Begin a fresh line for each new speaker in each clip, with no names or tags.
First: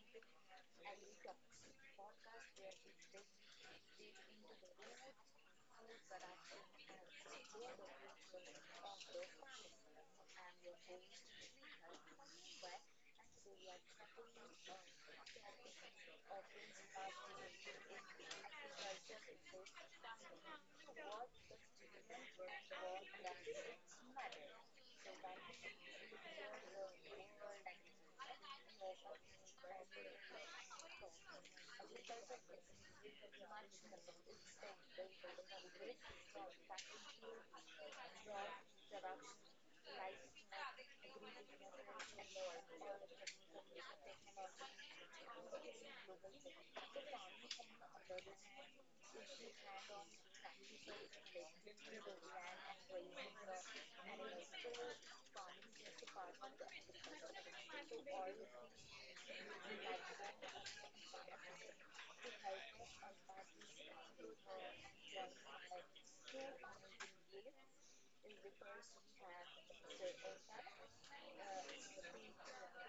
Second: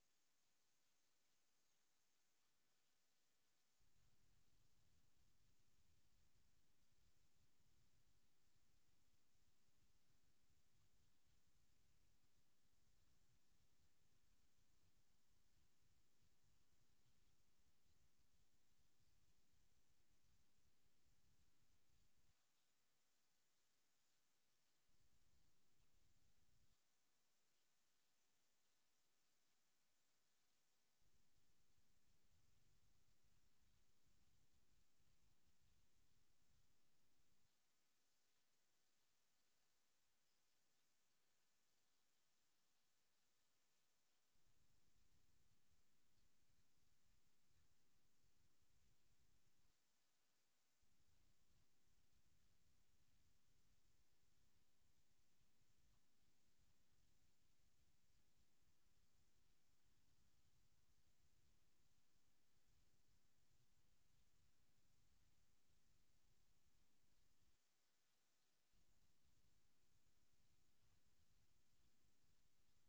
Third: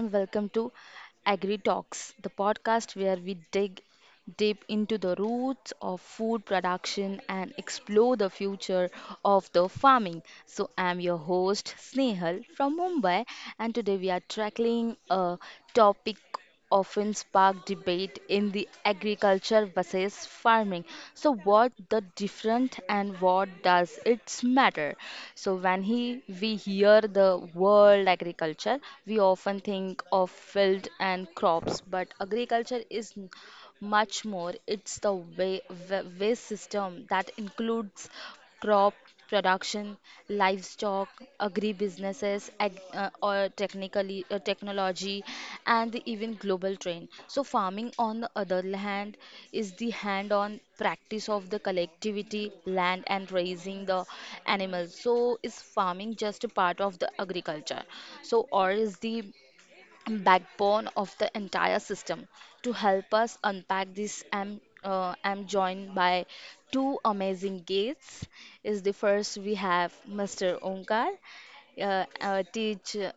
and welcome to Agri Talks, the podcast where we dig deep into the roots of food production and explore the future of the farming. So, I'm your host Snehal from Mumbai, and today we are tackling a topic often spark debate in the agriculture versus farming. So, what the different and what does it matter? So, when he we hear the word agriculture, we often think of field and crops, but agriculture is much more, it's the waste system that includes crop production, livestock, agribusinesses, or technically technology, and even global trend. So farming, on the other hand, is the hand-on practice of the collectivity, land, and raising the animals. So is farming just a part of the agriculture? So or is the backbone of the entire system. To help us unpack this, I'm joined by two amazing guests. Is the first we have Mr. Onkar, a teacher,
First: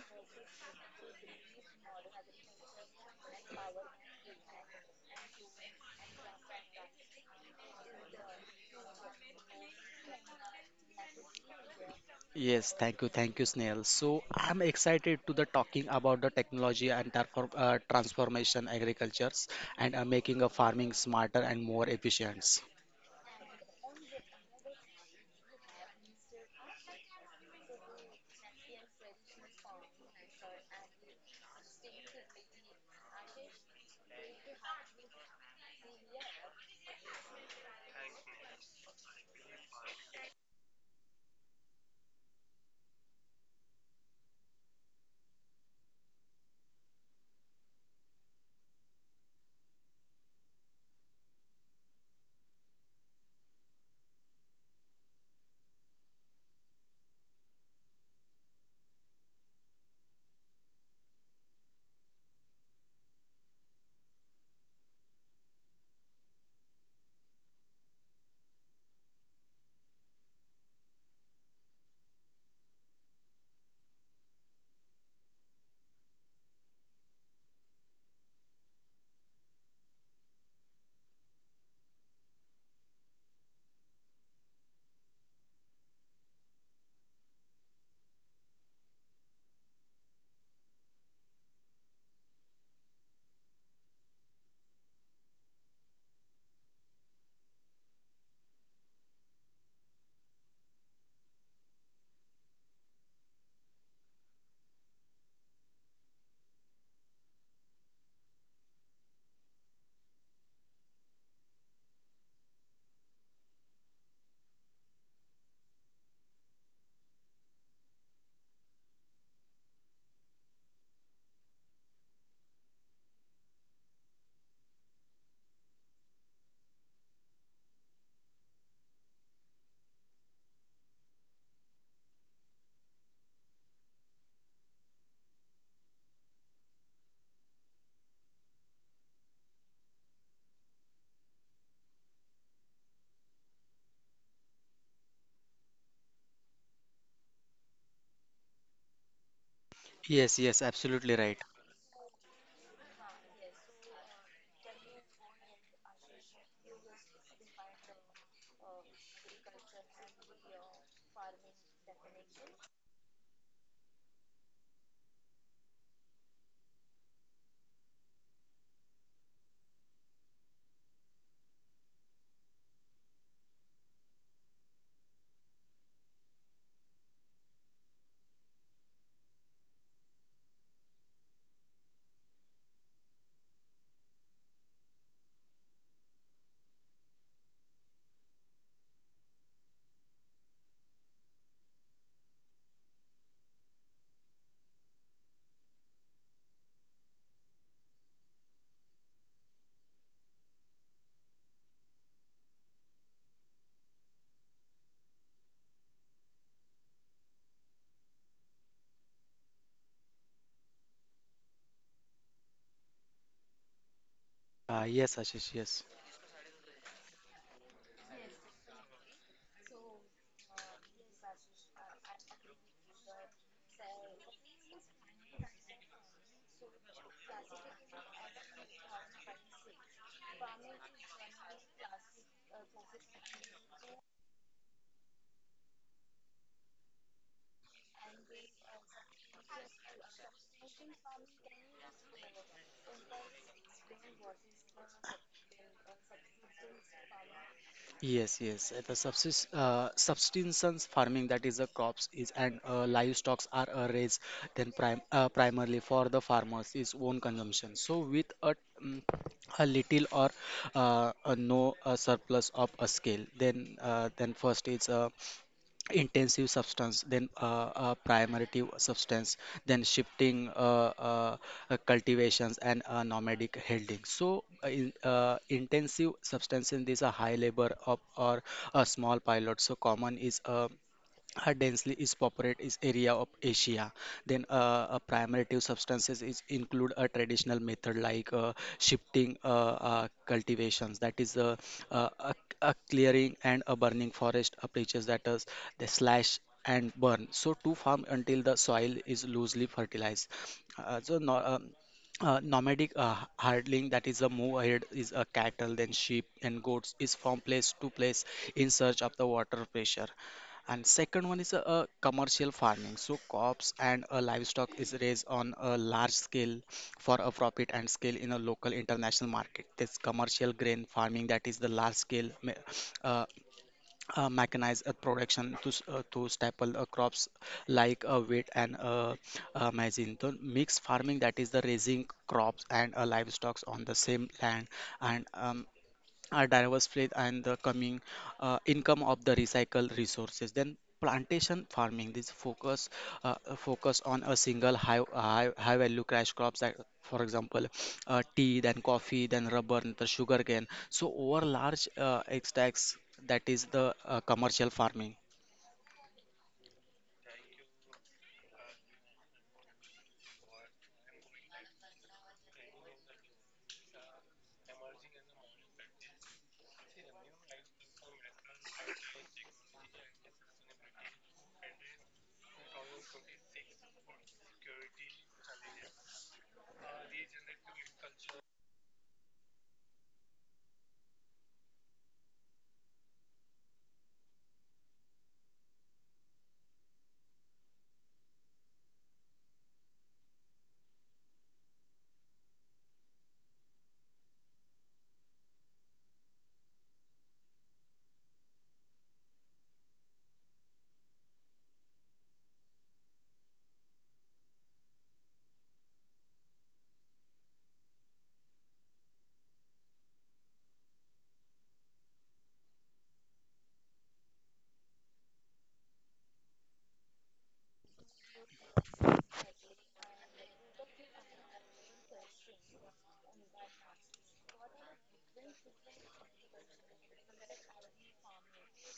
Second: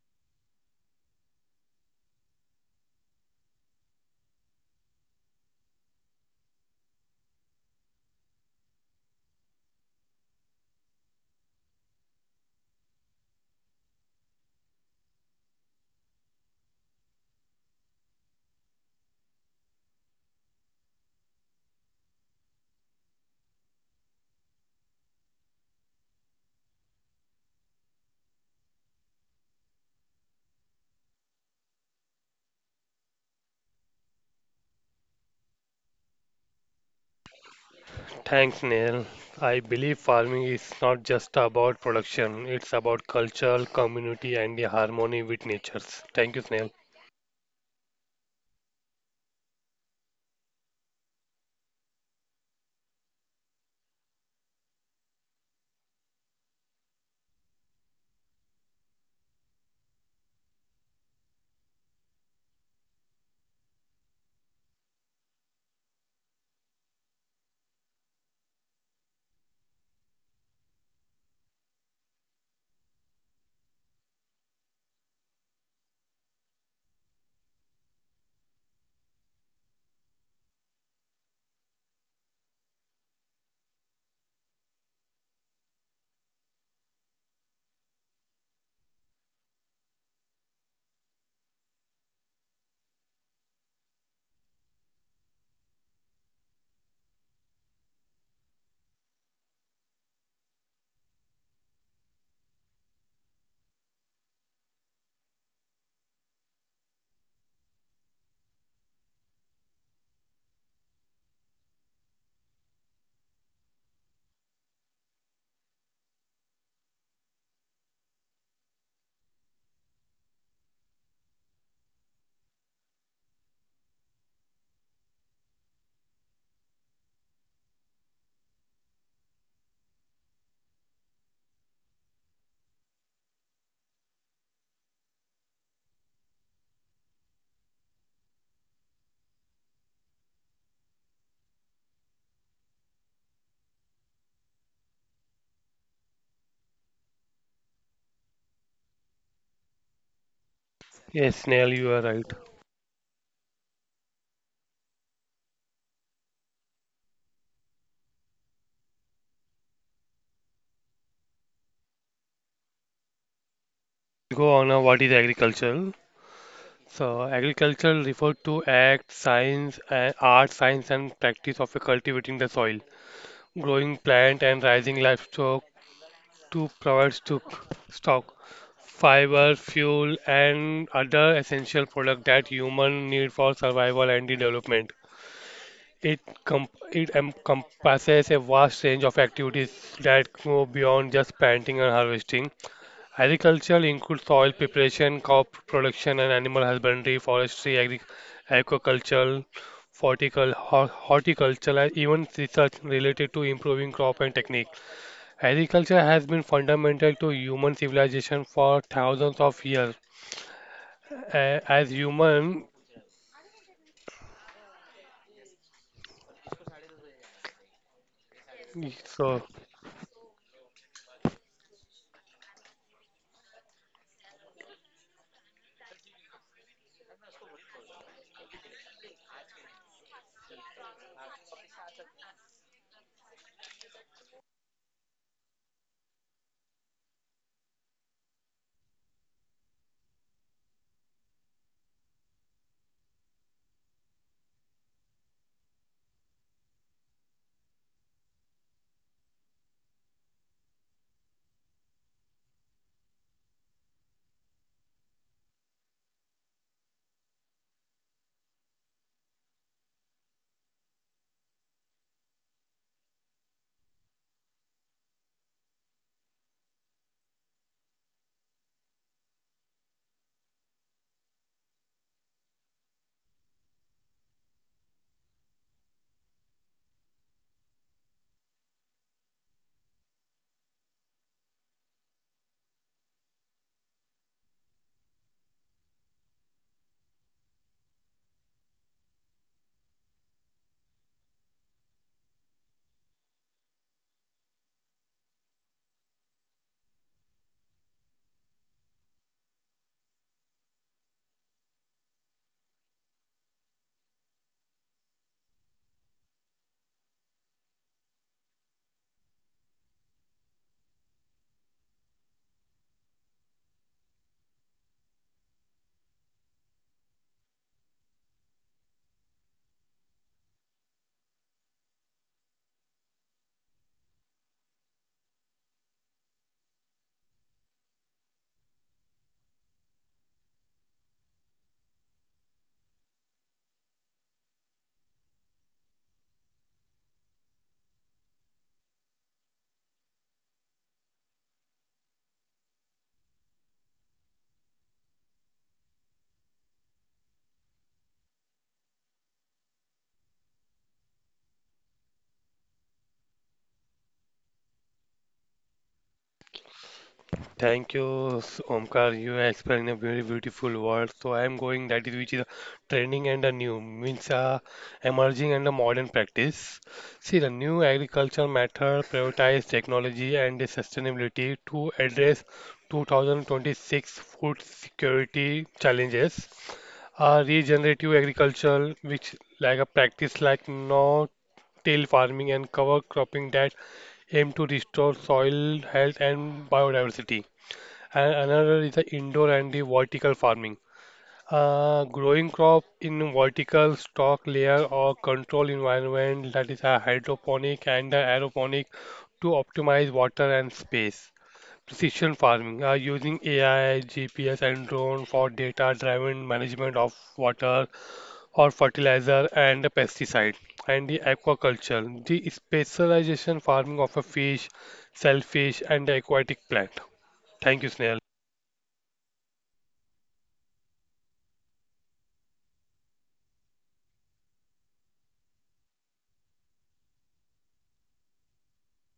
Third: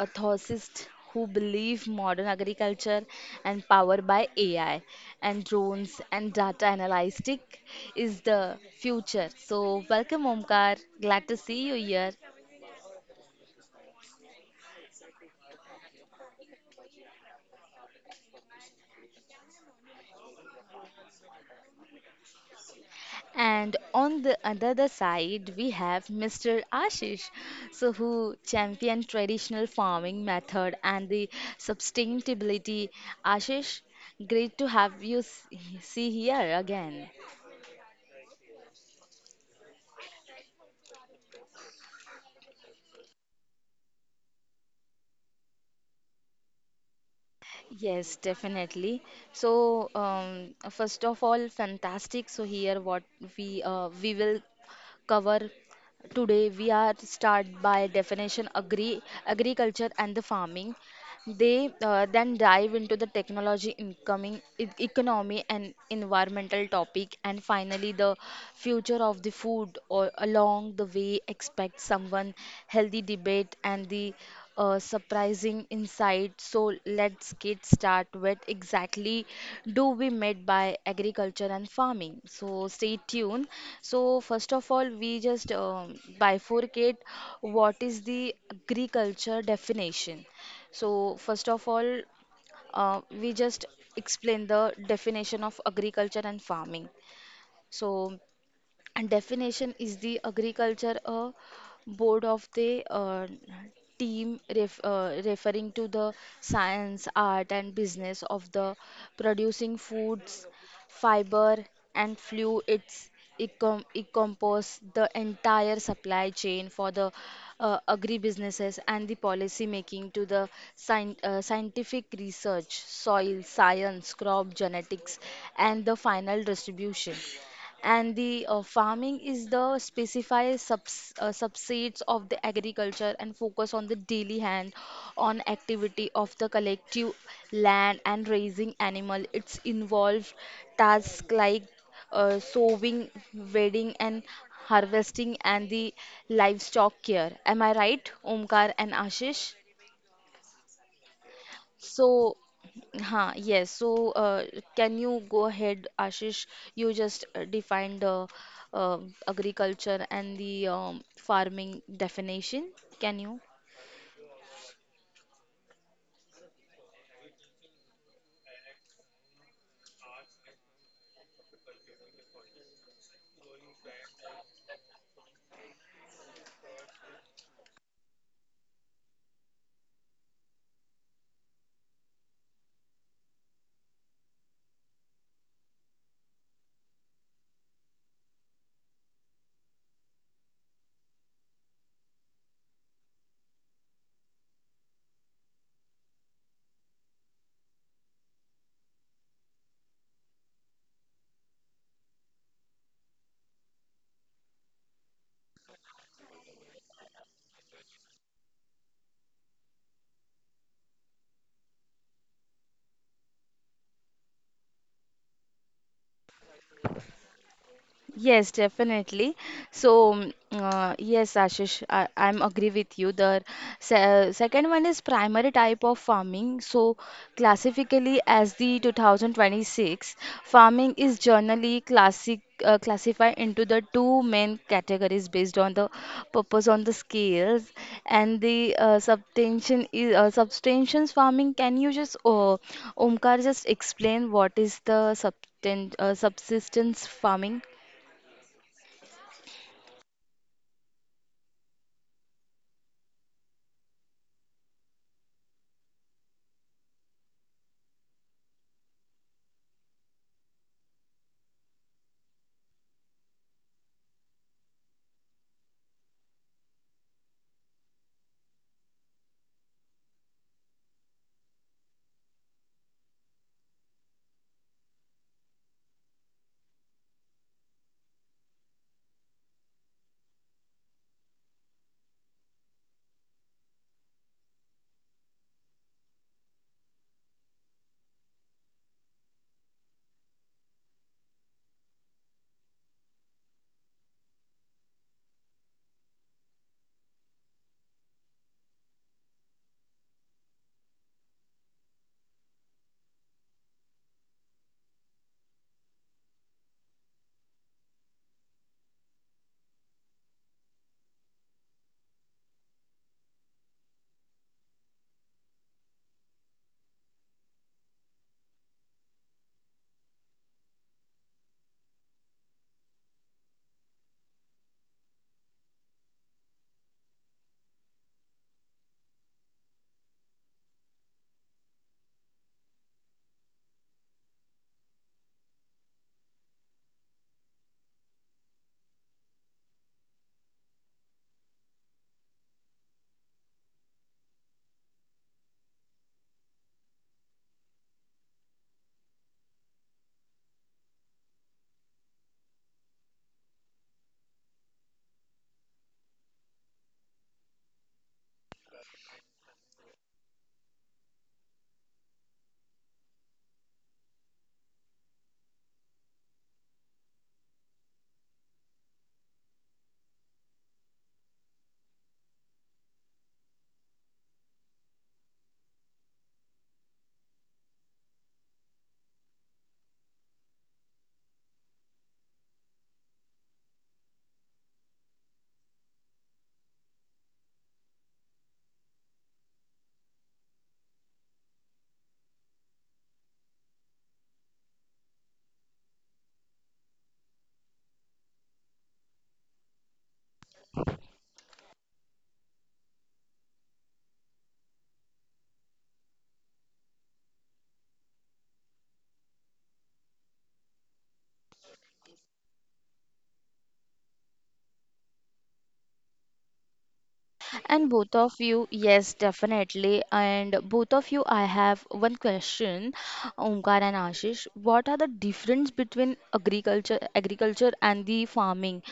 a thosist who believe modern agriculture and powered by AI and drones and data analytic is the future. So welcome Omkar, glad to see you here.
Yes, thank you, Snail. So I'm excited to the talking about the technology and transformation agricultures and making a farming smarter and more efficient.
And on the other side, we have Mr. Ashish, so who championed traditional farming method and the sustainability. Ashish, great to have you see here again.
Thanks, Neil. I believe farming is not just about production, it's about culture, community, and the harmony with nature. Thank you, Snail.
Yes, definitely. So, first of all, fantastic. So here, what we will cover today we are start by definition agri agriculture and the farming. They then dive into the technology, incoming economy, and environmental topic, and finally the future of the food. Or along the way, expect someone healthy debate and the surprising insight. So let's get start with exactly do we meant by agriculture and farming. So stay tuned. So first of all, we just bifurcate what is the agriculture definition. So, first of all, we just explain the definition of agriculture and farming. So, and definition is the agriculture board of the team referring to the science, art, and business of the producing foods, fiber, and fluids. It compose the entire supply chain for the agribusinesses and the policy making to the scientific research, soil science, crop genetics, and the final distribution and the farming is the specified subsets of the agriculture and focus on the daily hand on activity of the collective land and raising animal. It's involved tasks like sowing, weeding and harvesting and the livestock care. Am I right, Omkar and Ashish?
Yes, yes, absolutely
Yes,
right.
Snail, you are right.
So, yes. So, can you go ahead, Ashish? You just defined the agriculture and the farming definition. Can you?
Go on now, what is agriculture? So, agriculture refers to act, science, and art, science, and practice of cultivating the soil, growing plant and raising livestock to provide stock, fiber, fuel, and other essential products that human need for survival and the development. It encompasses a vast range of activities that go beyond just planting and harvesting. Agriculture includes soil preparation, crop production, and animal husbandry, forestry, agri aquaculture, horticulture, and even research related to improving crop and technique. Agriculture has been fundamental to human civilization for thousands of years. As human,
Yes, Ashish, yes.
Yes,
so
definitely. So, yes, Ashish, I'm agree with you. The se second one is primary type of farming. So, classically as the 2026, farming is generally classic classified into the two main categories based on the purpose on the scales and the subtensions farming. Can you just Omkar just explain what is the subten subsistence farming?
Yes, yes. The subsistence farming, that is the crops is and livestock are raised then primarily for the farmers is own consumption. So with mm, a little or a no surplus of a scale, then first is intensive substance then primitive substance then shifting cultivations and nomadic holding so intensive substances these are high labor of or a small pilot so common is her densely is populated is area of Asia. Then a primitive substances is include a traditional method like shifting cultivations that is uh, a, a clearing and a burning forest approaches that is the slash and burn so to farm until the soil is loosely fertilized. So no, nomadic herding that is a move ahead is a cattle then sheep and goats is from place to place in search of the water pressure and second one is commercial farming. So crops and livestock is raised on a large scale for a profit and scale in a local international market. This commercial grain farming that is the large scale uh, mechanized production to staple crops like wheat and maize. So mixed farming that is the raising crops and livestock on the same land and our diverse fleet and the coming income of the recycled resources then plantation farming this focus on a single high value cash crops that for example tea then coffee then rubber and the sugar cane so over large extracts that is the commercial farming.
thank you, Omkar. You explained a very beautiful word. So I am going that is which is a trending and a new means a emerging and a modern practice. See, the new agriculture method prioritize technology and the sustainability to address 2026 food security challenges. A regenerative agriculture, which like a practice like no till farming and cover cropping that aim to restore soil health and biodiversity. And another is the indoor and the vertical farming. Growing crop in vertical stock layer or control environment that is a hydroponic and a aeroponic to optimize water and space. Precision farming using AI, GPS, and drone for data-driven management of water or fertilizer and pesticide. And the aquaculture, the specialization farming of a fish, shellfish, and aquatic plant. Thank you,
And
Sneha.
both of you, yes, definitely. And both of you, I have one question, Omkar and Ashish. What are the difference between agriculture and the farming?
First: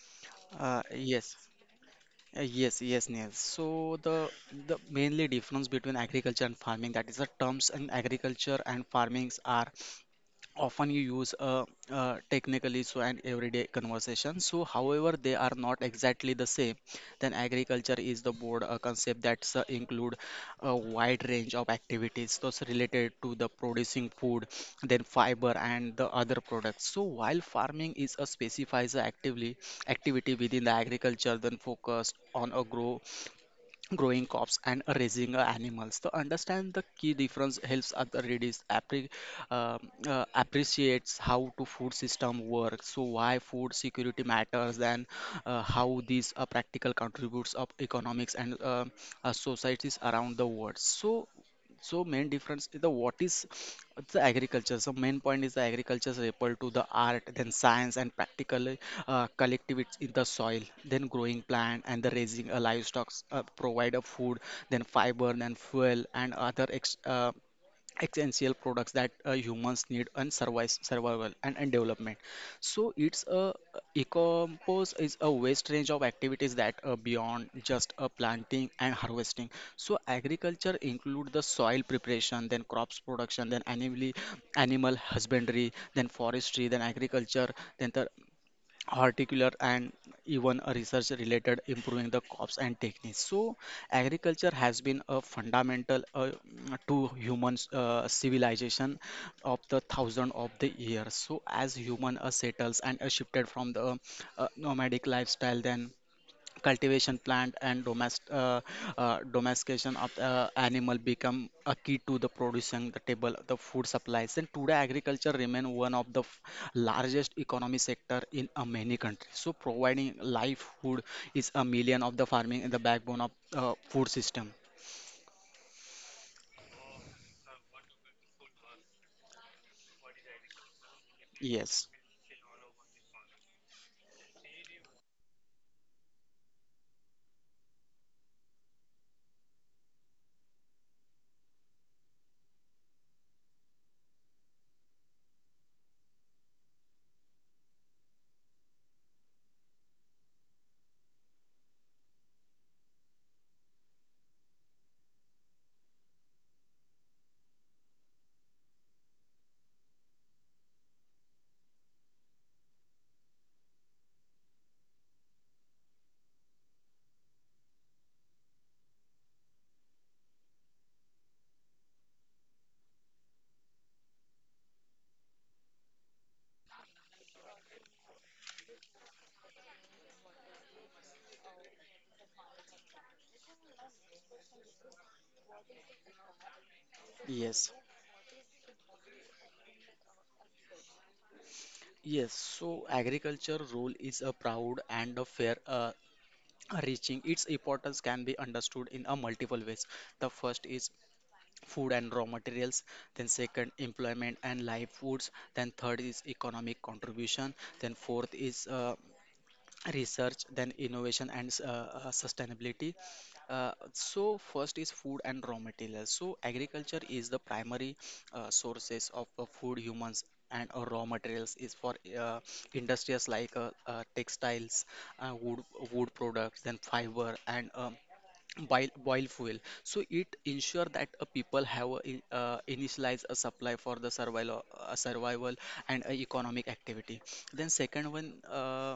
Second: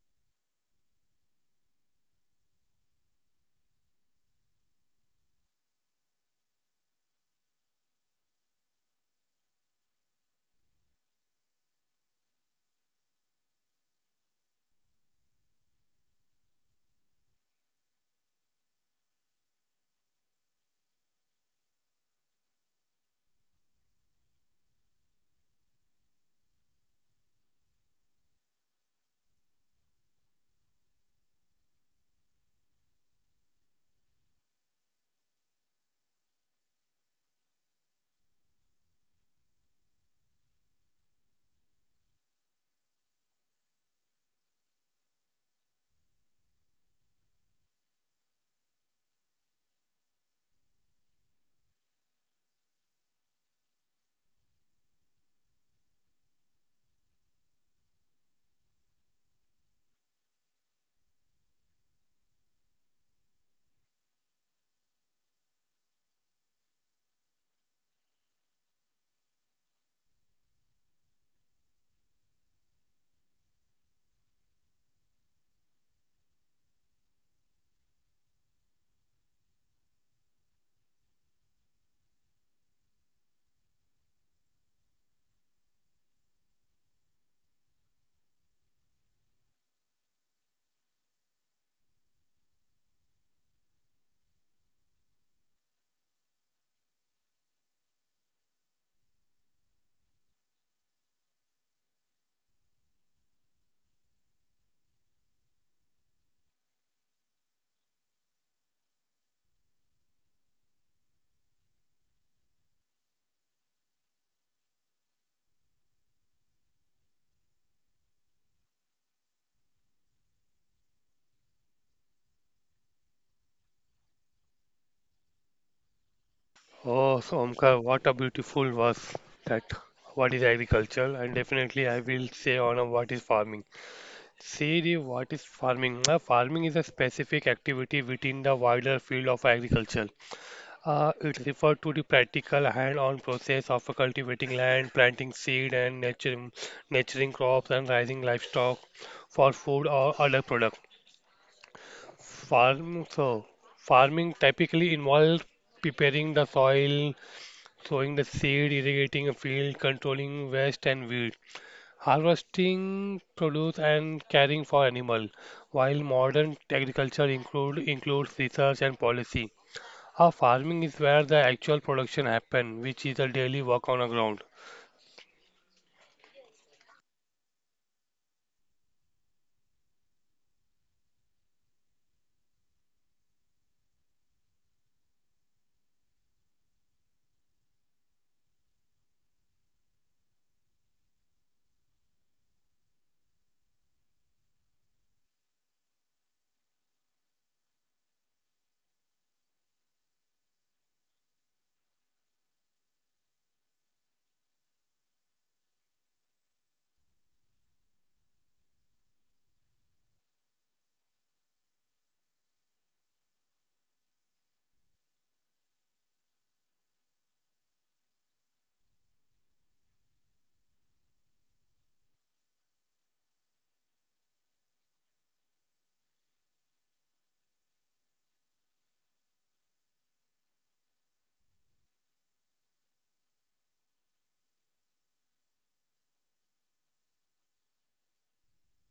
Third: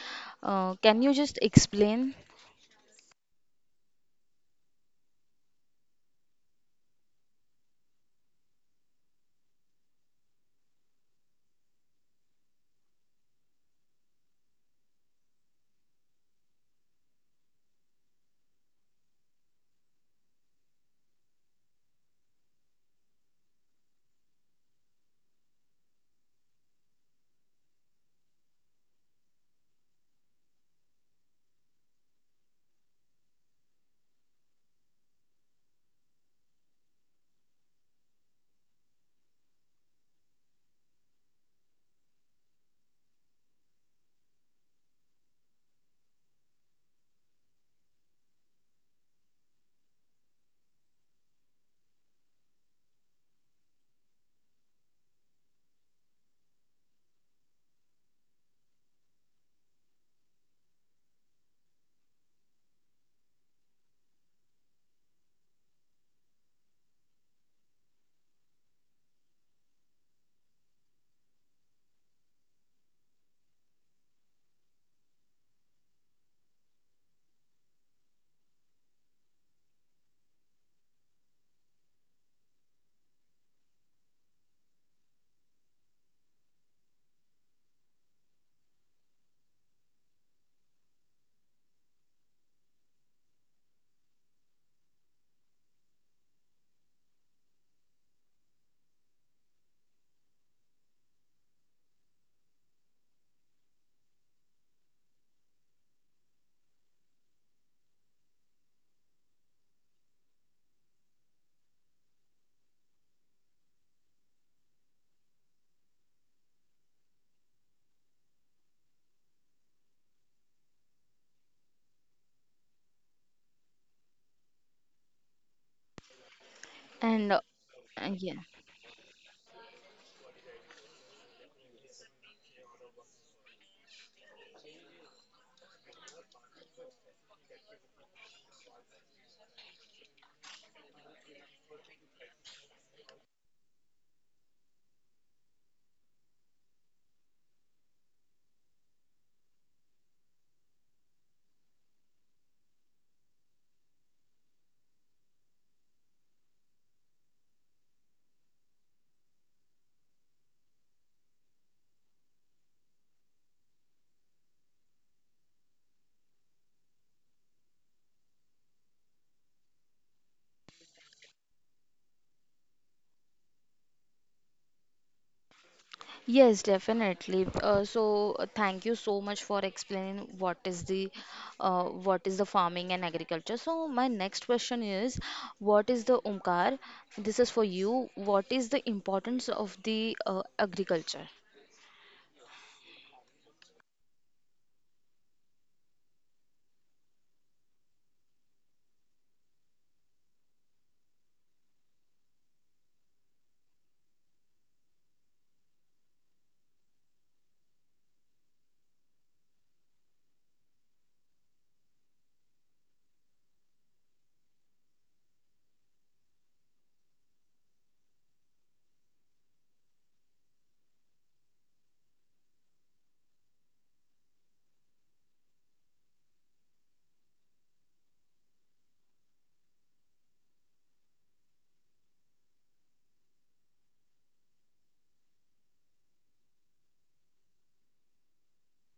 uh,
Can you
yes
just explain?
Yes, yes, Neil. So the the mainly difference between agriculture and farming, that is the terms in agriculture and farmings are often you use technically so and everyday conversation so however they are not exactly the same then agriculture is the broad concept that's include a wide range of activities those related to the producing food then fiber and the other products so while farming is a specifies actively activity within the agriculture then focused on a growing crops and raising animals. To understand the key difference helps other readers um, appreciates how to food system works, so why food security matters, and how these practical contributes of economics and societies around the world. So so main difference is the what is it's the agriculture. So main point is the agriculture is equal to the art, then science and practical collectivities in the soil, then growing plant and the raising livestock provide a food, then fiber, then fuel and other essential products that humans need and survive survival and development so it's a ecompose is a vast range of activities that are beyond just planting and harvesting so agriculture include the soil preparation then crops production then animal husbandry then forestry then agriculture then the horticulture and even a research related improving the crops and techniques so agriculture has been a fundamental to humans civilization of the thousand of the years so as human settles and shifted from the nomadic lifestyle then cultivation plant and domestication of the animal become a key to the producing the table the food supplies and today agriculture remain one of the largest economy sector in many countries so providing livelihood is a million of the farming and the backbone of food system.
Oh,
And
so Omkar, what a
yes.
beautiful verse that what is agriculture and
yes
definitely I will say on a what is farming. See the what is farming. Farming is a specific activity within the wider field of agriculture. It refers to the practical hand-on process of cultivating land, planting seed and nurturing crops and raising livestock for food or other products. Farm so Farming typically involves preparing the soil, sowing the seed, irrigating a field, controlling waste and weed, harvesting produce and caring for animal. While modern agriculture includes research and policy. Our farming is where the actual production happen, which is a daily work on the ground.
Yes, definitely. So thank you so much for explaining what is the farming and agriculture. So my next question is, what is the Omkar? This is for
yes
you. What is the importance of the agriculture?
Yes, so agriculture role is a proud and a fair reaching. Its importance can be understood in a multiple ways. The first is food and raw materials then second employment and livelihoods then third is economic contribution then fourth is research then innovation and sustainability. So first is food and raw materials so agriculture is the primary sources of food humans and raw materials is for industries like textiles wood products then fiber and boil fuel so it ensure that people have initialize a supply for the survival and economic activity then second one uh,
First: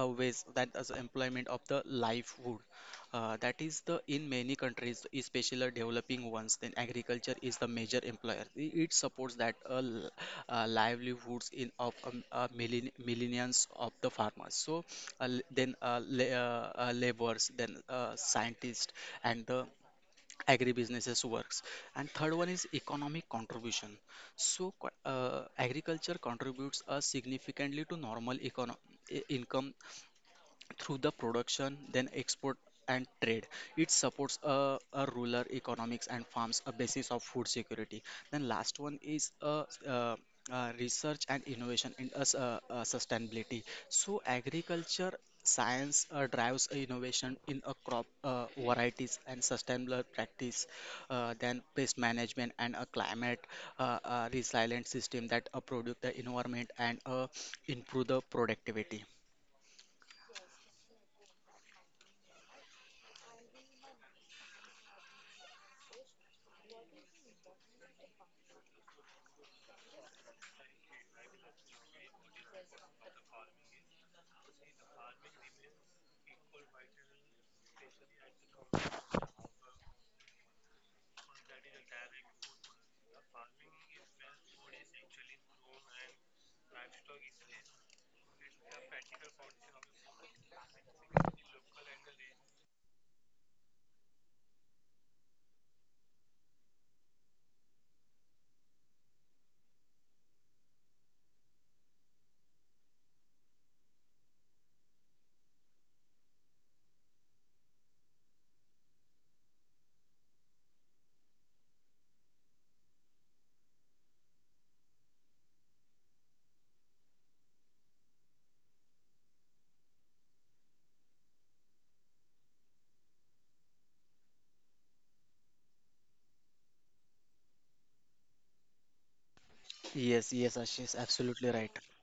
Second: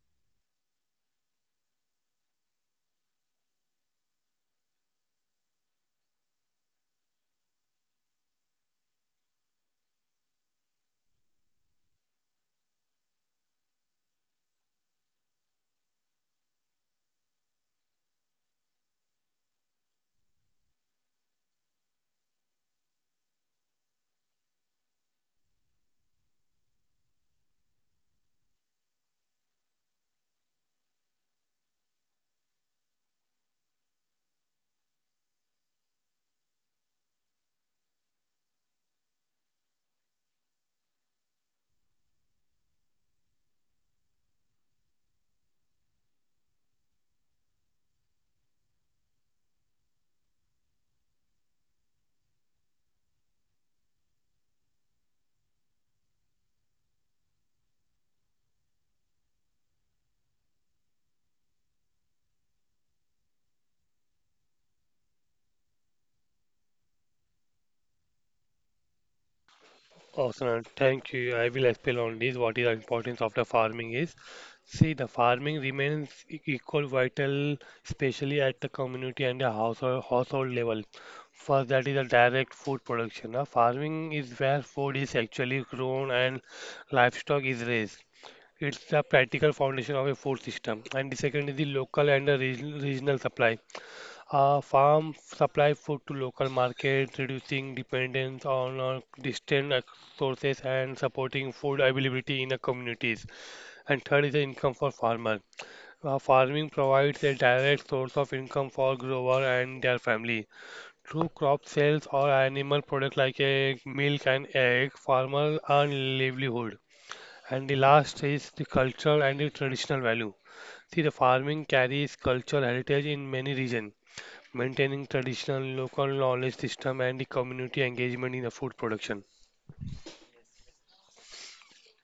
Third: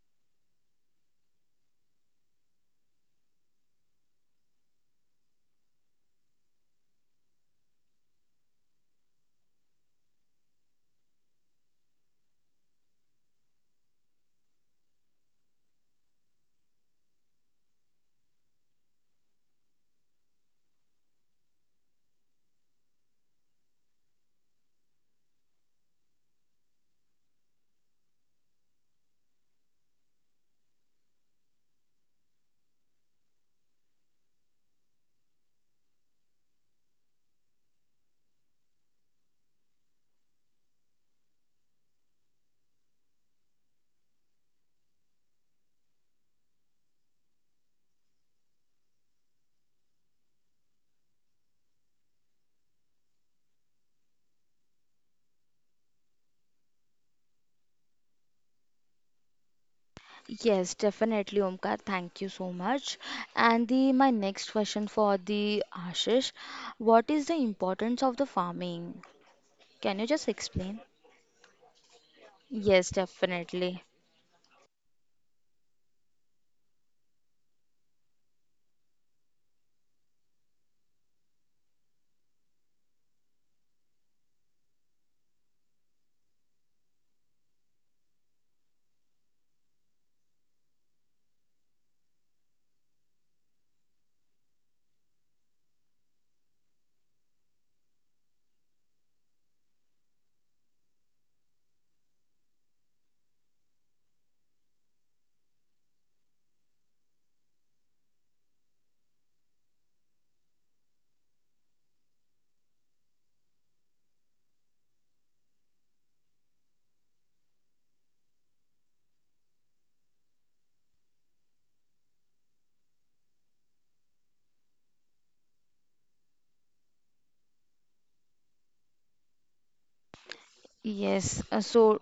uh, ways that as employment of the livelihood that is the in many countries especially developing ones then agriculture is the major employer it supports that livelihoods in of millions of the farmers so l- then la laborers then scientists and the agribusinesses works and third one is economic contribution so agriculture contributes significantly to normal income through the production, then export and trade. It supports a rural economics and farms a basis of food security. Then last one is research and innovation in us sustainability. So agriculture science drives innovation in a crop varieties and sustainable practice then pest management and a climate resilient system that produce the environment and improve the productivity.
Yes, definitely, Omkar. Thank you so much. And the my next question for the Ashish, what is the importance of the farming? Can you just
Awesome,
explain?
thank you. I will explain on this what is the
Yes,
importance of the
definitely.
farming is. See, the farming remains equal vital, especially at the community and the household level. First, that is the direct food production. Now, farming is where food is actually grown and livestock is raised. It's the practical foundation of a food system. And the second is the local and the regional supply. Farm supply food to local markets, reducing dependence on distant sources and supporting food availability in the communities. And third is the income for farmer. Farming provides a direct source of income for grower and their family. Through crop sales or animal products like a milk and egg, farmers earn livelihood. And the last is the cultural and the traditional value. See, the farming carries cultural heritage in many regions maintaining traditional local knowledge system and the community engagement in the food production.
Yes, yes, Ashish,
Yes,
absolutely right.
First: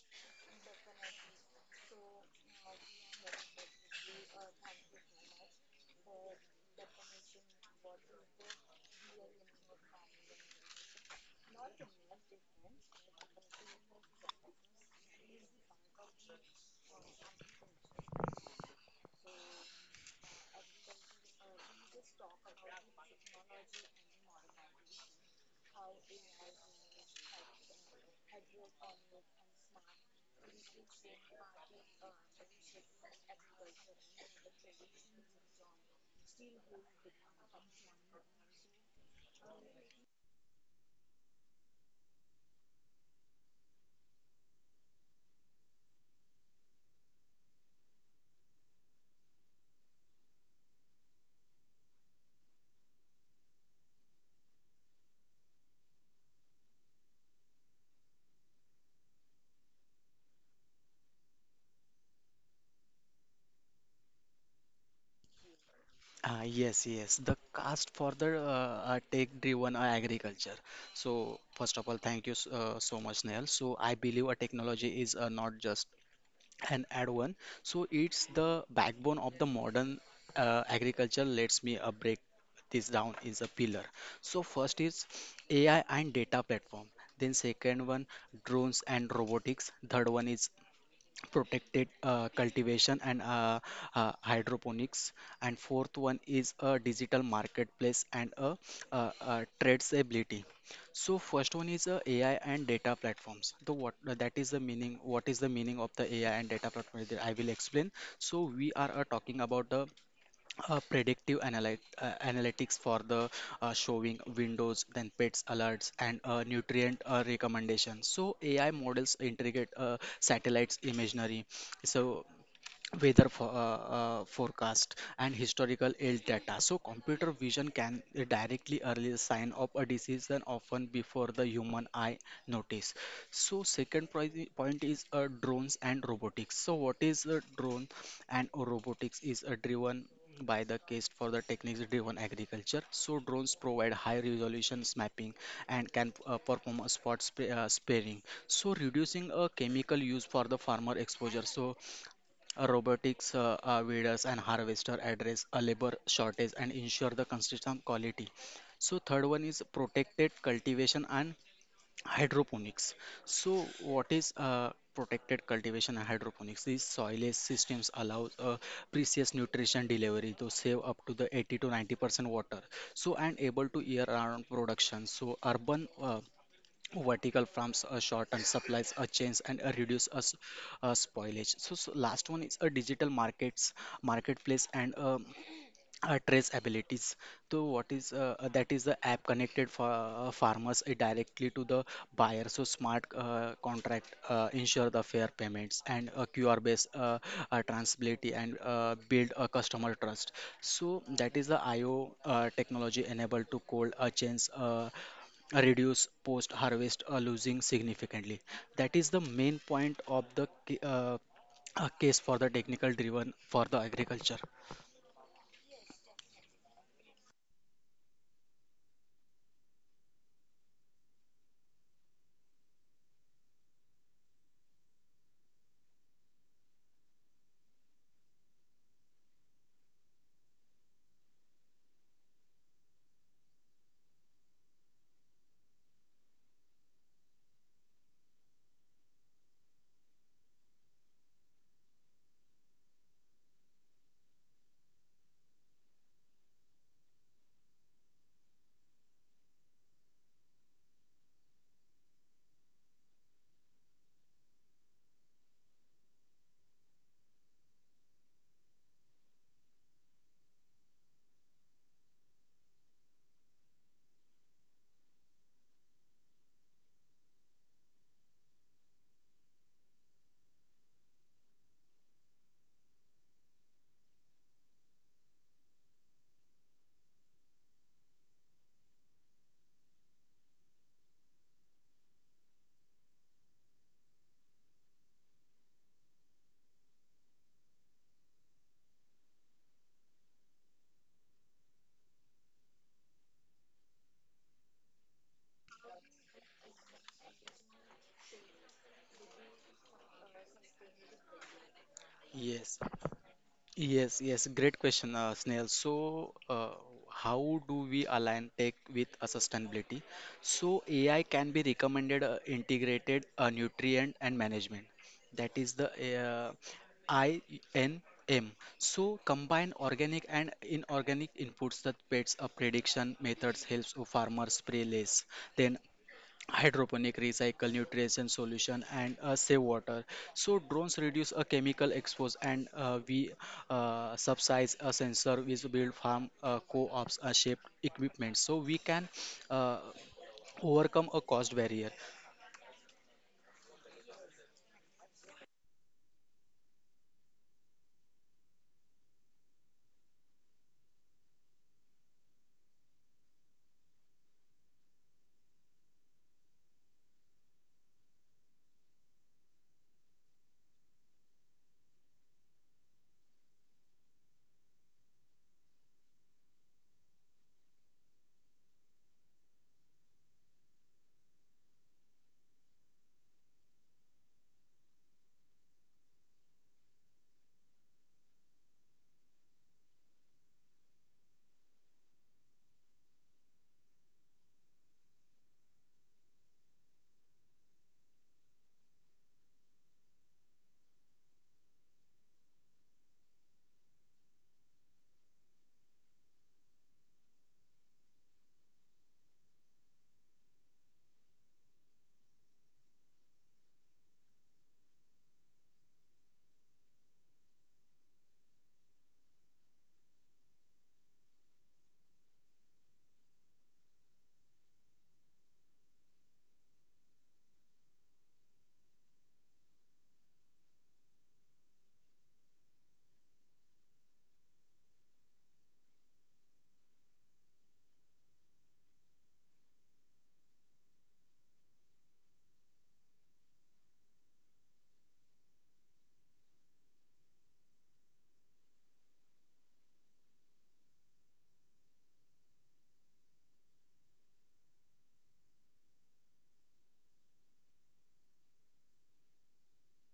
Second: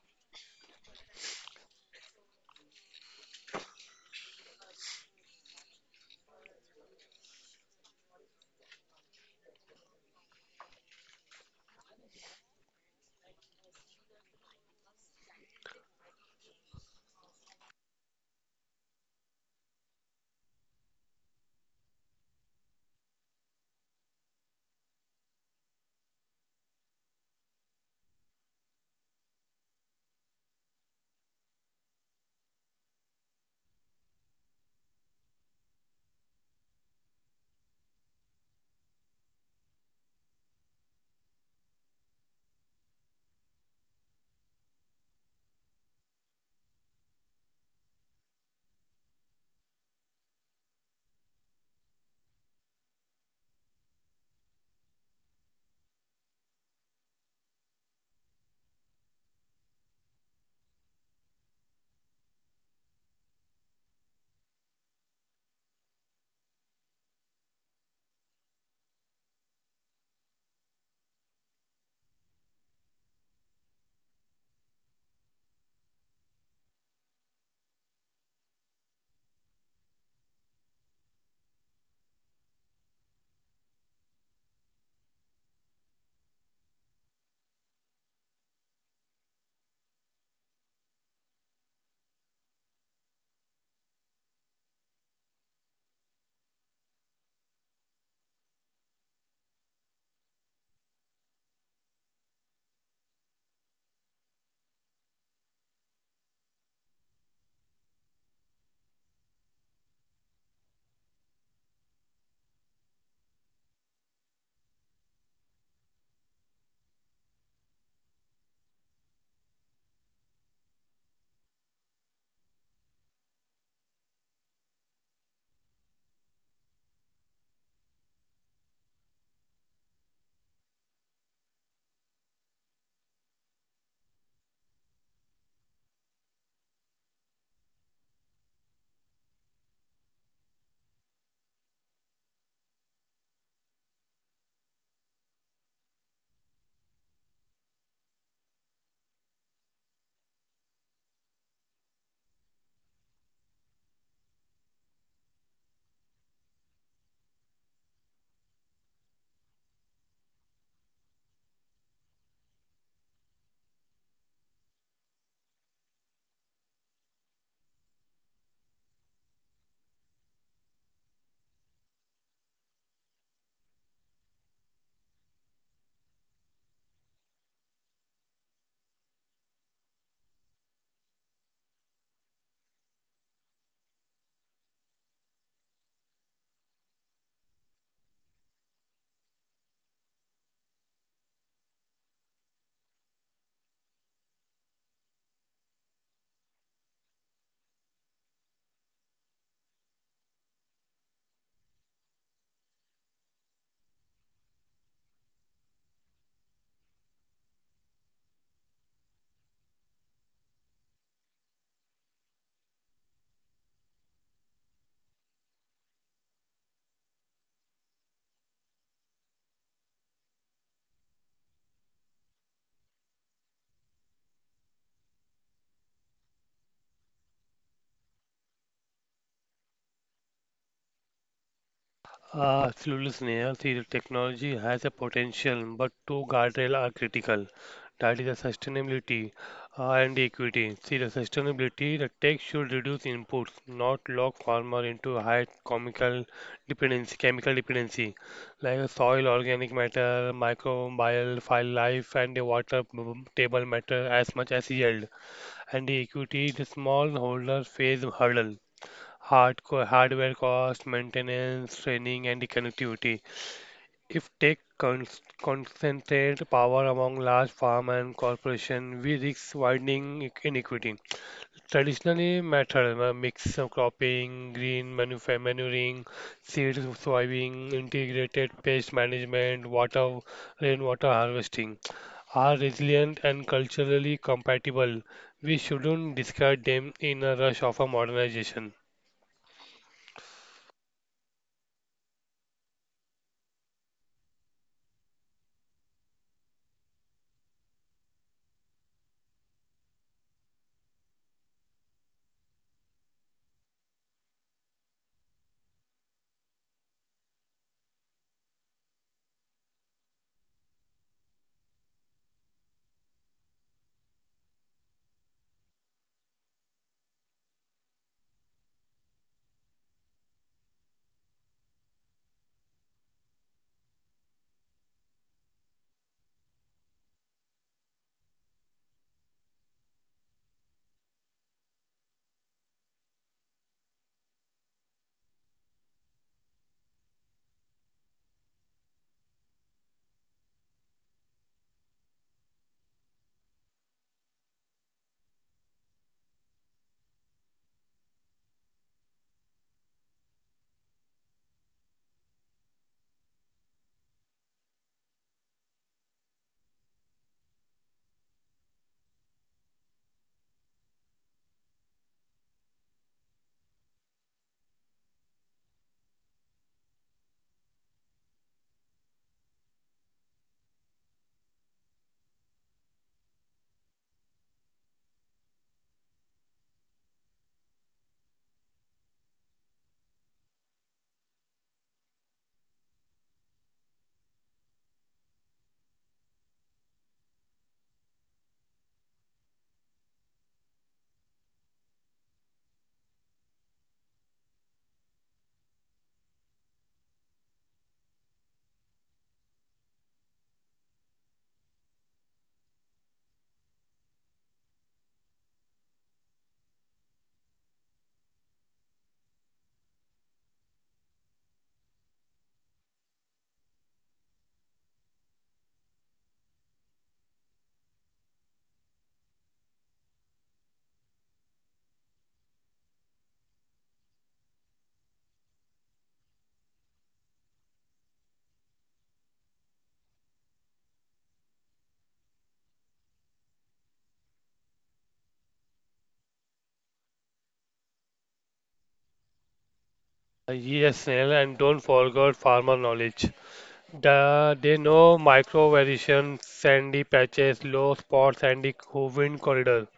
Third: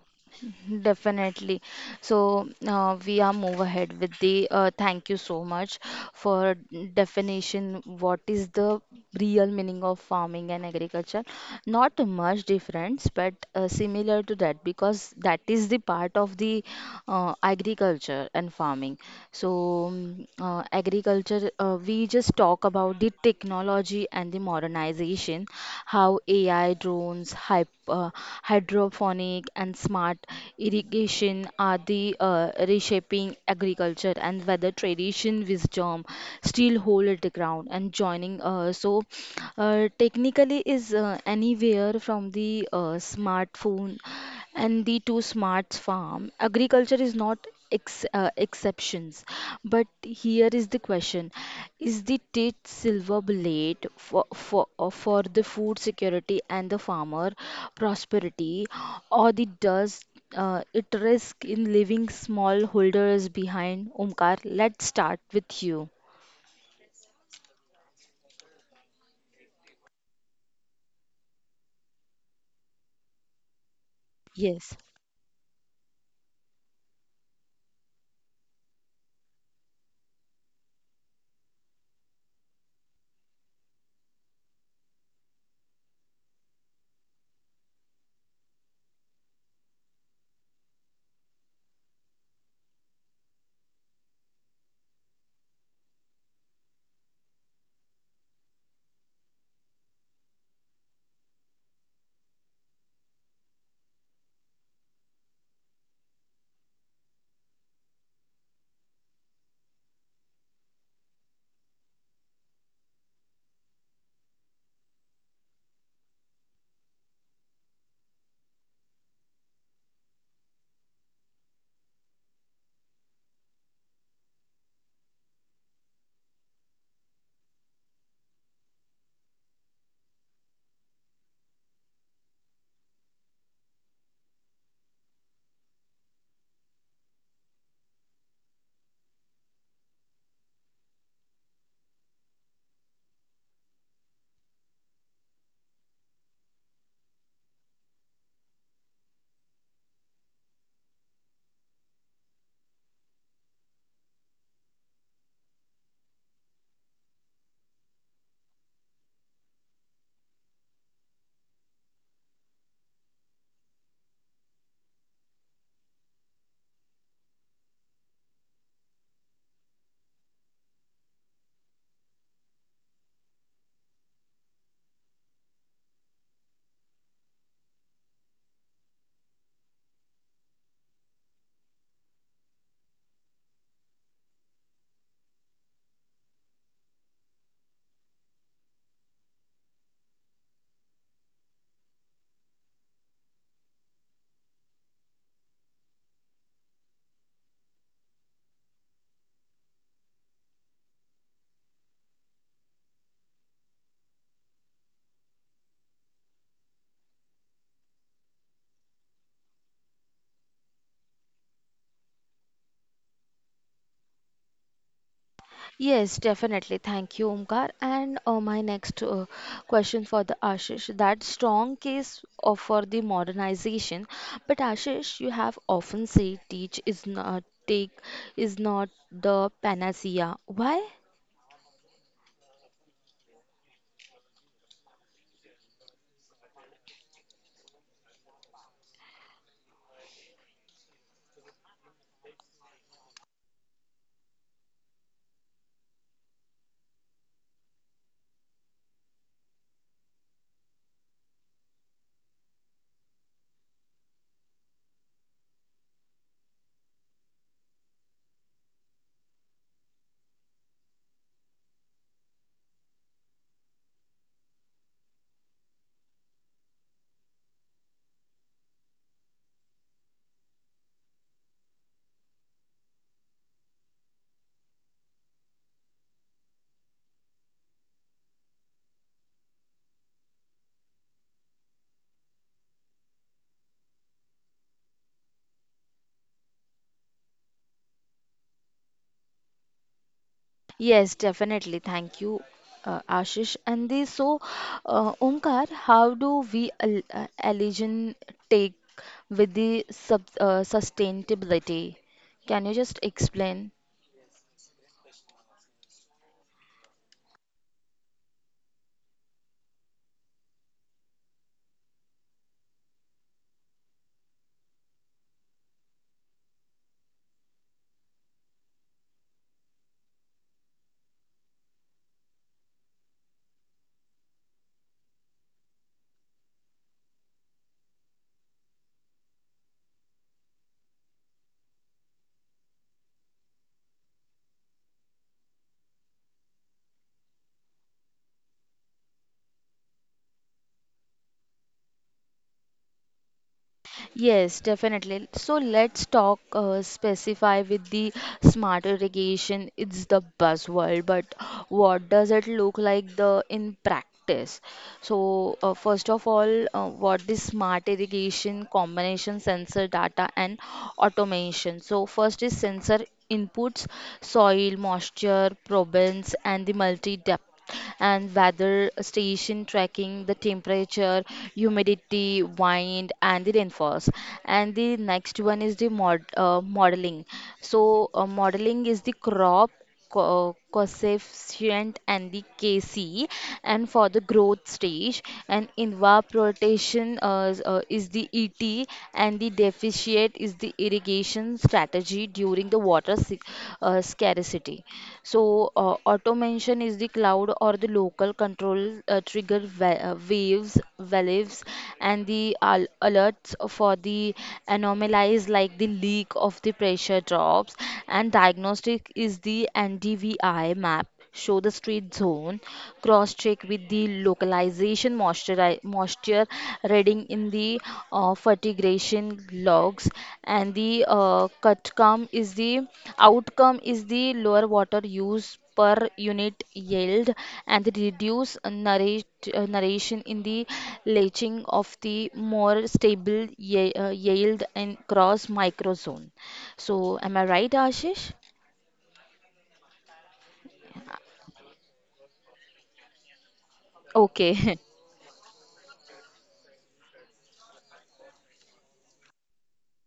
definitely. So we are move ahead with the thank you so much for definition. What is the real meaning of farming and agriculture? Not much difference, but similar to that because that is the part of the agriculture and farming. So, agriculture, we just talk about the technology and the modernization, how AI, drones, hy hydroponic, and smart irrigation are the reshaping agriculture, and whether tradition, wisdom still hold the ground and joining. So, technically, is anywhere from the smartphone and the two smarts farm agriculture is not exceptions, but here is the question is the tit silver bullet for for the food security and the farmer prosperity, or the does it risk in leaving smallholders behind. Omkar, let's start with you.
Yes, yes, the cast for the tech-driven agriculture. So, first of all, thank you so much, Neil. So, I believe a
Yes.
technology is not just an add-on. So, it's the backbone of the modern agriculture. Let's me break this down is a pillar. So, first is AI and data platform. Then second one, drones and robotics. Third one is protected cultivation and hydroponics and fourth one is a digital marketplace and traceability. So first one is a AI and data platforms the what that is the meaning what is the meaning of the AI and data platform is that I will explain. So we are talking about the predictive analytics for the showing windows then pets alerts and nutrient recommendations. So AI models integrate satellites imaginary so weather forecast and historical ill data. So computer vision can directly early sign of a disease and often before the human eye notice. So second point is drones and robotics. So what is a drone and robotics is driven by the case for the techniques driven agriculture. So drones provide high resolution mapping and can perform a sparing so reducing a chemical use for the farmer exposure. So robotics weeders and harvester address a labor shortage and ensure the consistent quality. So third one is protected cultivation and hydroponics. So what is protected cultivation and hydroponics? These soilless systems allow precious nutrition delivery to save up to the 80 to 90% water. So and able to year-round production. So urban vertical farms shorten supplies chains and reduce spoilage. So, so last one is a digital markets marketplace and trace abilities. So what is that is the app connected for farmers directly to the buyer. So smart contract ensure the fair payments and QR based transparency and build a customer trust. So that is the IO technology enabled to cold chains reduce post harvest losing significantly. That is the main point of the case for the technical driven for the agriculture.
Yes, definitely. Thank you, Omkar. And my next question for the Ashish, that strong case of, for the modernization. But Ashish, you have often said teach is not take is not the panacea. Why?
Absolutely, Sneha. See, the technology has a potential, but two guardrails are critical. That is the sustainability and the equity. See, the sustainability, the tech should reduce inputs, not lock farmer into high chemical dependency, like a soil, organic matter, microbial, file life, and the water table matter as much as yield. And the equity, the smallholders face hurdle, hard hardware cost, maintenance, training, and the connectivity. If tech concentrate power among large farm and corporation, we risk widening inequity. Traditionally, method mix of cropping, green manuring, seed sowing, integrated pest management, water, rainwater harvesting are resilient and culturally compatible. We shouldn't discard them in a rush of a modernization.
Yes, definitely. Thank you, Ashish. And this, so, Omkar, how do we al allegiance take with the sub sustainability? Can you
yes
just explain?
Yes, yes, great question, Snail. So, how do we align tech with sustainability? So, AI can be recommended integrated nutrient and management. That is the INM. So, combine organic and inorganic inputs that pets a prediction methods helps farmers spray less. Then hydroponic recycle nutrition solution and save water. So drones reduce a chemical expose and we subsidize a sensor which build farm co-ops shaped equipment so we can uh, overcome a cost barrier.
Yes, definitely. So let's talk specify with the smart irrigation. It's the buzzword, but what does it look like the in practice? So, first of all, what is smart irrigation combination sensor data and automation? So, first is sensor inputs, soil, moisture, province, and the multi depth and weather station tracking the temperature, humidity, wind and the rainfalls, and the next one is the modeling. So modeling is the crop coefficient and the kc and for the growth stage and evaporation is the et, and the deficit is the irrigation strategy during the water scarcity. So, automation is the cloud or the local control trigger waves, valves, and the alerts for the anomalies like the leak of the pressure drops. And diagnostic is the NDVI map show the street zone, cross check with the localization moisture reading in the fertigation logs, and the cutcome is the outcome is the lower water use per unit yield and the reduce narration in the leaching of the more stable yield and cross microzone. So, am I right, Ashish?
Yes, Snehal, and don't forget farmer knowledge.
Okay,
They know micro variation, sandy patches, low spots, sandy wind corridor.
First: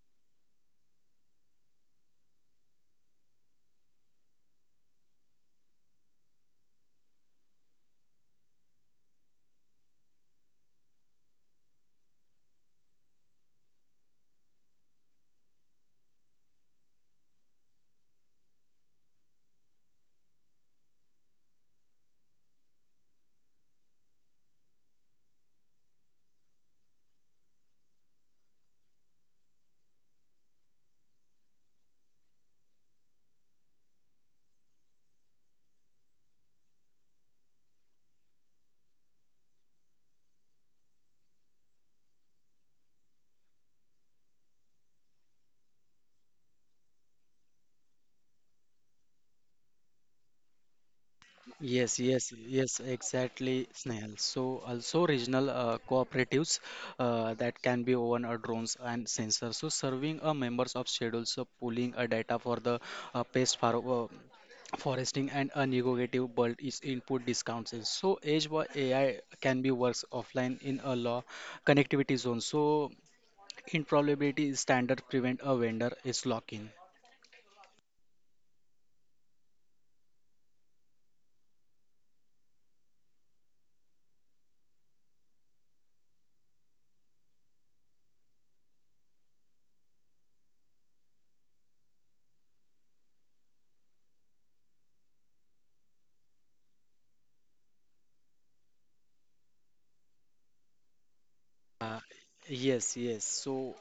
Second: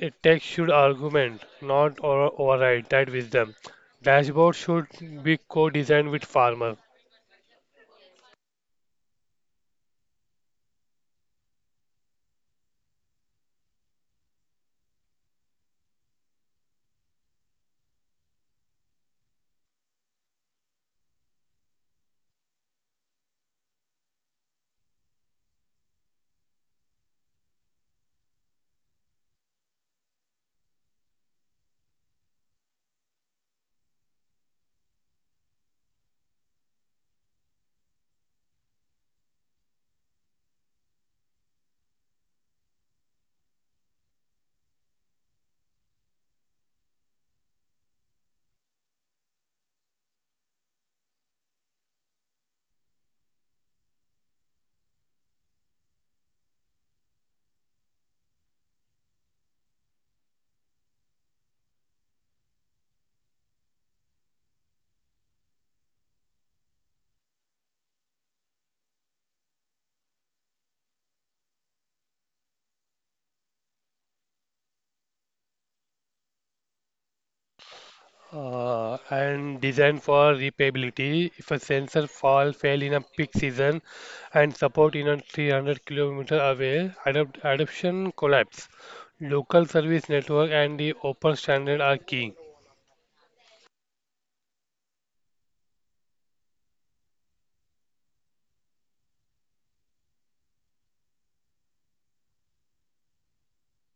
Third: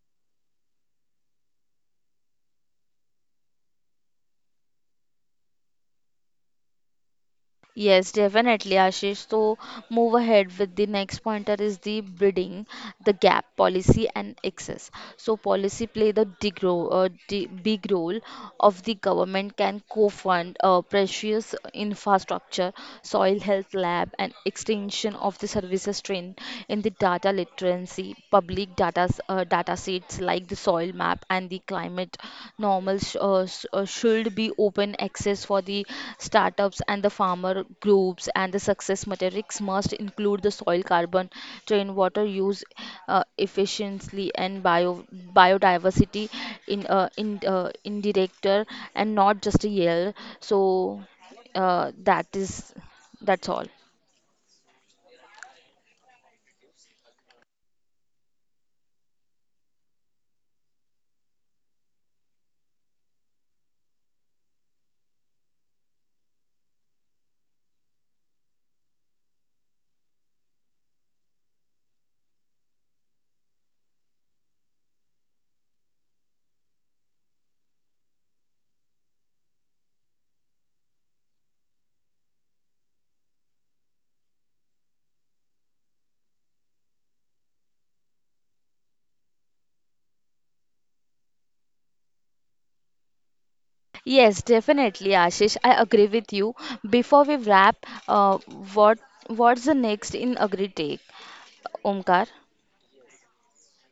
A text should argument, not override that wisdom. Dashboard should be co-designed with farmer
Yes, definitely, Ashish. So, move ahead with the next pointer is the bidding, the gap policy and access. So, policy play the big role, of the government can co-fund precious infrastructure, soil health lab, and extension of the services trained in the data literacy, public data sets like the soil map and the climate internet normal should be open access for the startups and the farmer groups, and the success metrics must include the soil carbon, drain water use efficiently and biodiversity in director and not just a yell. So
Yes,
that
yes,
is
yes,
that's all.
exactly, Snehal. So also regional cooperatives that can be own drones and sensors, so serving members of schedules, so pulling data for the pest farm foresting and a negative but its input discounts is. So edge by AI can be works offline in a law connectivity zone. So in probability standard prevent a vendor is lock-in.
and designed for repairability. If a sensor fall fail in a peak season and support in a 300 kilometer away, adapt, adoption collapse. Local service network and the open standard are key.
Yes, definitely, Ashish. I agree with you. Before we wrap, uh, what what's the next in AgriTech?
uh,
Omkar.
yes, yes. So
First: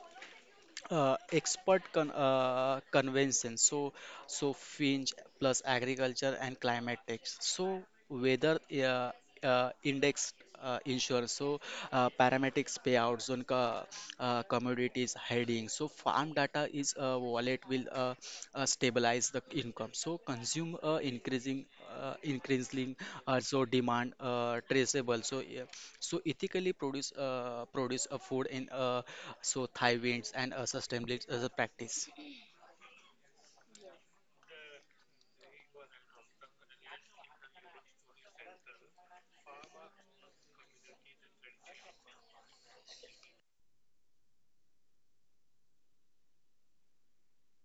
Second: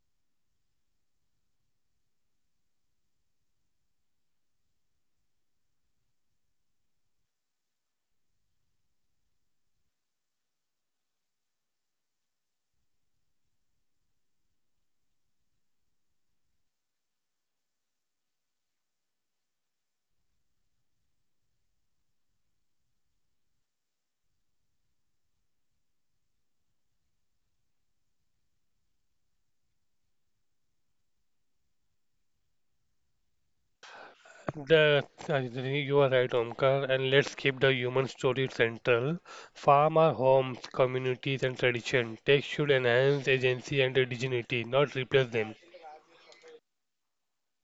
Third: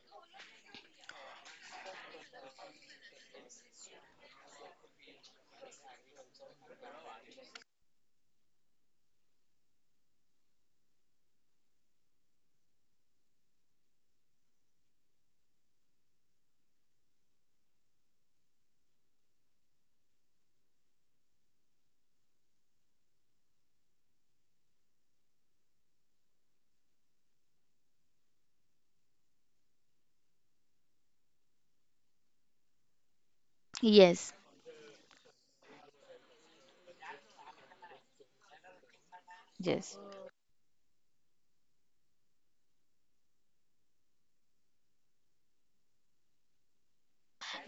expert convention. So so finch plus agriculture and climate tax. So weather uh, index insurance. So parametrics payouts on commodities heading. So farm data is a wallet will stabilize the income. So consume increasing also demand traceable. So yeah. So ethically produce a food in so thigh winds and sustainability as a practice.
Yes.
I think you are right, Omkar, and let's keep the human story central.
Yes.
Farm our homes, communities, and tradition. Tech should enhance agency and dignity, not replace them.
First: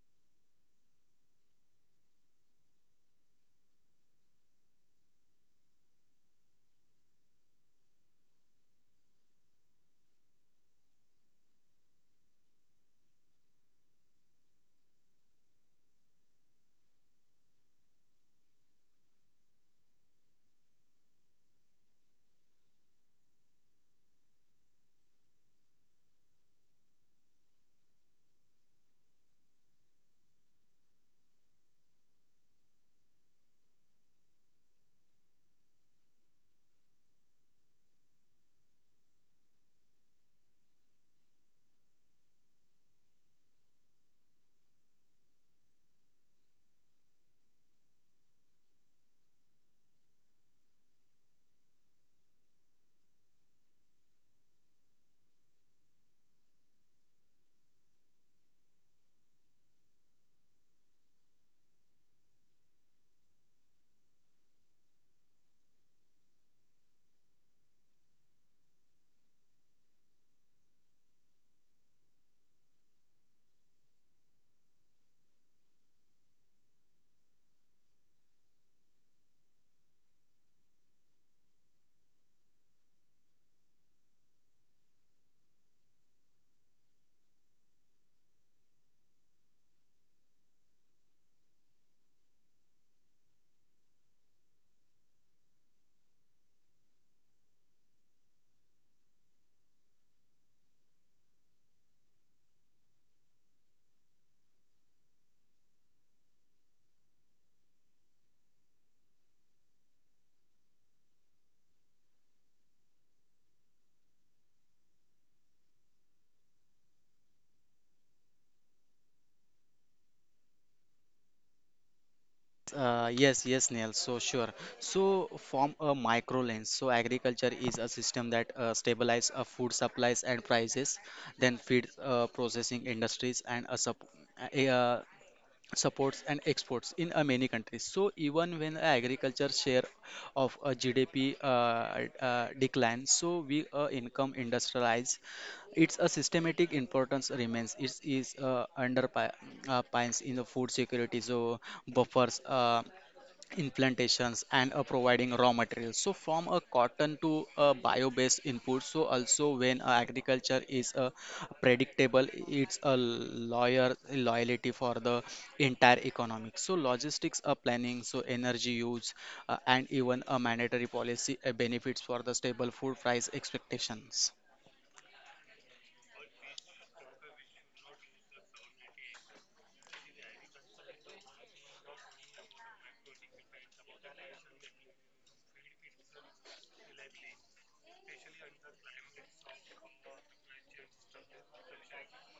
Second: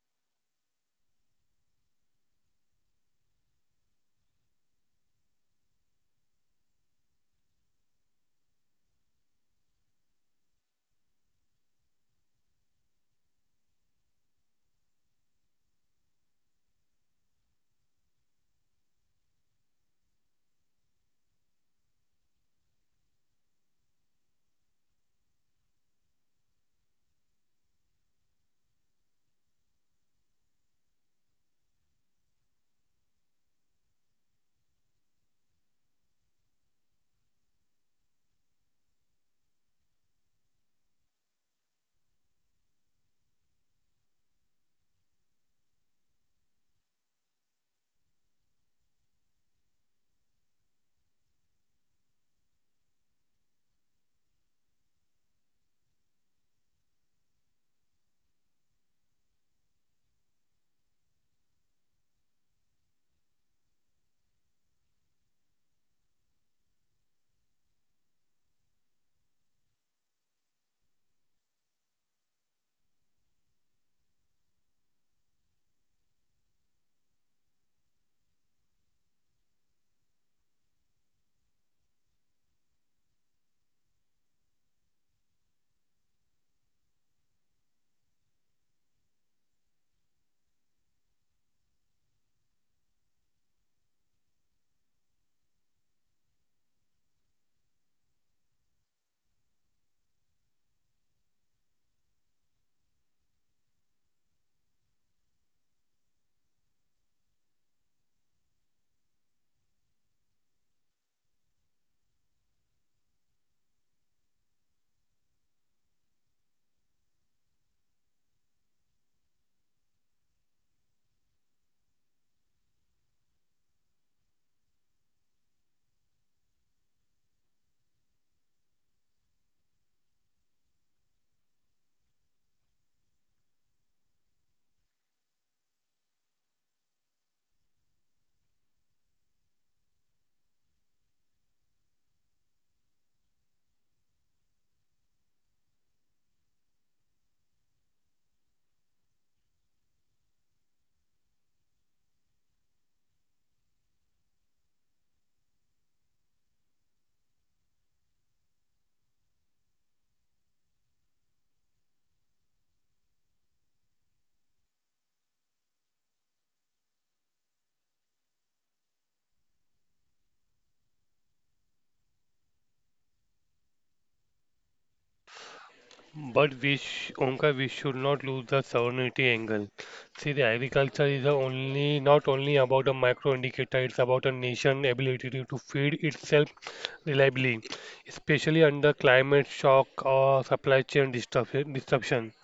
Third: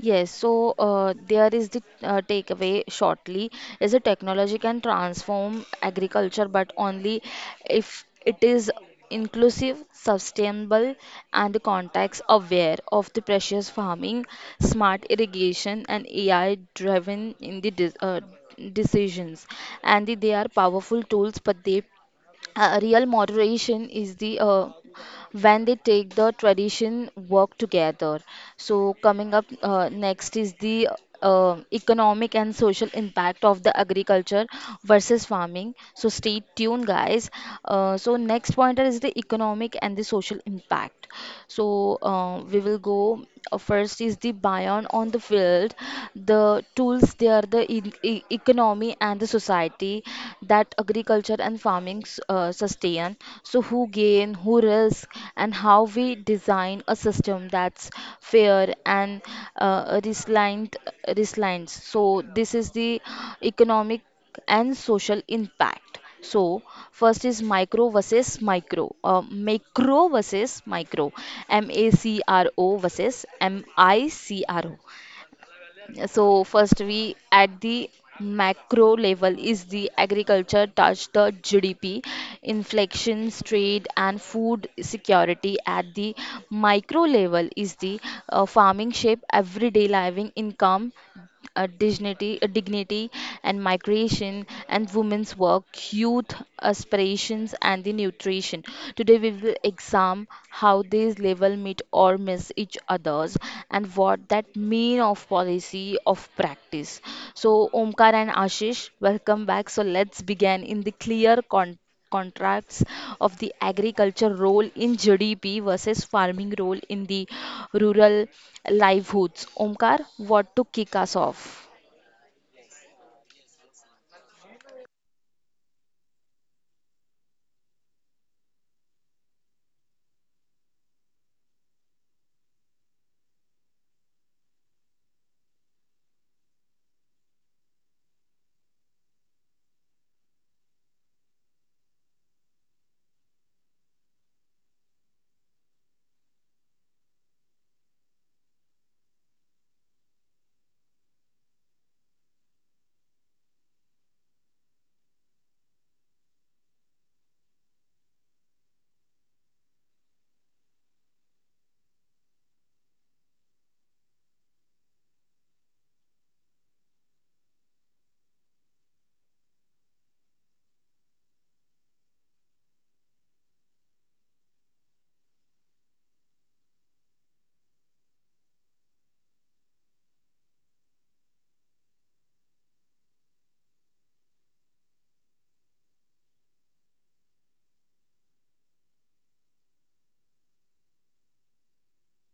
Yes, so there is the takeaway shortly is a technology can transform agriculture, but only if it is inclusive, sustainable, and context aware of the precious farming, smart irrigation, and AI driven in the decisions. And they are powerful tools, but they real moderation is the when they take the tradition work together. So coming up next is the economic and social impact of the agriculture versus farming. So stay tuned, guys. Uh, so next pointer is the economic and the social impact. So we will go first is the bion on the field, the tools they are the economy and the society that agriculture and farming sustain. So who gain, who risk, and how we design a system that's fair and uh, resilient, resilient. So this is the economic and social impact. So, first is macro versus micro, MACRO versus MICRO. So, first we at the macro level is the agriculture touch the GDP, inflections, trade, and food security. At the micro level is the farming shape everyday living income, dignity and migration and women's work, youth aspirations and the nutrition. Today we will examine how these levels meet or miss each others and what that mean of policy of practice. So Omkar and Ashish, welcome back. So let's begin in the clear context contrasts of the agriculture role in GDP versus farming role in the rural livelihoods. Omkar, what to kick us off?
Yes, yes, Neil. So sure. So form a micro lens. So agriculture is a system that stabilize food supplies and prices, then feed processing industries and a uh, supports and exports in many countries. So even when agriculture share of a gdp decline, so we income industrialize, its a systematic importance remains. It is under pi- pines in the food security. So buffers in plantations and providing raw materials, so from a cotton to a bio-based input. So also when agriculture is predictable, it's a lawyer loyalty for the entire economic. So logistics planning, so energy use and even a mandatory policy benefits for the stable food price expectations.
But we, sh Omkar, we should not lose the sovereignty angle. See, the agriculture is the only not only about a micro indicator; it's about a nation's ability to feed itself reliably, especially under climate shock or supply chain disruption.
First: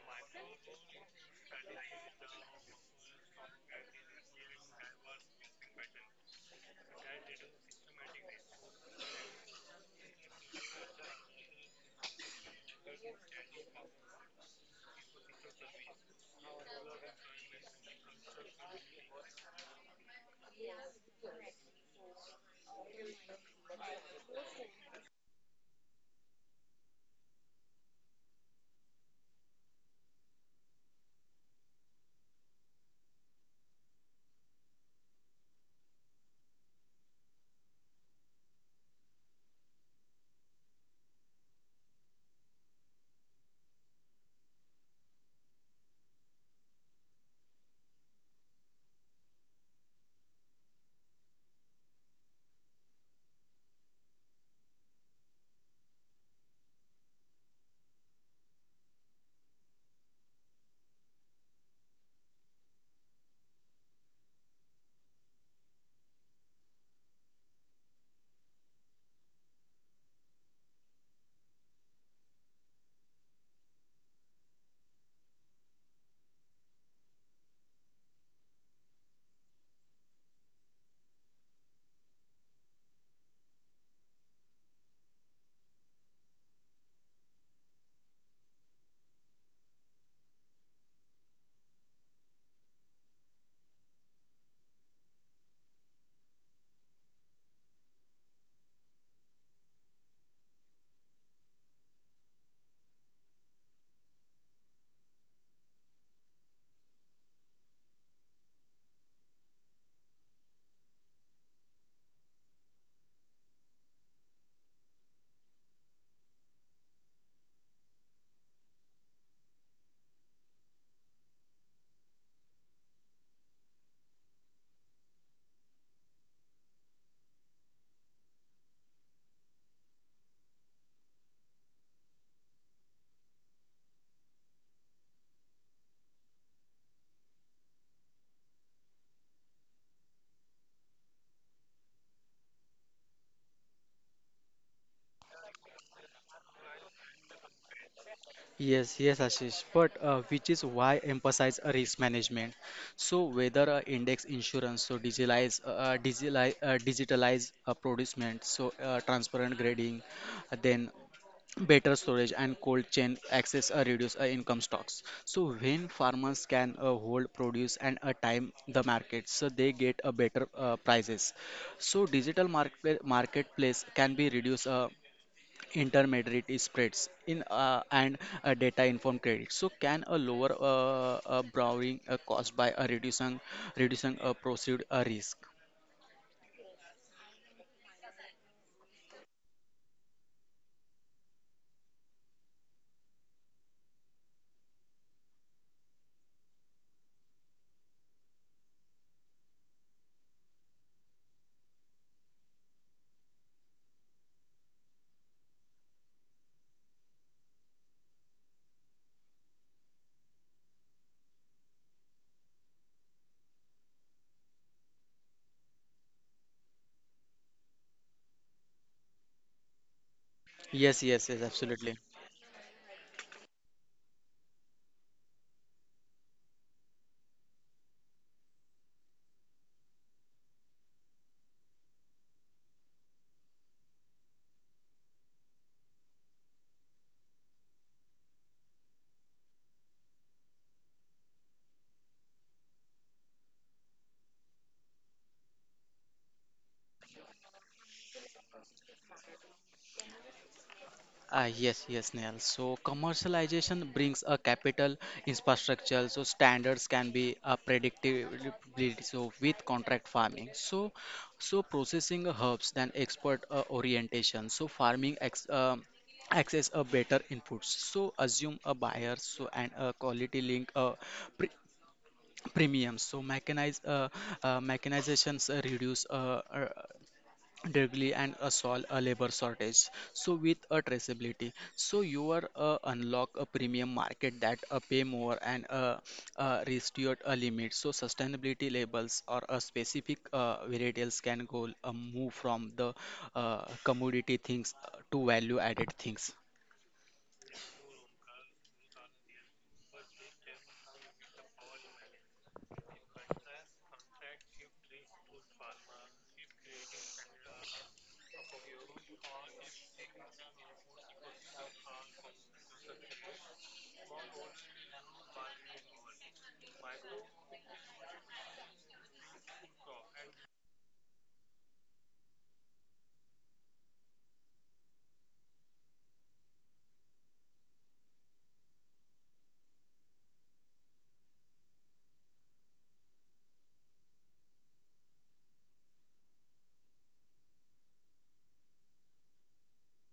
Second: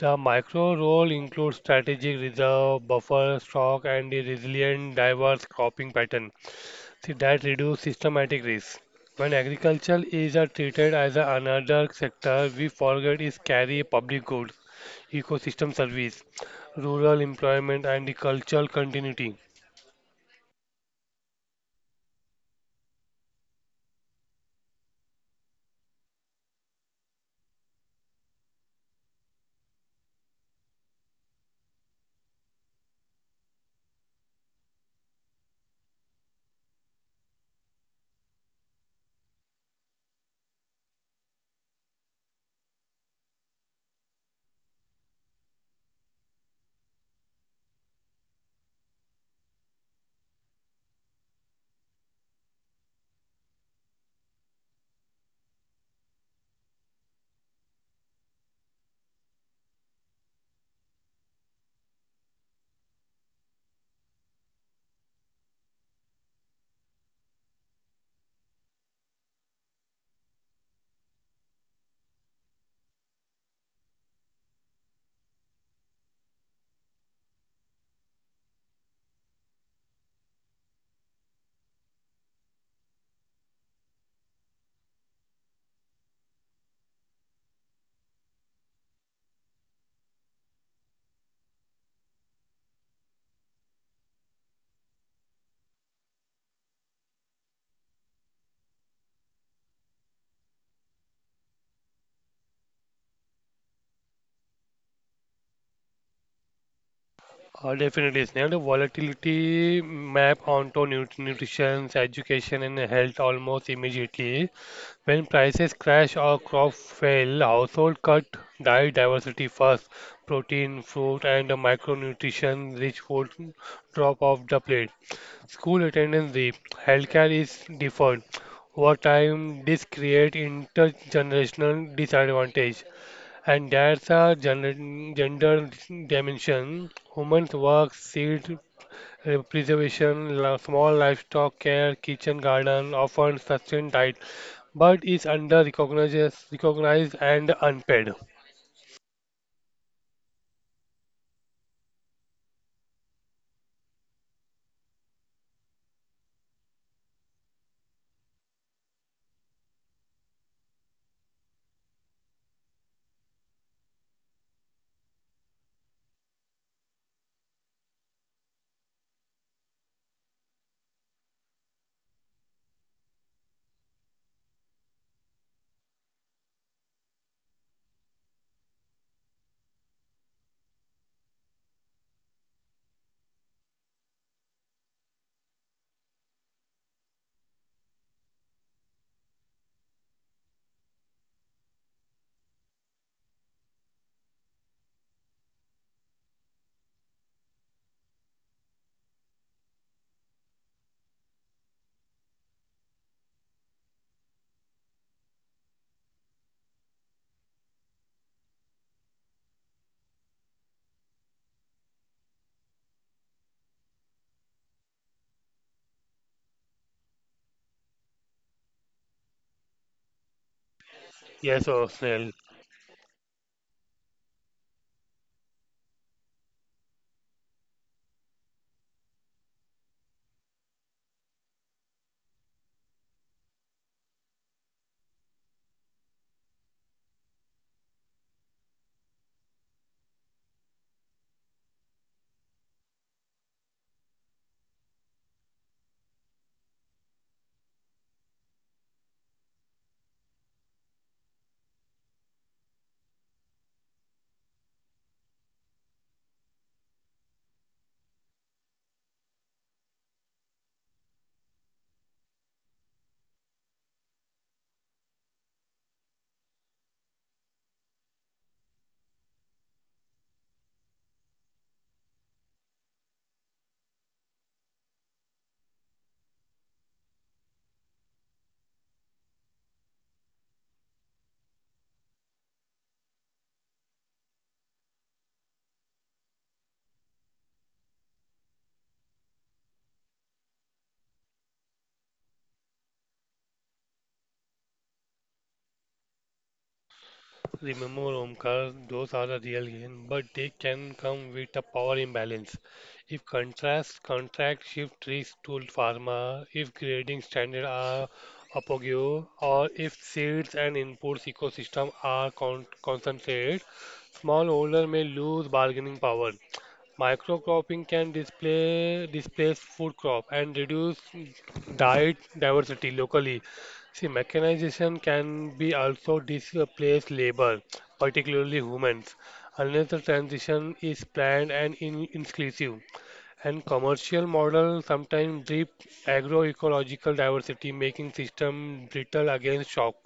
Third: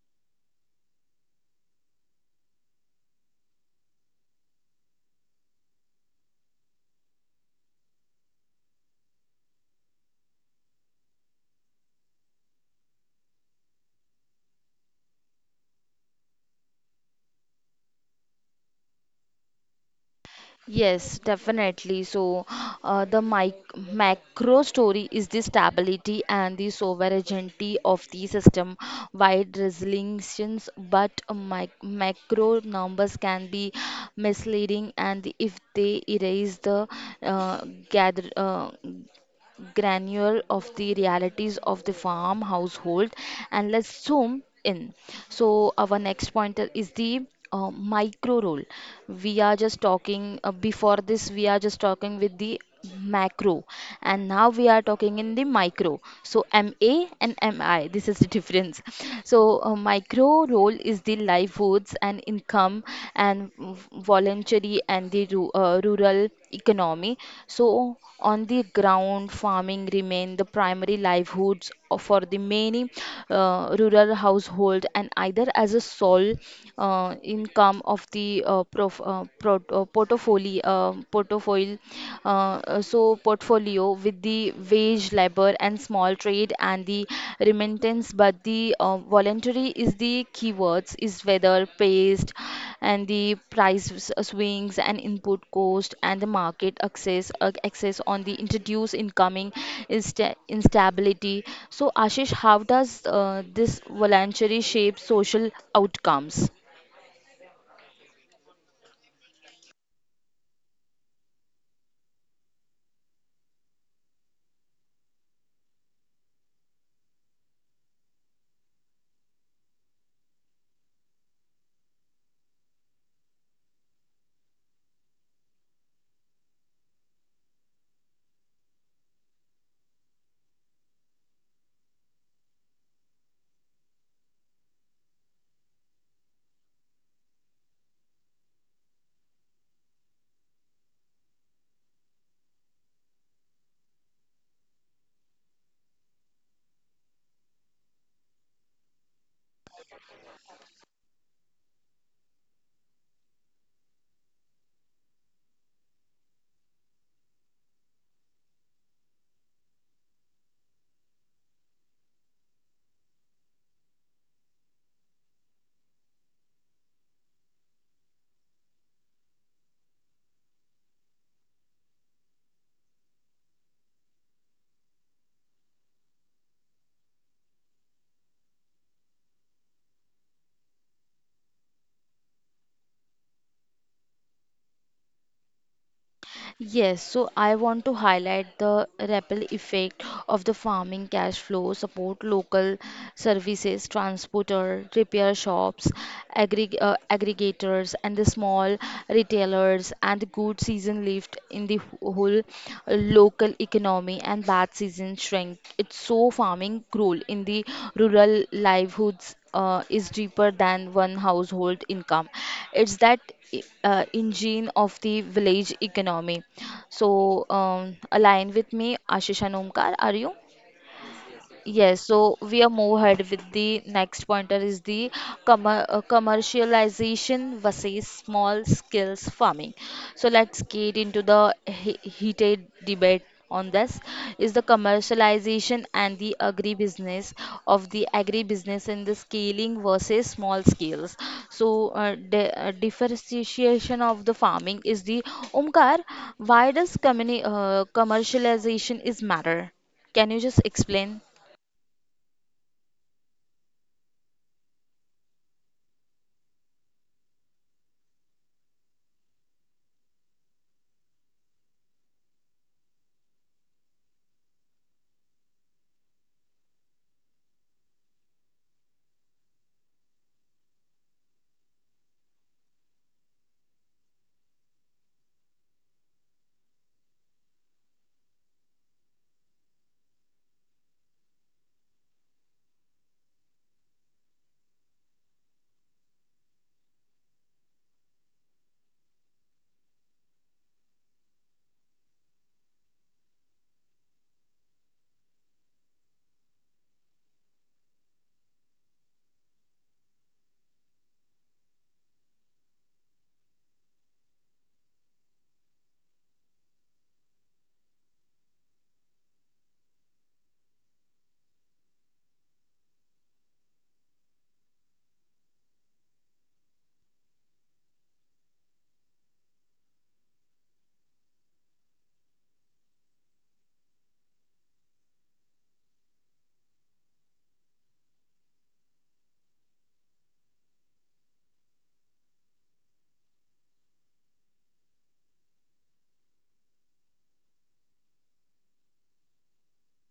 The micro role includes strategic reserve, buffer stock, and a resilient, diverse cropping pattern. See, that reduce systematic risk. When agriculture is treated as a another sector, we forget it carry public goods, ecosystem service, rural employment, and the cultural continuity.
Yes, definitely. So, the mic macro story is the stability and the sovereignty of the system wide resolutions, but mic macro numbers can be misleading, and if they erase the gather granule of the realities of the farm household, and let's zoom in. So our next point is the micro role. We are just talking before this. We are just talking with the macro, and now we are talking in the micro. So MA and MI. This is the difference. So micro role is the livelihoods and income and voluntary and the rural economy. So on the ground, farming remain the primary livelihoods for the many rural household, and either as a sole income of the portfolio portfolio with the wage labor and small trade and the remittance. But the voluntary is the keywords, is whether paste and the price swings and input cost and the market access on the introduce incoming instability. So, Ashish, how does this voluntary shape social outcomes?
Definitely, Snehal. The volatility map onto nutrition, education, and health almost immediately. When prices crash or crop fail, household cut diet diversity first. Protein, fruit, and the micronutrition rich food drop off the plate. School attendance dip. Healthcare is deferred. Over time, this creates intergenerational disadvantage. And there's a gender dimension. Women's work, seed preservation, small livestock care, kitchen garden often sustain diet, but is under recognized, recognized and unpaid.
Yes, yes, Ashish. But which is why emphasize a risk management. So whether index insurance, so digitalize producement, so transparent grading, then better storage and cold chain access reduce income stocks. So when farmers can hold produce and time the market, so they get a better prices. So digital market marketplace can be reduce intermediary spreads in and data informed credit so can a lower borrowing cost by a reducing a proceed risk.
Yes, so I want to highlight the ripple effect of the farming cash flow support local services, transporter, repair shops, aggregators, and the small retailers, and the good season lift in the whole local economy, and bad season shrink. It's so farming role in the rural livelihoods is deeper than one household income. It's that engine of the village economy. So, align with me, Ashish and Omkar, are you?
Yes, yes, yes,
Yes, oh,
absolutely.
Yes, so
Snell.
we are move ahead with the next pointer is the commercialization versus small skills farming. So let's get into the he heated debate on this. Is the commercialization and the agribusiness of the agribusiness in the scaling versus small scales? So di differentiation of the farming is the Omkar. Why does communi commercialization is matter? Can you just explain?
Ah, yes, yes, Neil. So commercialization brings a capital infrastructure, so standards can be a predictability. So with contract farming, so so processing herbs than expert orientation. So farming ex, um, access a better inputs. So assume a buyer, so and a quality link pre premium. So mechanize mechanizations reduce directly and solve a labor shortage. So with a traceability, so you are unlock a premium market that pay more and restrict a limit. So sustainability labels or a specific varietals can go move from the commodity things to value added things.
Remember, Omkar, those are a real gain, but they can come with a power imbalance. If contrast contract shift risk to pharma, if grading standards are apogeo, or if seeds and inputs ecosystem are concentrated, smallholder may lose bargaining power. Microcropping can display, displace food crop and reduce diet diversity locally. See, mechanization can be also displace labor, particularly humans, unless the transition is planned and in inclusive. And commercial models sometimes drip agroecological diversity, making system brittle against shock.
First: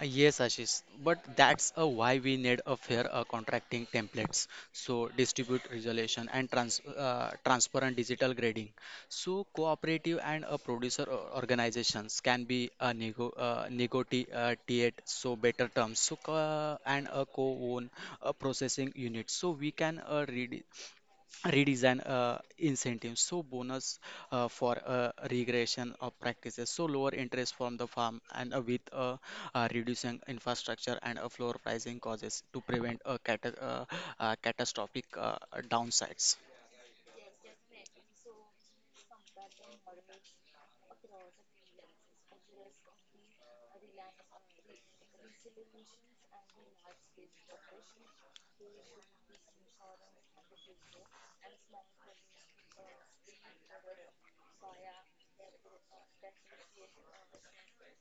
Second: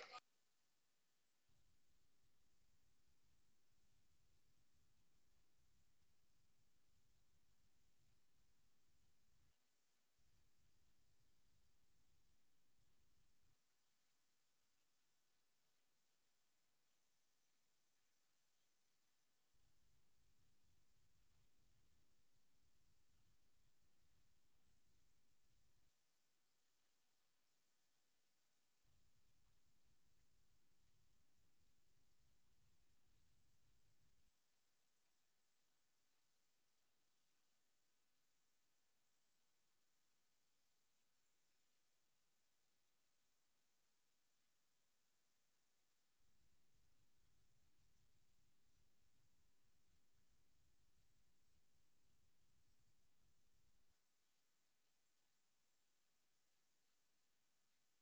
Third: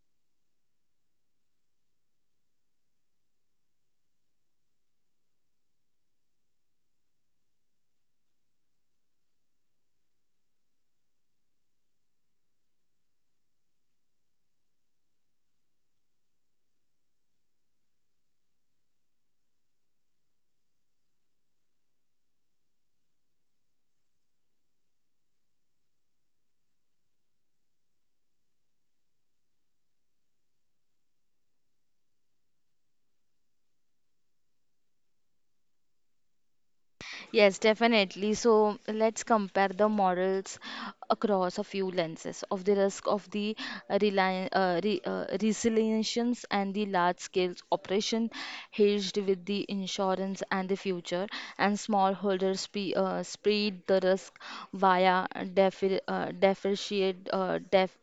Yes, Ashish, but that's why we need a fair contracting templates. So distribute resolution and transparent digital grading. So cooperative and producer organizations can be negotiate so better terms. So co- and a co-own processing unit. So we can read redesign incentives, so bonus for regression of practices, so lower interest from the farm and with reducing infrastructure and floor pricing causes to prevent catastrophic downsides.
Yes, definitely. So let's compare the models across a few lenses of the risk of the resilience and the large scale operation hedged with the insurance and the future, and smallholders spread the risk via defer, uh, deferred uh, def,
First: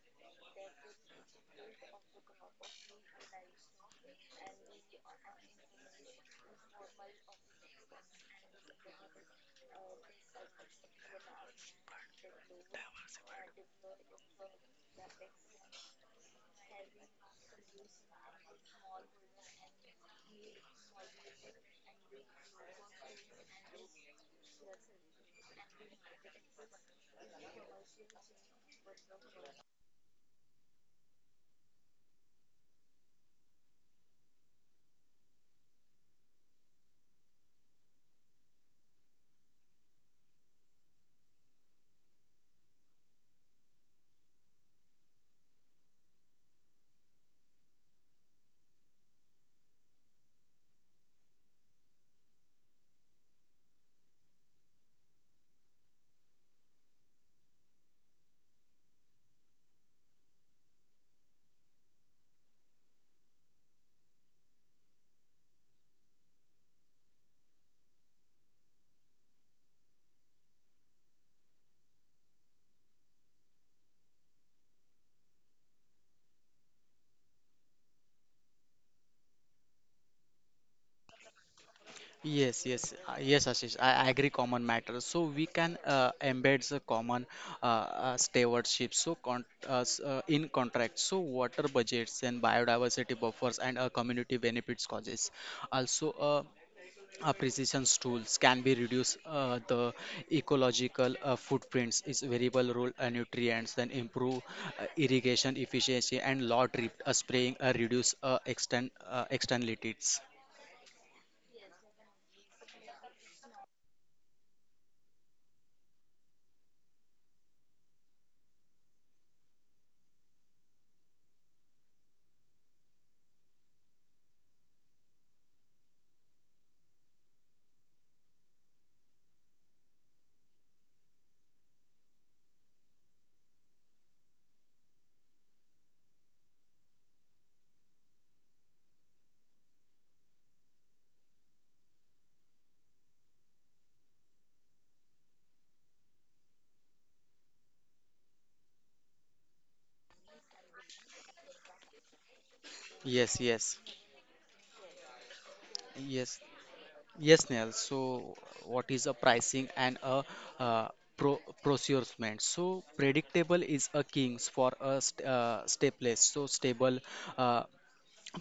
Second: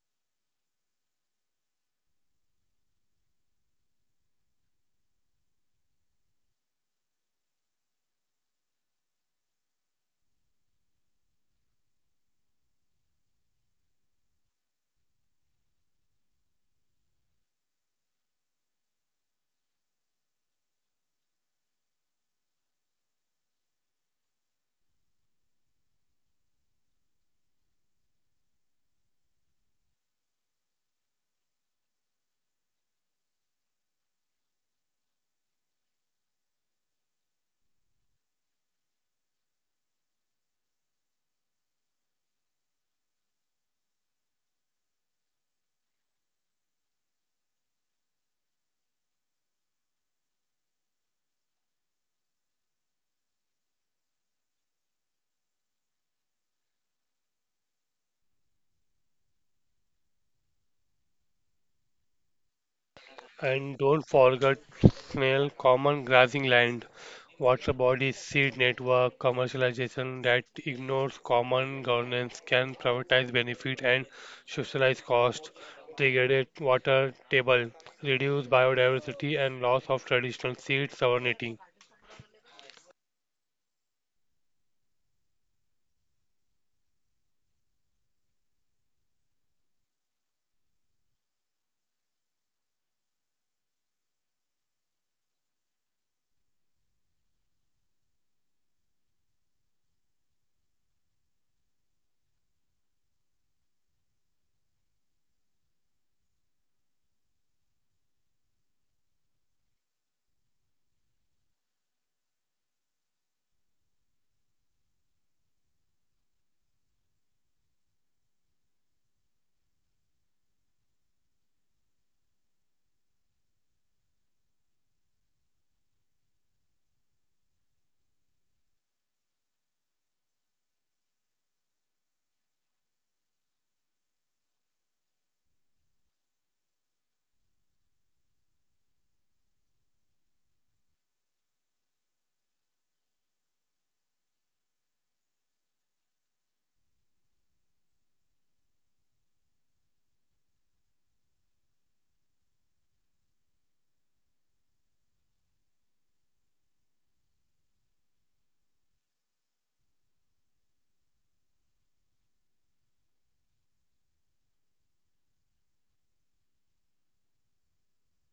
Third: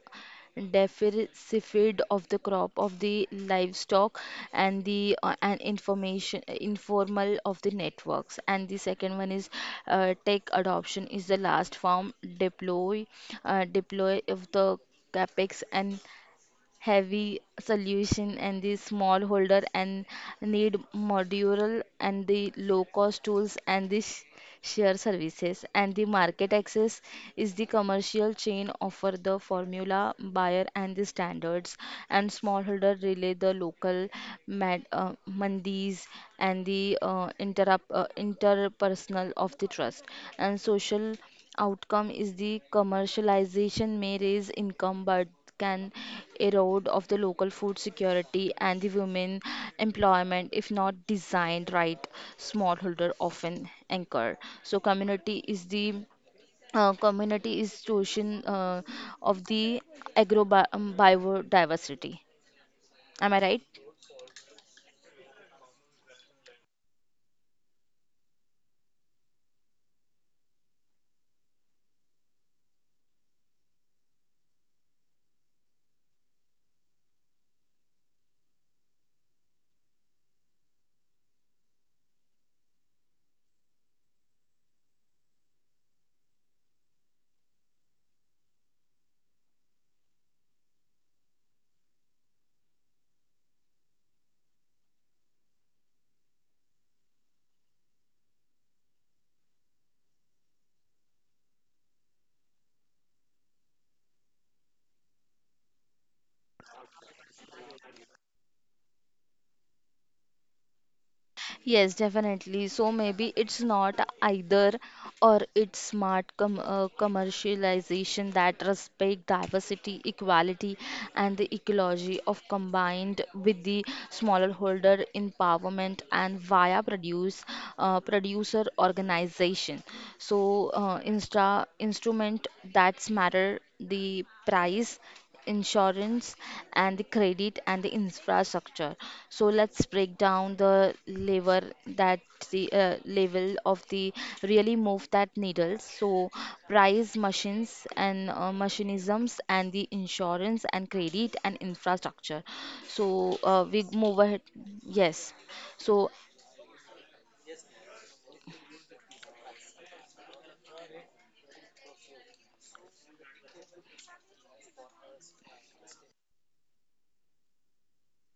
deficit of the crop of the livestock and the and information informal of the networks. And the second one is tech adoption is the last form deploy of the capex and heavy solution, and the smallholder and need modular and the low cost tools and the share services. And the market access is the commercial chain offer the formula buyer and the standards, and smallholder relay the local mandis and the interrupt interpersonal of the trust and social outcome. Is the commercialization may raise income but can erode of the local food security and the women employment if not designed right. Smallholder often anchor, so community is chosen of the agro biodiversity. Am I right?
And don't forget snail, common grazing land, water bodies, seed network, commercialization that ignores common governance can privatize benefit and socialize cost, degraded water table, reduce biodiversity and loss of traditional seed sovereignty.
Yes, yes, yes, Ashish. I agree. Common matters. So we can embed the common stewardship. So in contracts, so water budgets and biodiversity buffers and community benefits causes. Also, precision tools can be reduce the ecological footprints is variable role nutrients, then improve irrigation efficiency and lot drip spraying reduce externalities.
Yes, definitely. So maybe it's not either or it's smart commercialization that respect diversity, equality and the ecology of combined with the smaller holder empowerment and via producer organization. So insta instrument that's matter the price insurance and the credit and the infrastructure. So let's break down the lever that the level of the really move that needles. So price machines and machinisms and the insurance and credit and infrastructure. So
Yes, yes,
we move ahead. Yes. So
yes, yes, Neil. So what is a pricing and a uh, procurement. So predictable is a king for a stateless, so stable uh,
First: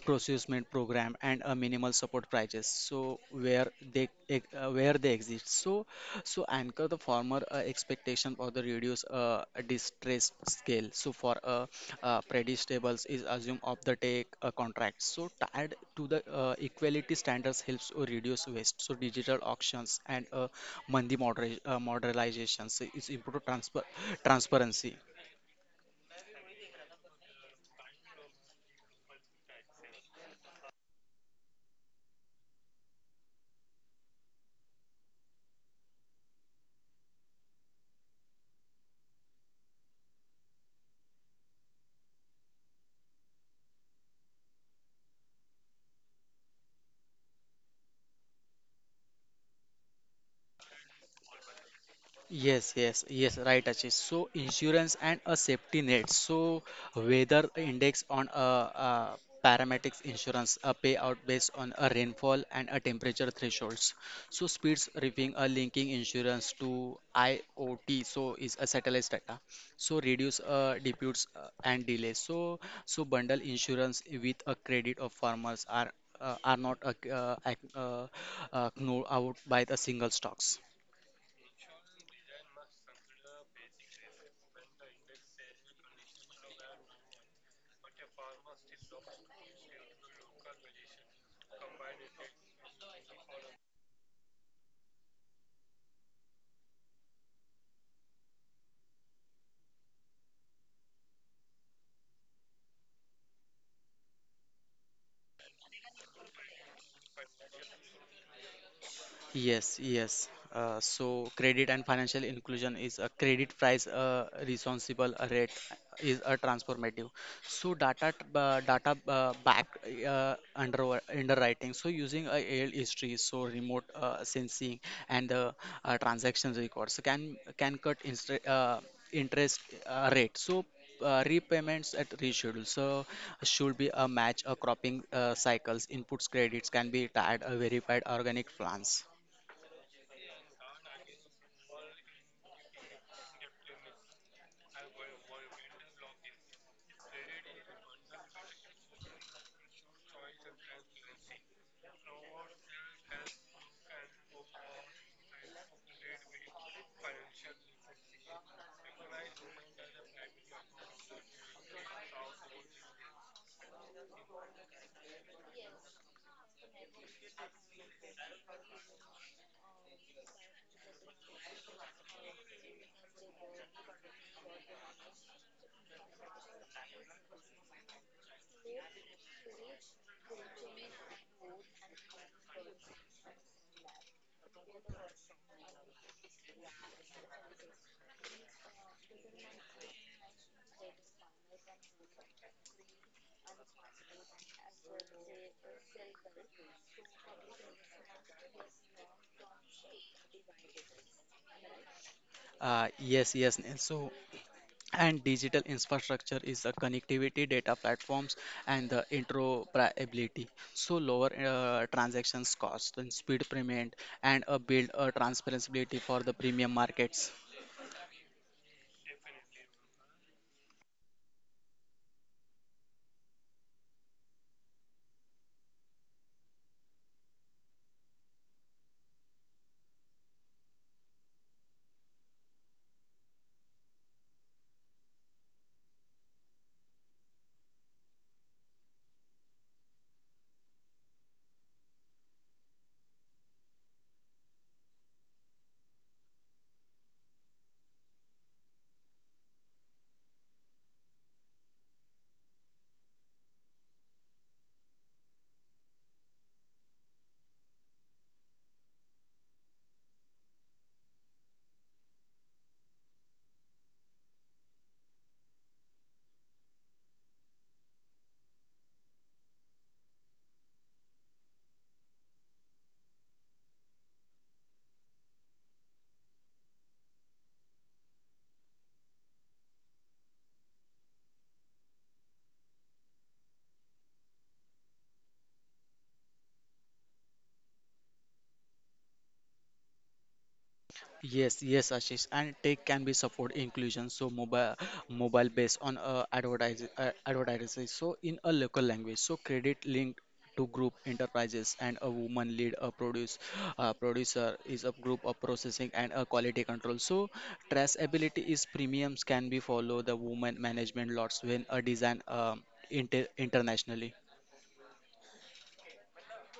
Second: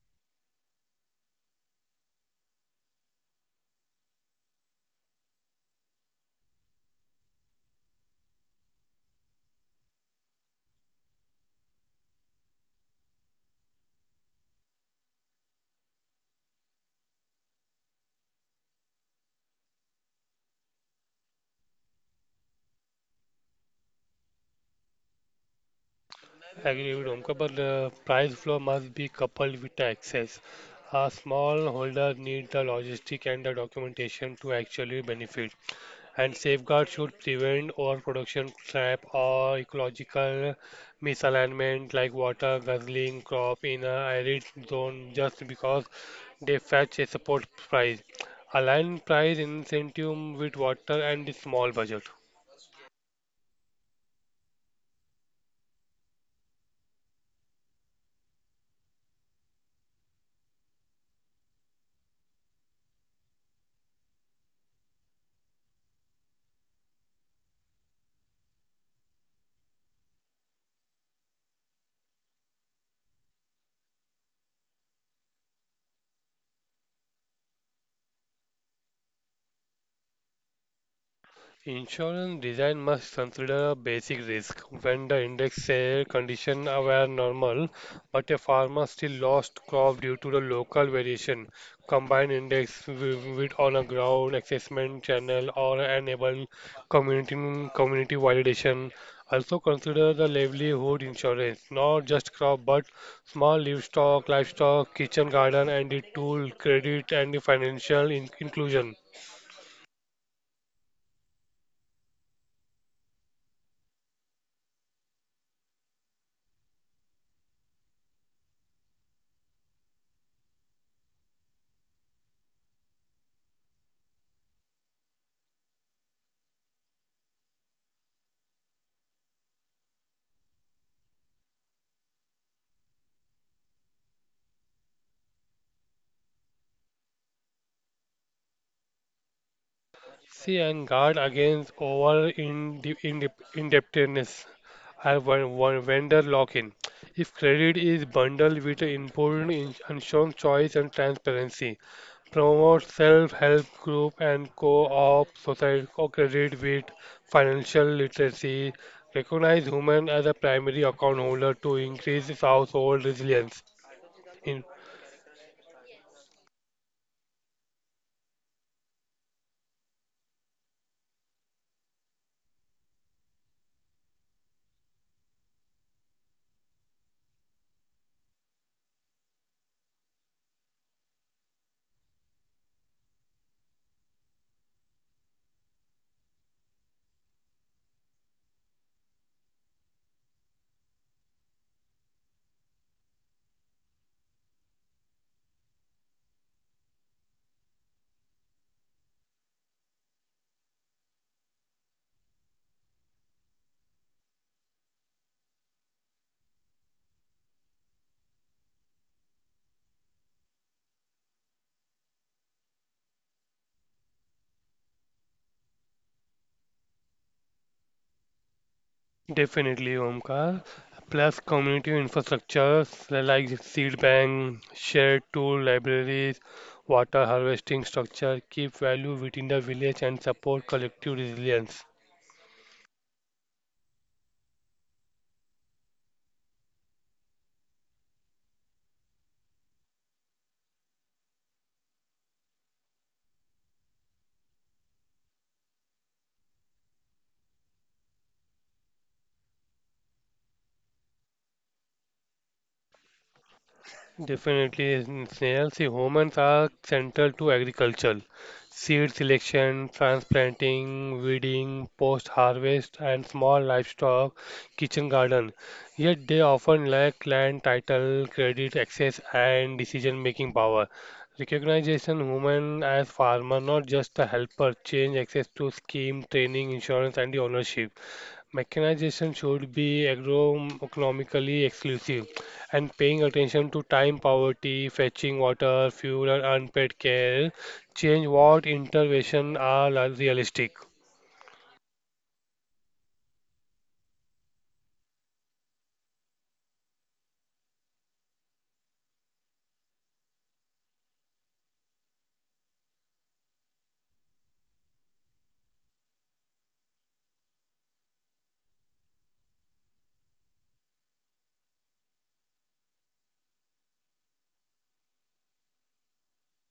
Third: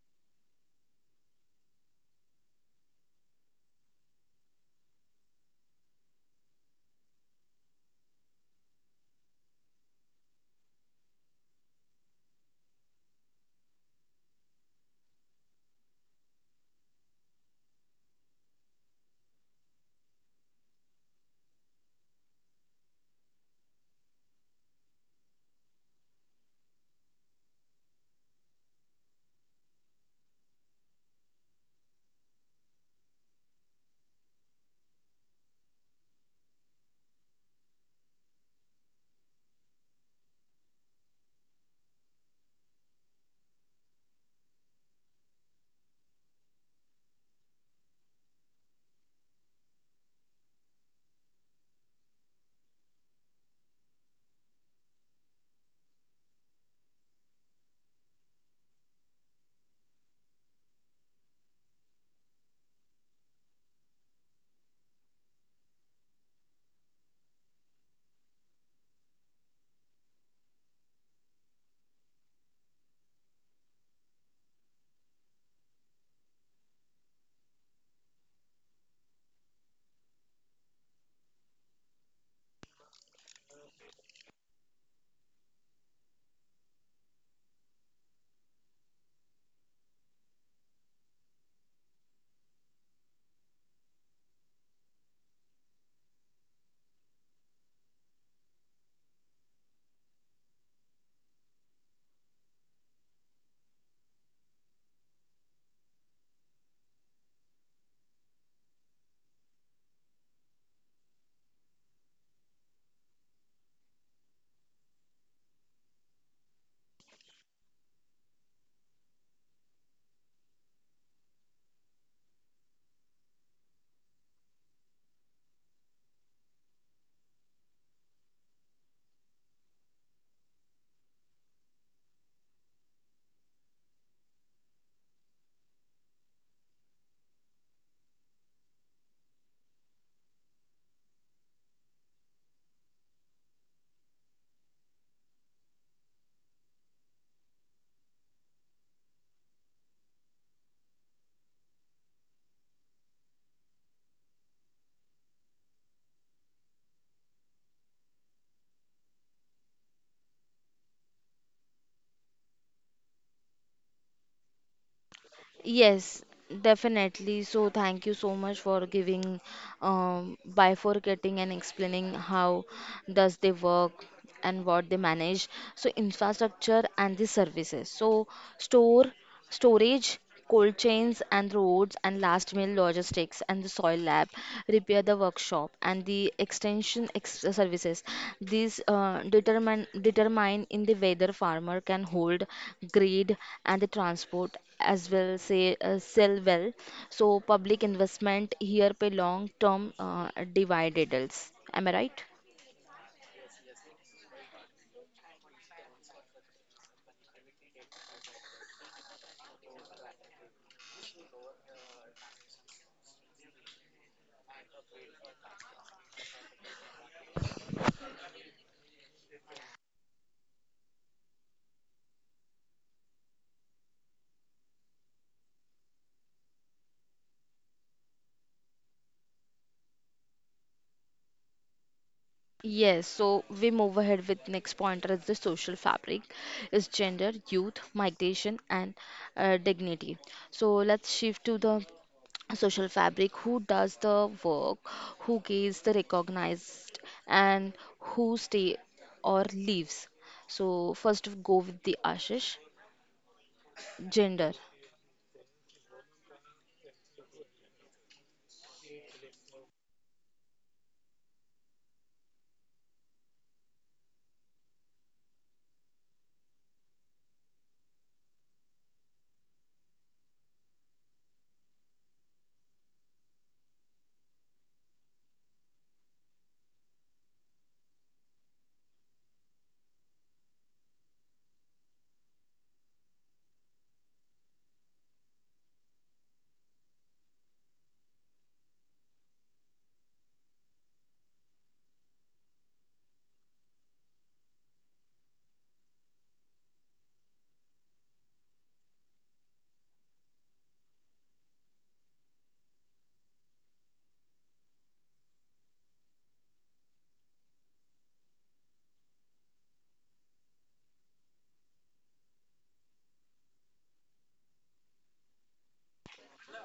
procurement program and a minimal support prices so where where they exist. So so anchor the former expectation for the reduce distress scale. So for predictables is assume of the take contract so tied to the equality standards helps to reduce waste. So digital auctions and mandi moderation modernizations is improve transfer transparency.
Agree with Omkar, but the price flow must be coupled with the access. A smallholder need the logistic and the documentation to actually benefit. And safeguards should prevent overproduction, trap, or ecological misalignment like water guzzling crop in an arid zone just because they fetch a support price. Align price incentive with water and small budget.
Yes, yes, yes, right, Ashish. So insurance and a safety net. So weather index on a, uh, paramedics insurance, a payout based on a rainfall and a temperature thresholds. So speeds reefing a linking insurance to IoT. So is a satellite data. So reduce disputes and delays. So so bundle insurance with a credit of farmers are not ac- known out by the single stocks.
Insurance design must consider a basic risk when the index say conditions were normal, but a farmer still lost crop due to the local variation. Combine index with on a ground assessment channel or enable community community validation. Also consider the livelihood insurance, not just crop but small livestock, kitchen garden, and the tool credit and the financial inclusion.
Yes, yes. So credit and financial inclusion is a credit price responsible rate is a transformative. So data back underwriting. So using AL history, so remote sensing and transaction records. So can interest rate. So repayments at reschedule. So should be a match a cropping cycles. Inputs credits can be tied a verified organic plans.
See, and guard against over in indebtedness and vendor lock-in. If credit is bundled with important insurance choice and transparency, promote self-help group and co-op society co-credit with financial literacy. Recognize women as a primary account holder to increase household resilience. In
Yes, definitely. So thank you so much for giving, bifurcating and explaining how does they work and what they manage. So infrastructure and the services. So store, storage, cold chains and roads and last mile logistics and the soil lab, repair the workshop, and the extension services. These determine in the whether farmer can hold, grade, and the transport as well say sell well. So public investment here pay long term dividends. Am I right?
Yes, yes, Neil. So, and digital infrastructure is the connectivity, data platforms, and the interoperability. So lower transactions cost and speed payment, and a build transparency for the premium markets.
definitely, Omkar. Plus, community infrastructures like the seed bank, shared tool libraries, water harvesting structure keep value within the village and support collective resilience.
Yes, so we move ahead with next pointer is the social fabric is gender, youth, migration and dignity. So let's shift to the social fabric. Who does the work? Who gets the recognized? And who stay or leaves? So first go with the Ashish. Gender.
Definitely, Snehal. See, humans are central to agriculture. Seed selection, transplanting, weeding, post-harvest, and small livestock, kitchen garden. Yet they often lack land title, credit access, and decision-making power. Recognition human as farmer, not just a helper, change access to scheme, training, insurance, and the ownership. Mechanization should be agronomically exclusive and paying attention to time poverty, fetching water, fuel, and unpaid care, change what interventions are realistic.
Yes, yes, Ashish. And tech can be support inclusion. So mobile based on advertising. So in a local language. So credit linked to group enterprises and a woman lead a producer is a group of processing and a quality control. So traceability is premiums can be follow the woman management lots when a design internationally.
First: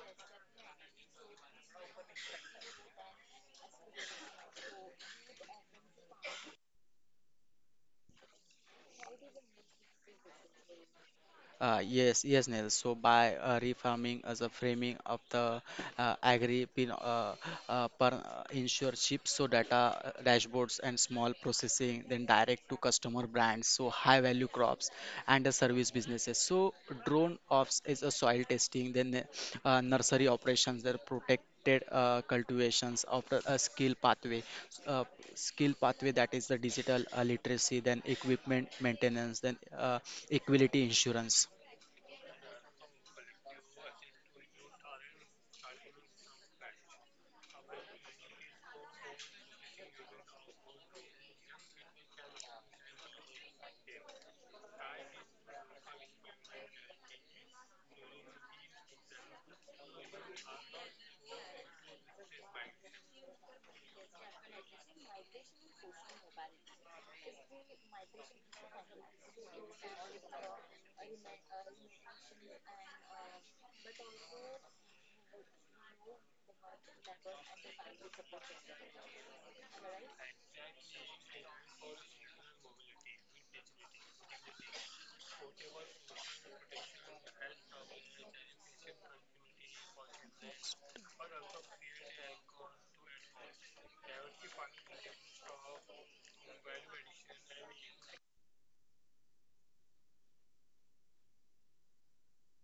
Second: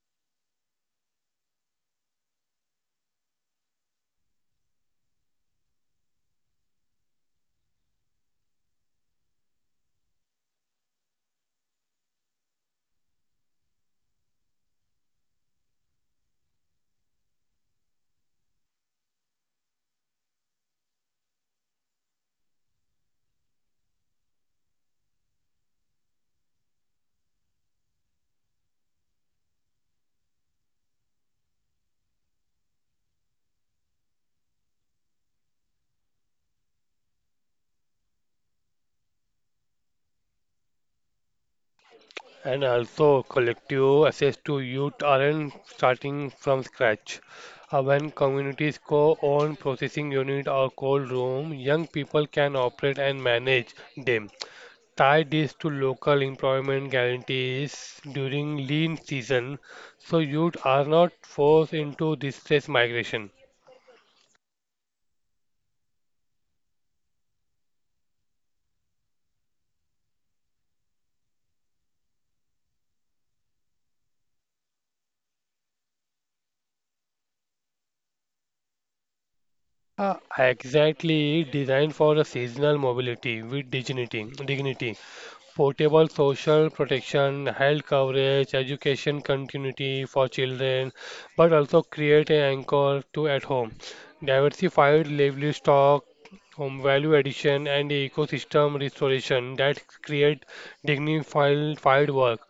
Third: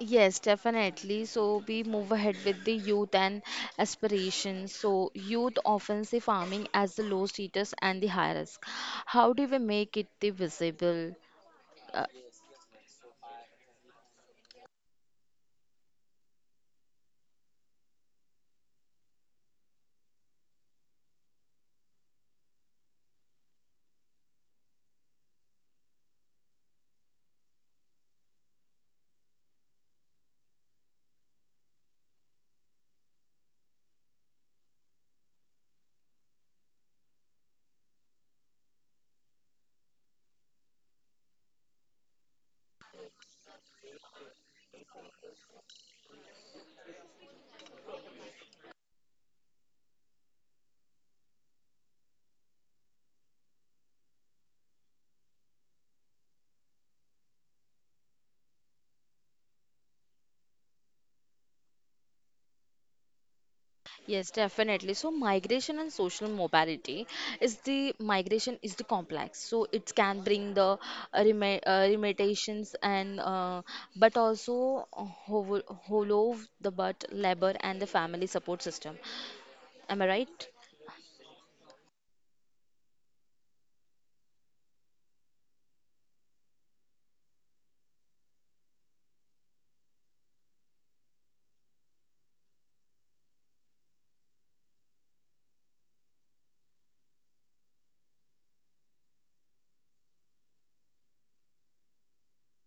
Yes, definitely. So we move ahead with the youth and aspirations. So youth often see farming as the low status and the high risk. How do we make it the visible? Uh,
Yes, yes, Neil. So by refarming as a framing of the agri pin per insure chips, so data dashboards and small processing, then direct to customer brands, so high value crops and the service businesses. So drone ops is a soil testing, then nursery operations, they're protected cultivations after a uh, skill pathway that is the digital literacy, then equipment maintenance, then equality insurance.
And also, collective access to youth aren't starting from scratch. When communities co-own processing unit or cold room, young people can operate and manage them. Tie this to local employment guarantees during lean season so youth are not forced into distress migration.
Yes, definitely. So migration and social mobility is the migration is the complex. So it can bring the rema limitations and but also hollow the but labor and the family support system. Am I right?
Exactly designed for a seasonal mobility with dignity. Portable social protection, health coverage, education continuity for children, but also create an anchor to at home. Diversified livestock, home value addition, and ecosystem restoration that create dignified field work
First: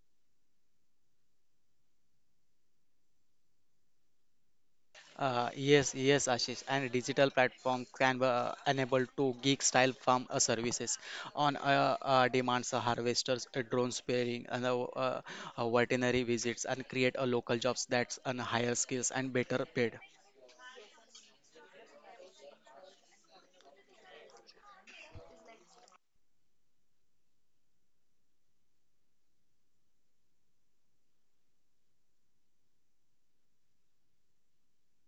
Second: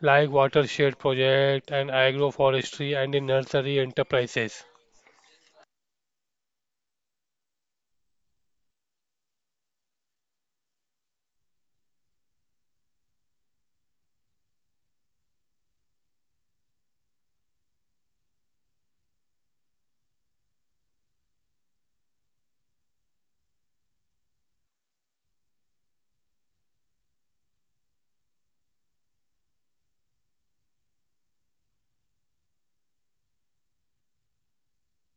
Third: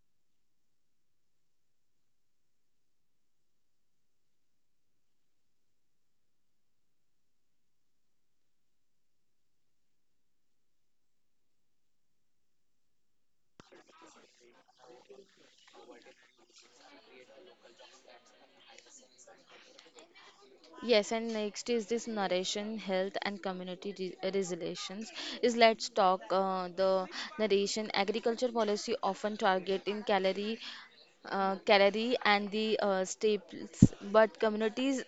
like watershed project and agroforestry and the nursery enterprises.
Yes, yes, Ashish. And digital platform can be enabled to gig style farm services on demands, harvesters, drone sparing, and veterinary visits, and create a local jobs that's on higher skills and better paid.
Yes, and next is this narration, health, and community resilience. Is let's talk the narration. Agriculture policy often target in calorie and the staples, but communities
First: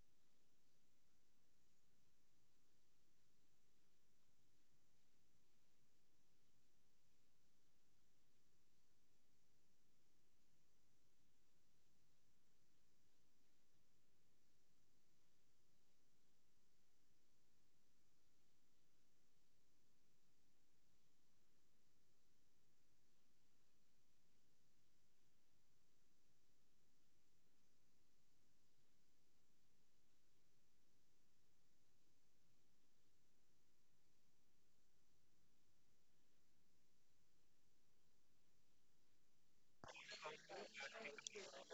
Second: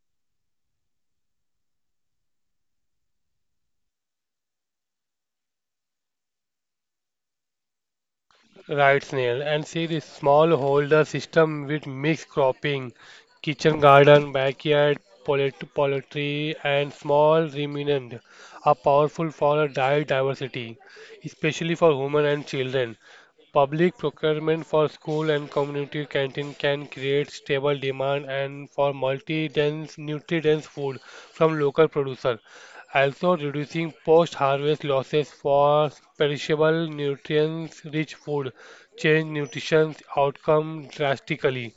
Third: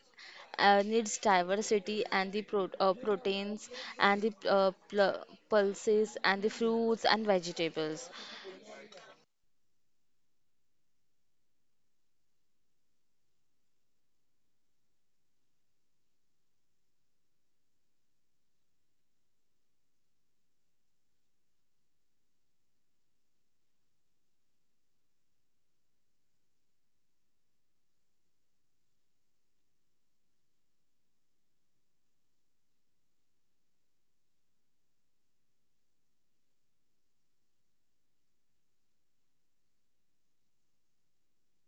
needs diversity and the proteins and the pulses and the fruits and vegetables.
Right, Snail. And see the smallholder system with mixed cropping, kitchen garden, backyard, poultry, and small ruminant are powerful for diet diversity, especially for women and children. Public procurement for school and community canteen can create stable demand and for multi-dense, nutrient-dense food from local producer, also reducing post-harvest losses for perishable nutrients-rich food, change nutrition outcome drastically.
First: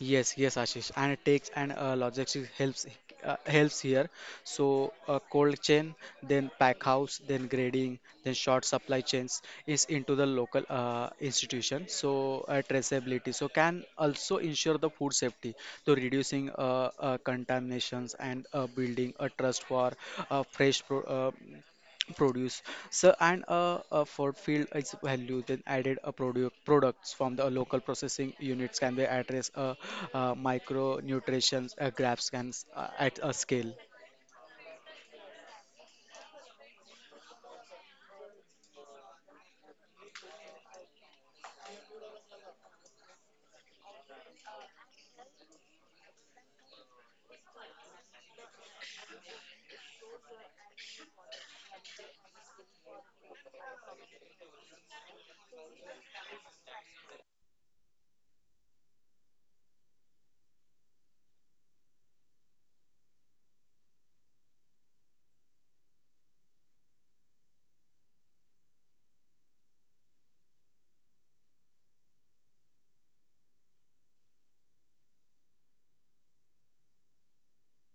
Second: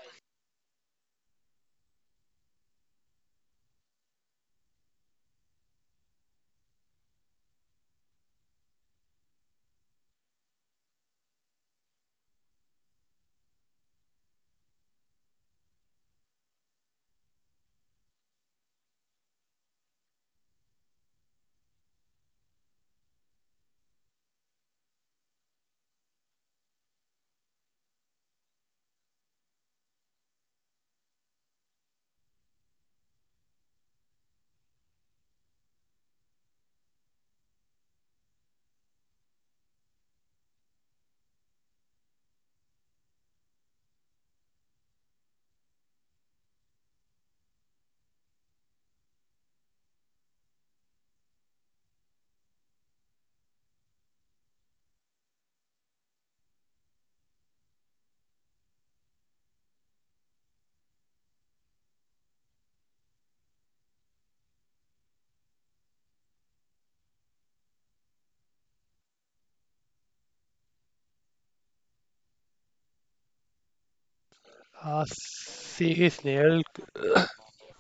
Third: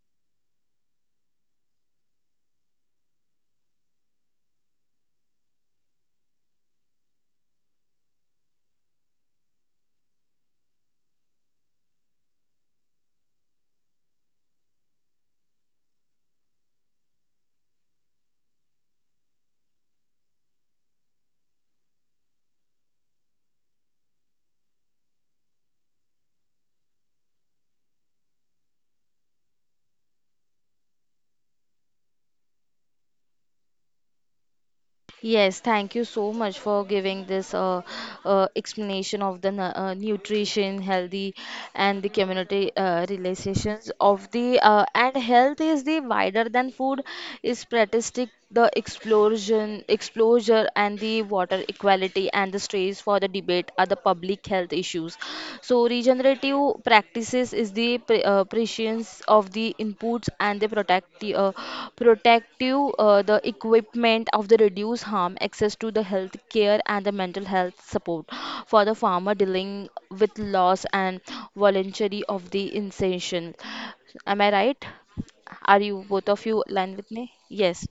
Yes, yes, Ashish, and it takes and logistics helps helps here. So cold chain, then pack house, then grading, then short supply chains is into the local institution. So traceability, so can also ensure the food safety, so reducing contaminations and building a trust for fresh pro produce. So, and a for field its value, then added a produce products from the local processing units can be address a micronutrients graphs can at a scale.
Yes, thank you so much for giving this explanation of the nutrition, healthy, and the community relations of the and health is the wider than food is statistic the explosion, exposure, and the water equality and the strains for the debate are the public health issues. So regenerative effective practices is the prescience of the inputs and the protective the equipment of the reduce harm, access to the health care and the mental health support for the farmer dealing with loss and voluntary of the insertion. Am I right? Are you
See
both of you
snail.
aligned with me? Yes.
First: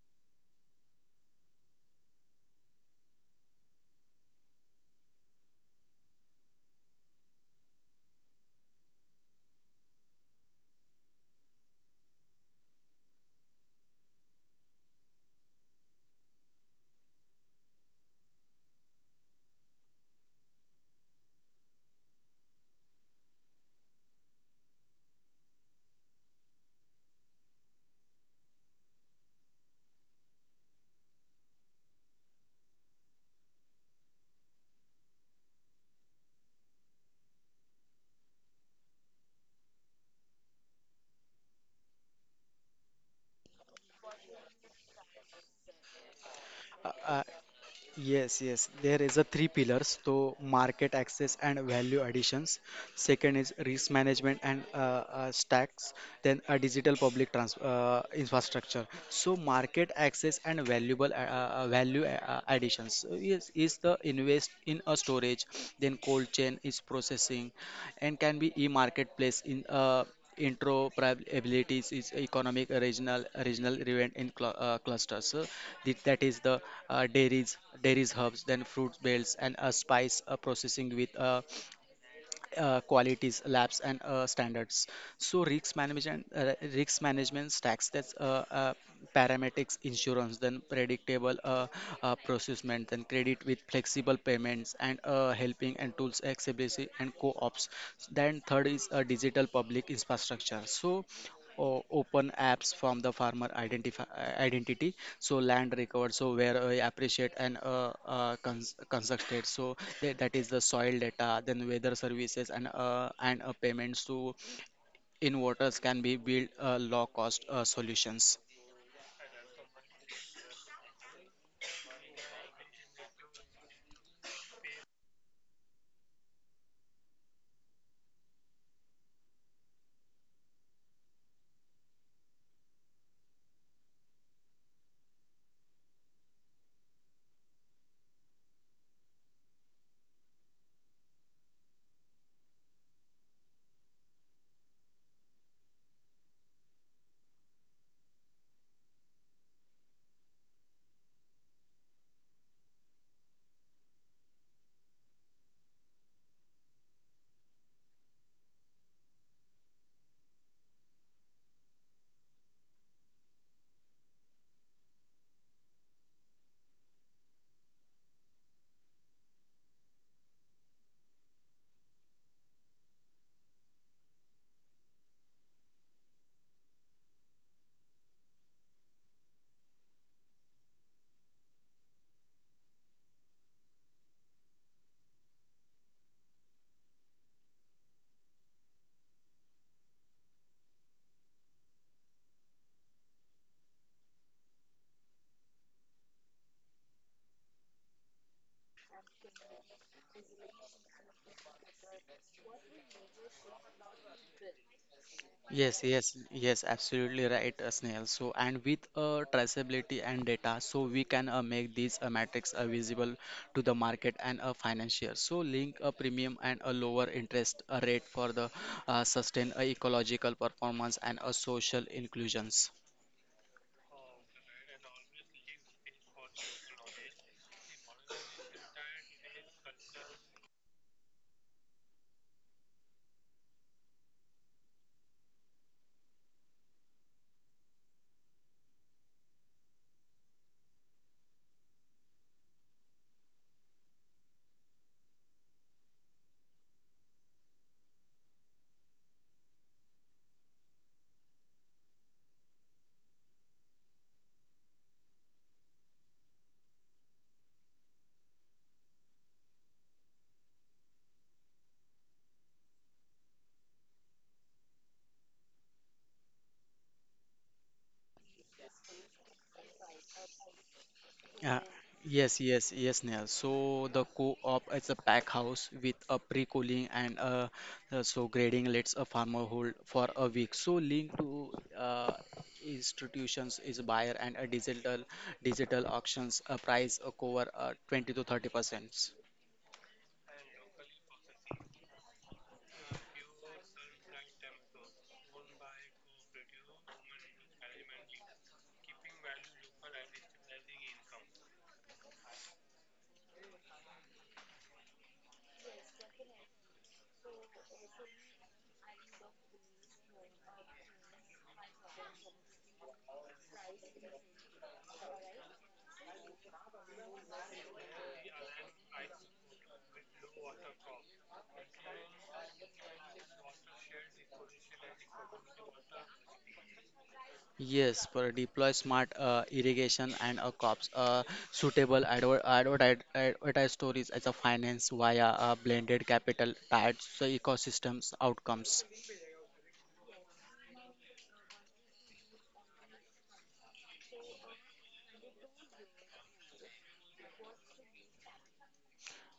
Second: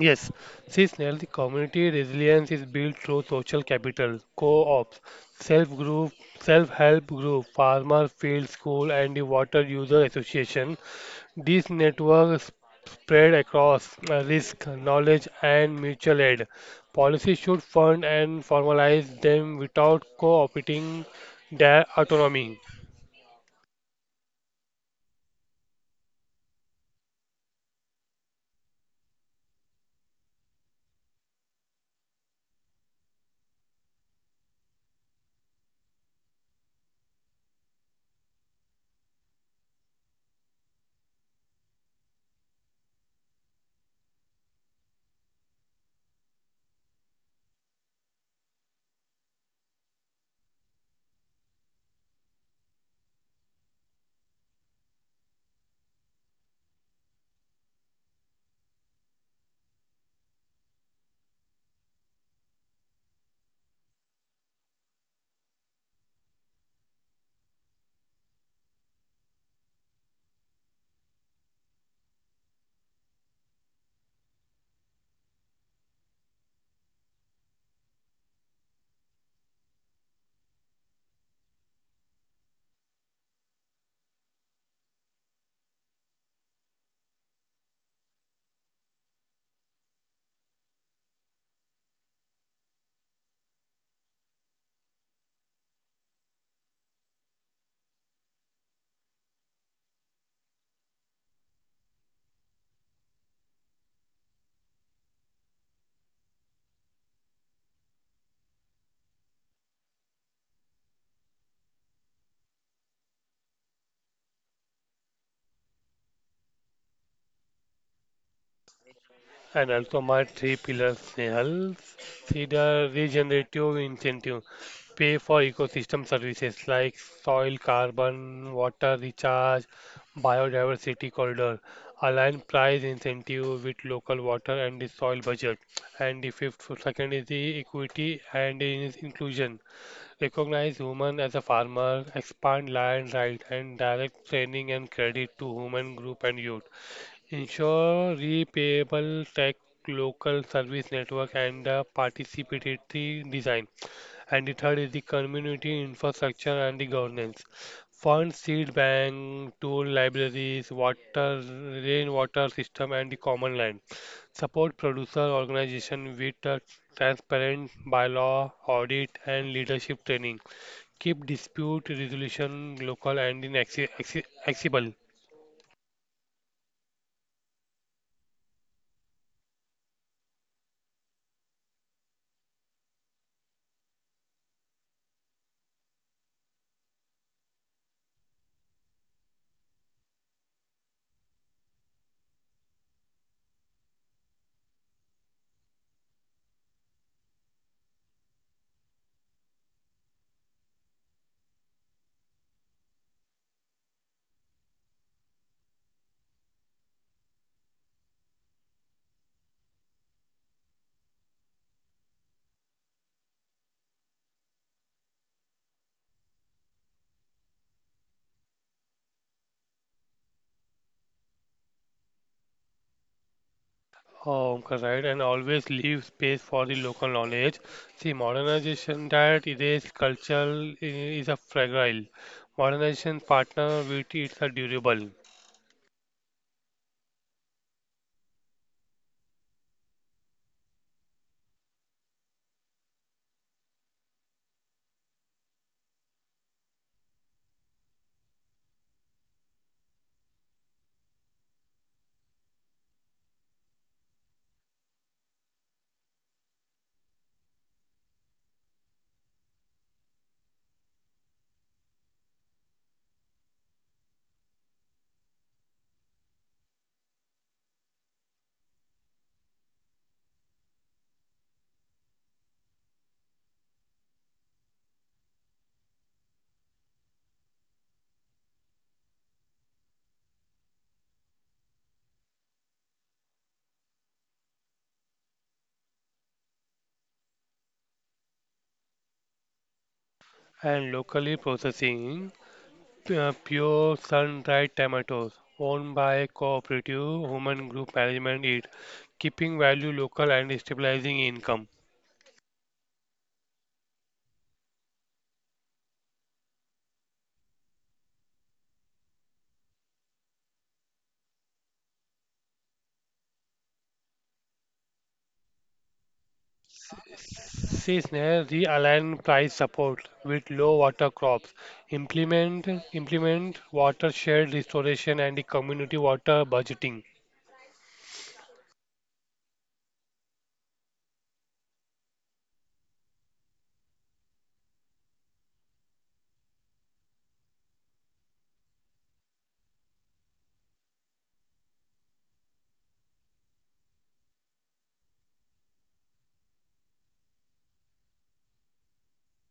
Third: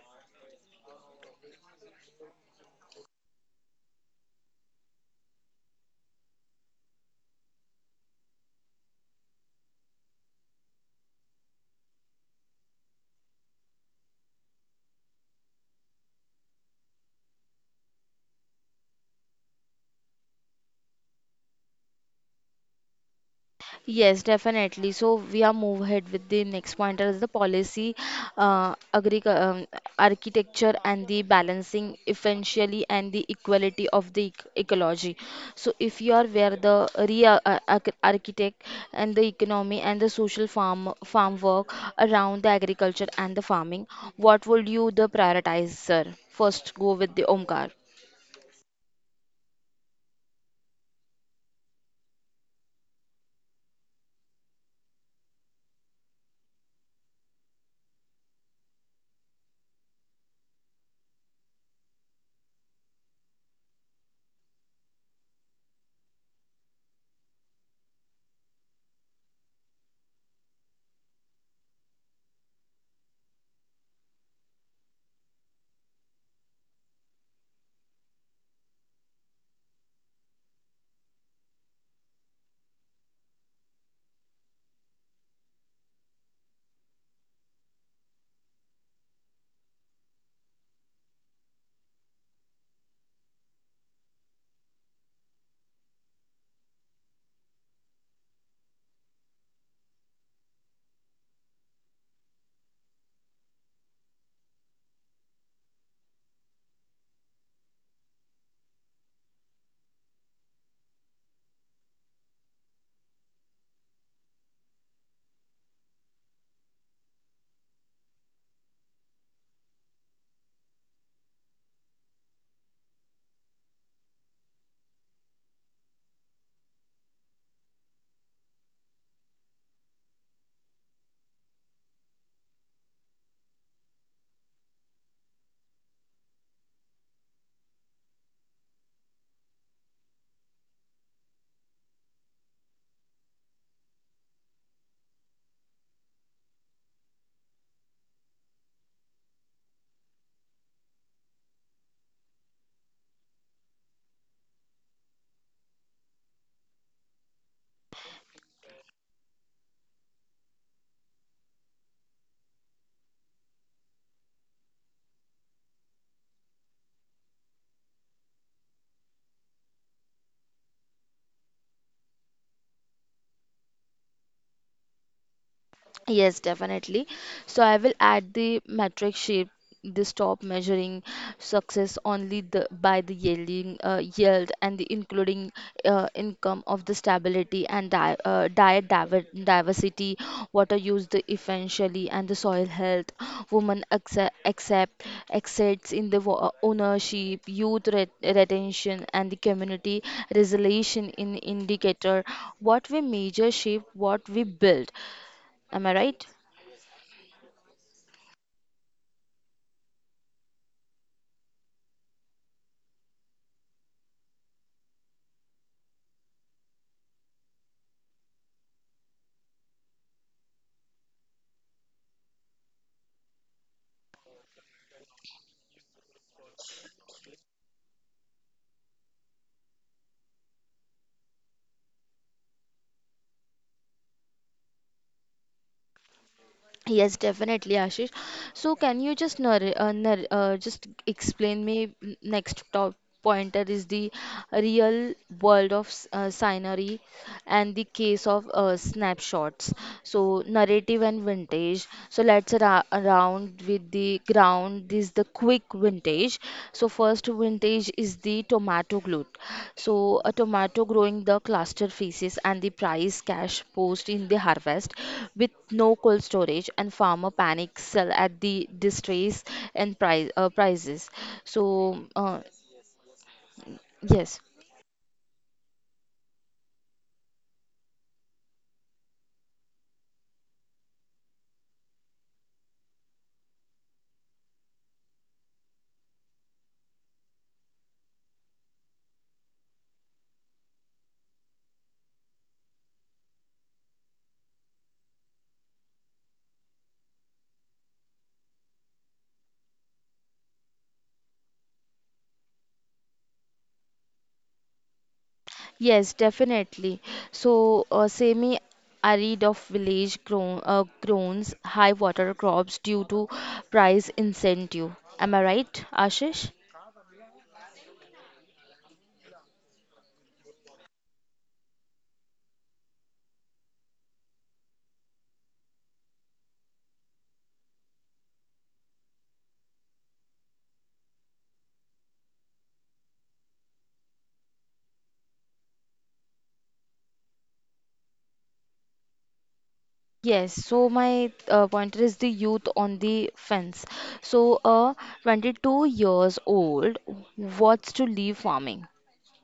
Yes, see Snell, the community resilience is built through social capital, co-ops, self-group, self-help group, farmer field school, and the water user association. These networks spread across risk, knowledge, and mutual aid. Policy should fund and formalize them without co-opting their autonomy.
Yes, definitely. So we are move ahead with the next point as the policy, agri architecture and the balancing essentially and the equality of the ec ecology. So if you are where the real architect and the economy and the social farm work around the agriculture and the farming, what would you the prioritize, sir? First,
Uh,
go with
uh,
the Omkar.
Yes, yes. There is a three pillars, so market access and value additions. Second is risk management and stacks. Then a digital public trans infrastructure. So market access and valuable value additions. So yes, is the invest in a storage. Then cold chain is processing, and can be e-marketplace in interoperabilities is economic regional event in clusters. So the, that is the dairies hubs, then fruit belts and a spice processing with qualities, labs, and standards. So risk management stacks, that's parametrics, insurance, then predictable procurement, then credit with flexible payments and helping and tools accessibility and co-ops. Then third is digital public infrastructure. So open apps from the identity, so land recovered so where I appreciate and constructed, so that is the soil data, then weather services and payments to in waters can be built low cost solutions.
And also my three pillars, Nehal, see the regenerative incentive, pay for ecosystem services like soil, carbon, water recharge, biodiversity corridor, align price incentive with local water and the soil budget. And the fifth second is the equity and inclusion. Recognize women as a farmer, expand land right and direct training and credit to women group and youth. Ensure repayable tech, local service network, and the participatory design. And the third is the community infrastructure and the governance. Fund, seed bank, tool libraries, water, rainwater system, and the common land. Support producer organization with a transparent bylaw, audit, and leadership training. Keep dispute resolution local and inaccessible.
Yes, definitely. So I will add the metric shape. This stop measuring success only the, by the yield and the including income of the stability and di diet diversity, water use the essentially and the soil health, women accept exceeds in the ownership, youth retention and the community resolution in indicator. What we measure shape, what we build. Am
Yes,
I
yes,
right?
yes, absolutely right, Snehal. So, and with traceability and data, so we can make these metrics visible to the market and financier. So, link a premium and a lower interest rate for the sustained ecological performance and social inclusions.
Correct, and always leave space for the local knowledge. See, modernization that erases culture i- is a fragile. Modernization partner with it's a durable
Yes, definitely, Ashish. So, can you just explain me next top pointer is the real world of scenery and the case of snapshots. So, narrative and vintage. So, let's ra round with the ground down this the quick vintage. So first vintage is the tomato glut. So a tomato growing the cluster phases and the price cash post in the harvest with no cold storage and farmer panic sell at the distress and price prices.
Uh,
So
yes,
uh,
yes, yes, Neil. So the
yes.
co-op is a pack house with a pre-cooling and a, so grading lets a farmer hold for a week. So link to uh, institutions is buyer and a digital auctions a price a cover 20 to 30%.
and locally processing pure sun-dried tomatoes owned by cooperative human group management it keeping value local and stabilizing income.
Yes, definitely. So, semi arid of village groans high water crops due to price incentive. Am I right, Ashish?
Seasonal realign price support with low water crops, implement watershed restoration and the community water budgeting,
Yes, for deploy smart irrigation and a cops suitable advertise stories as a finance via a blended capital tied to ecosystems outcomes.
Yes, so my pointer is the youth on the fence. So, a 22 years old wants to leave farming.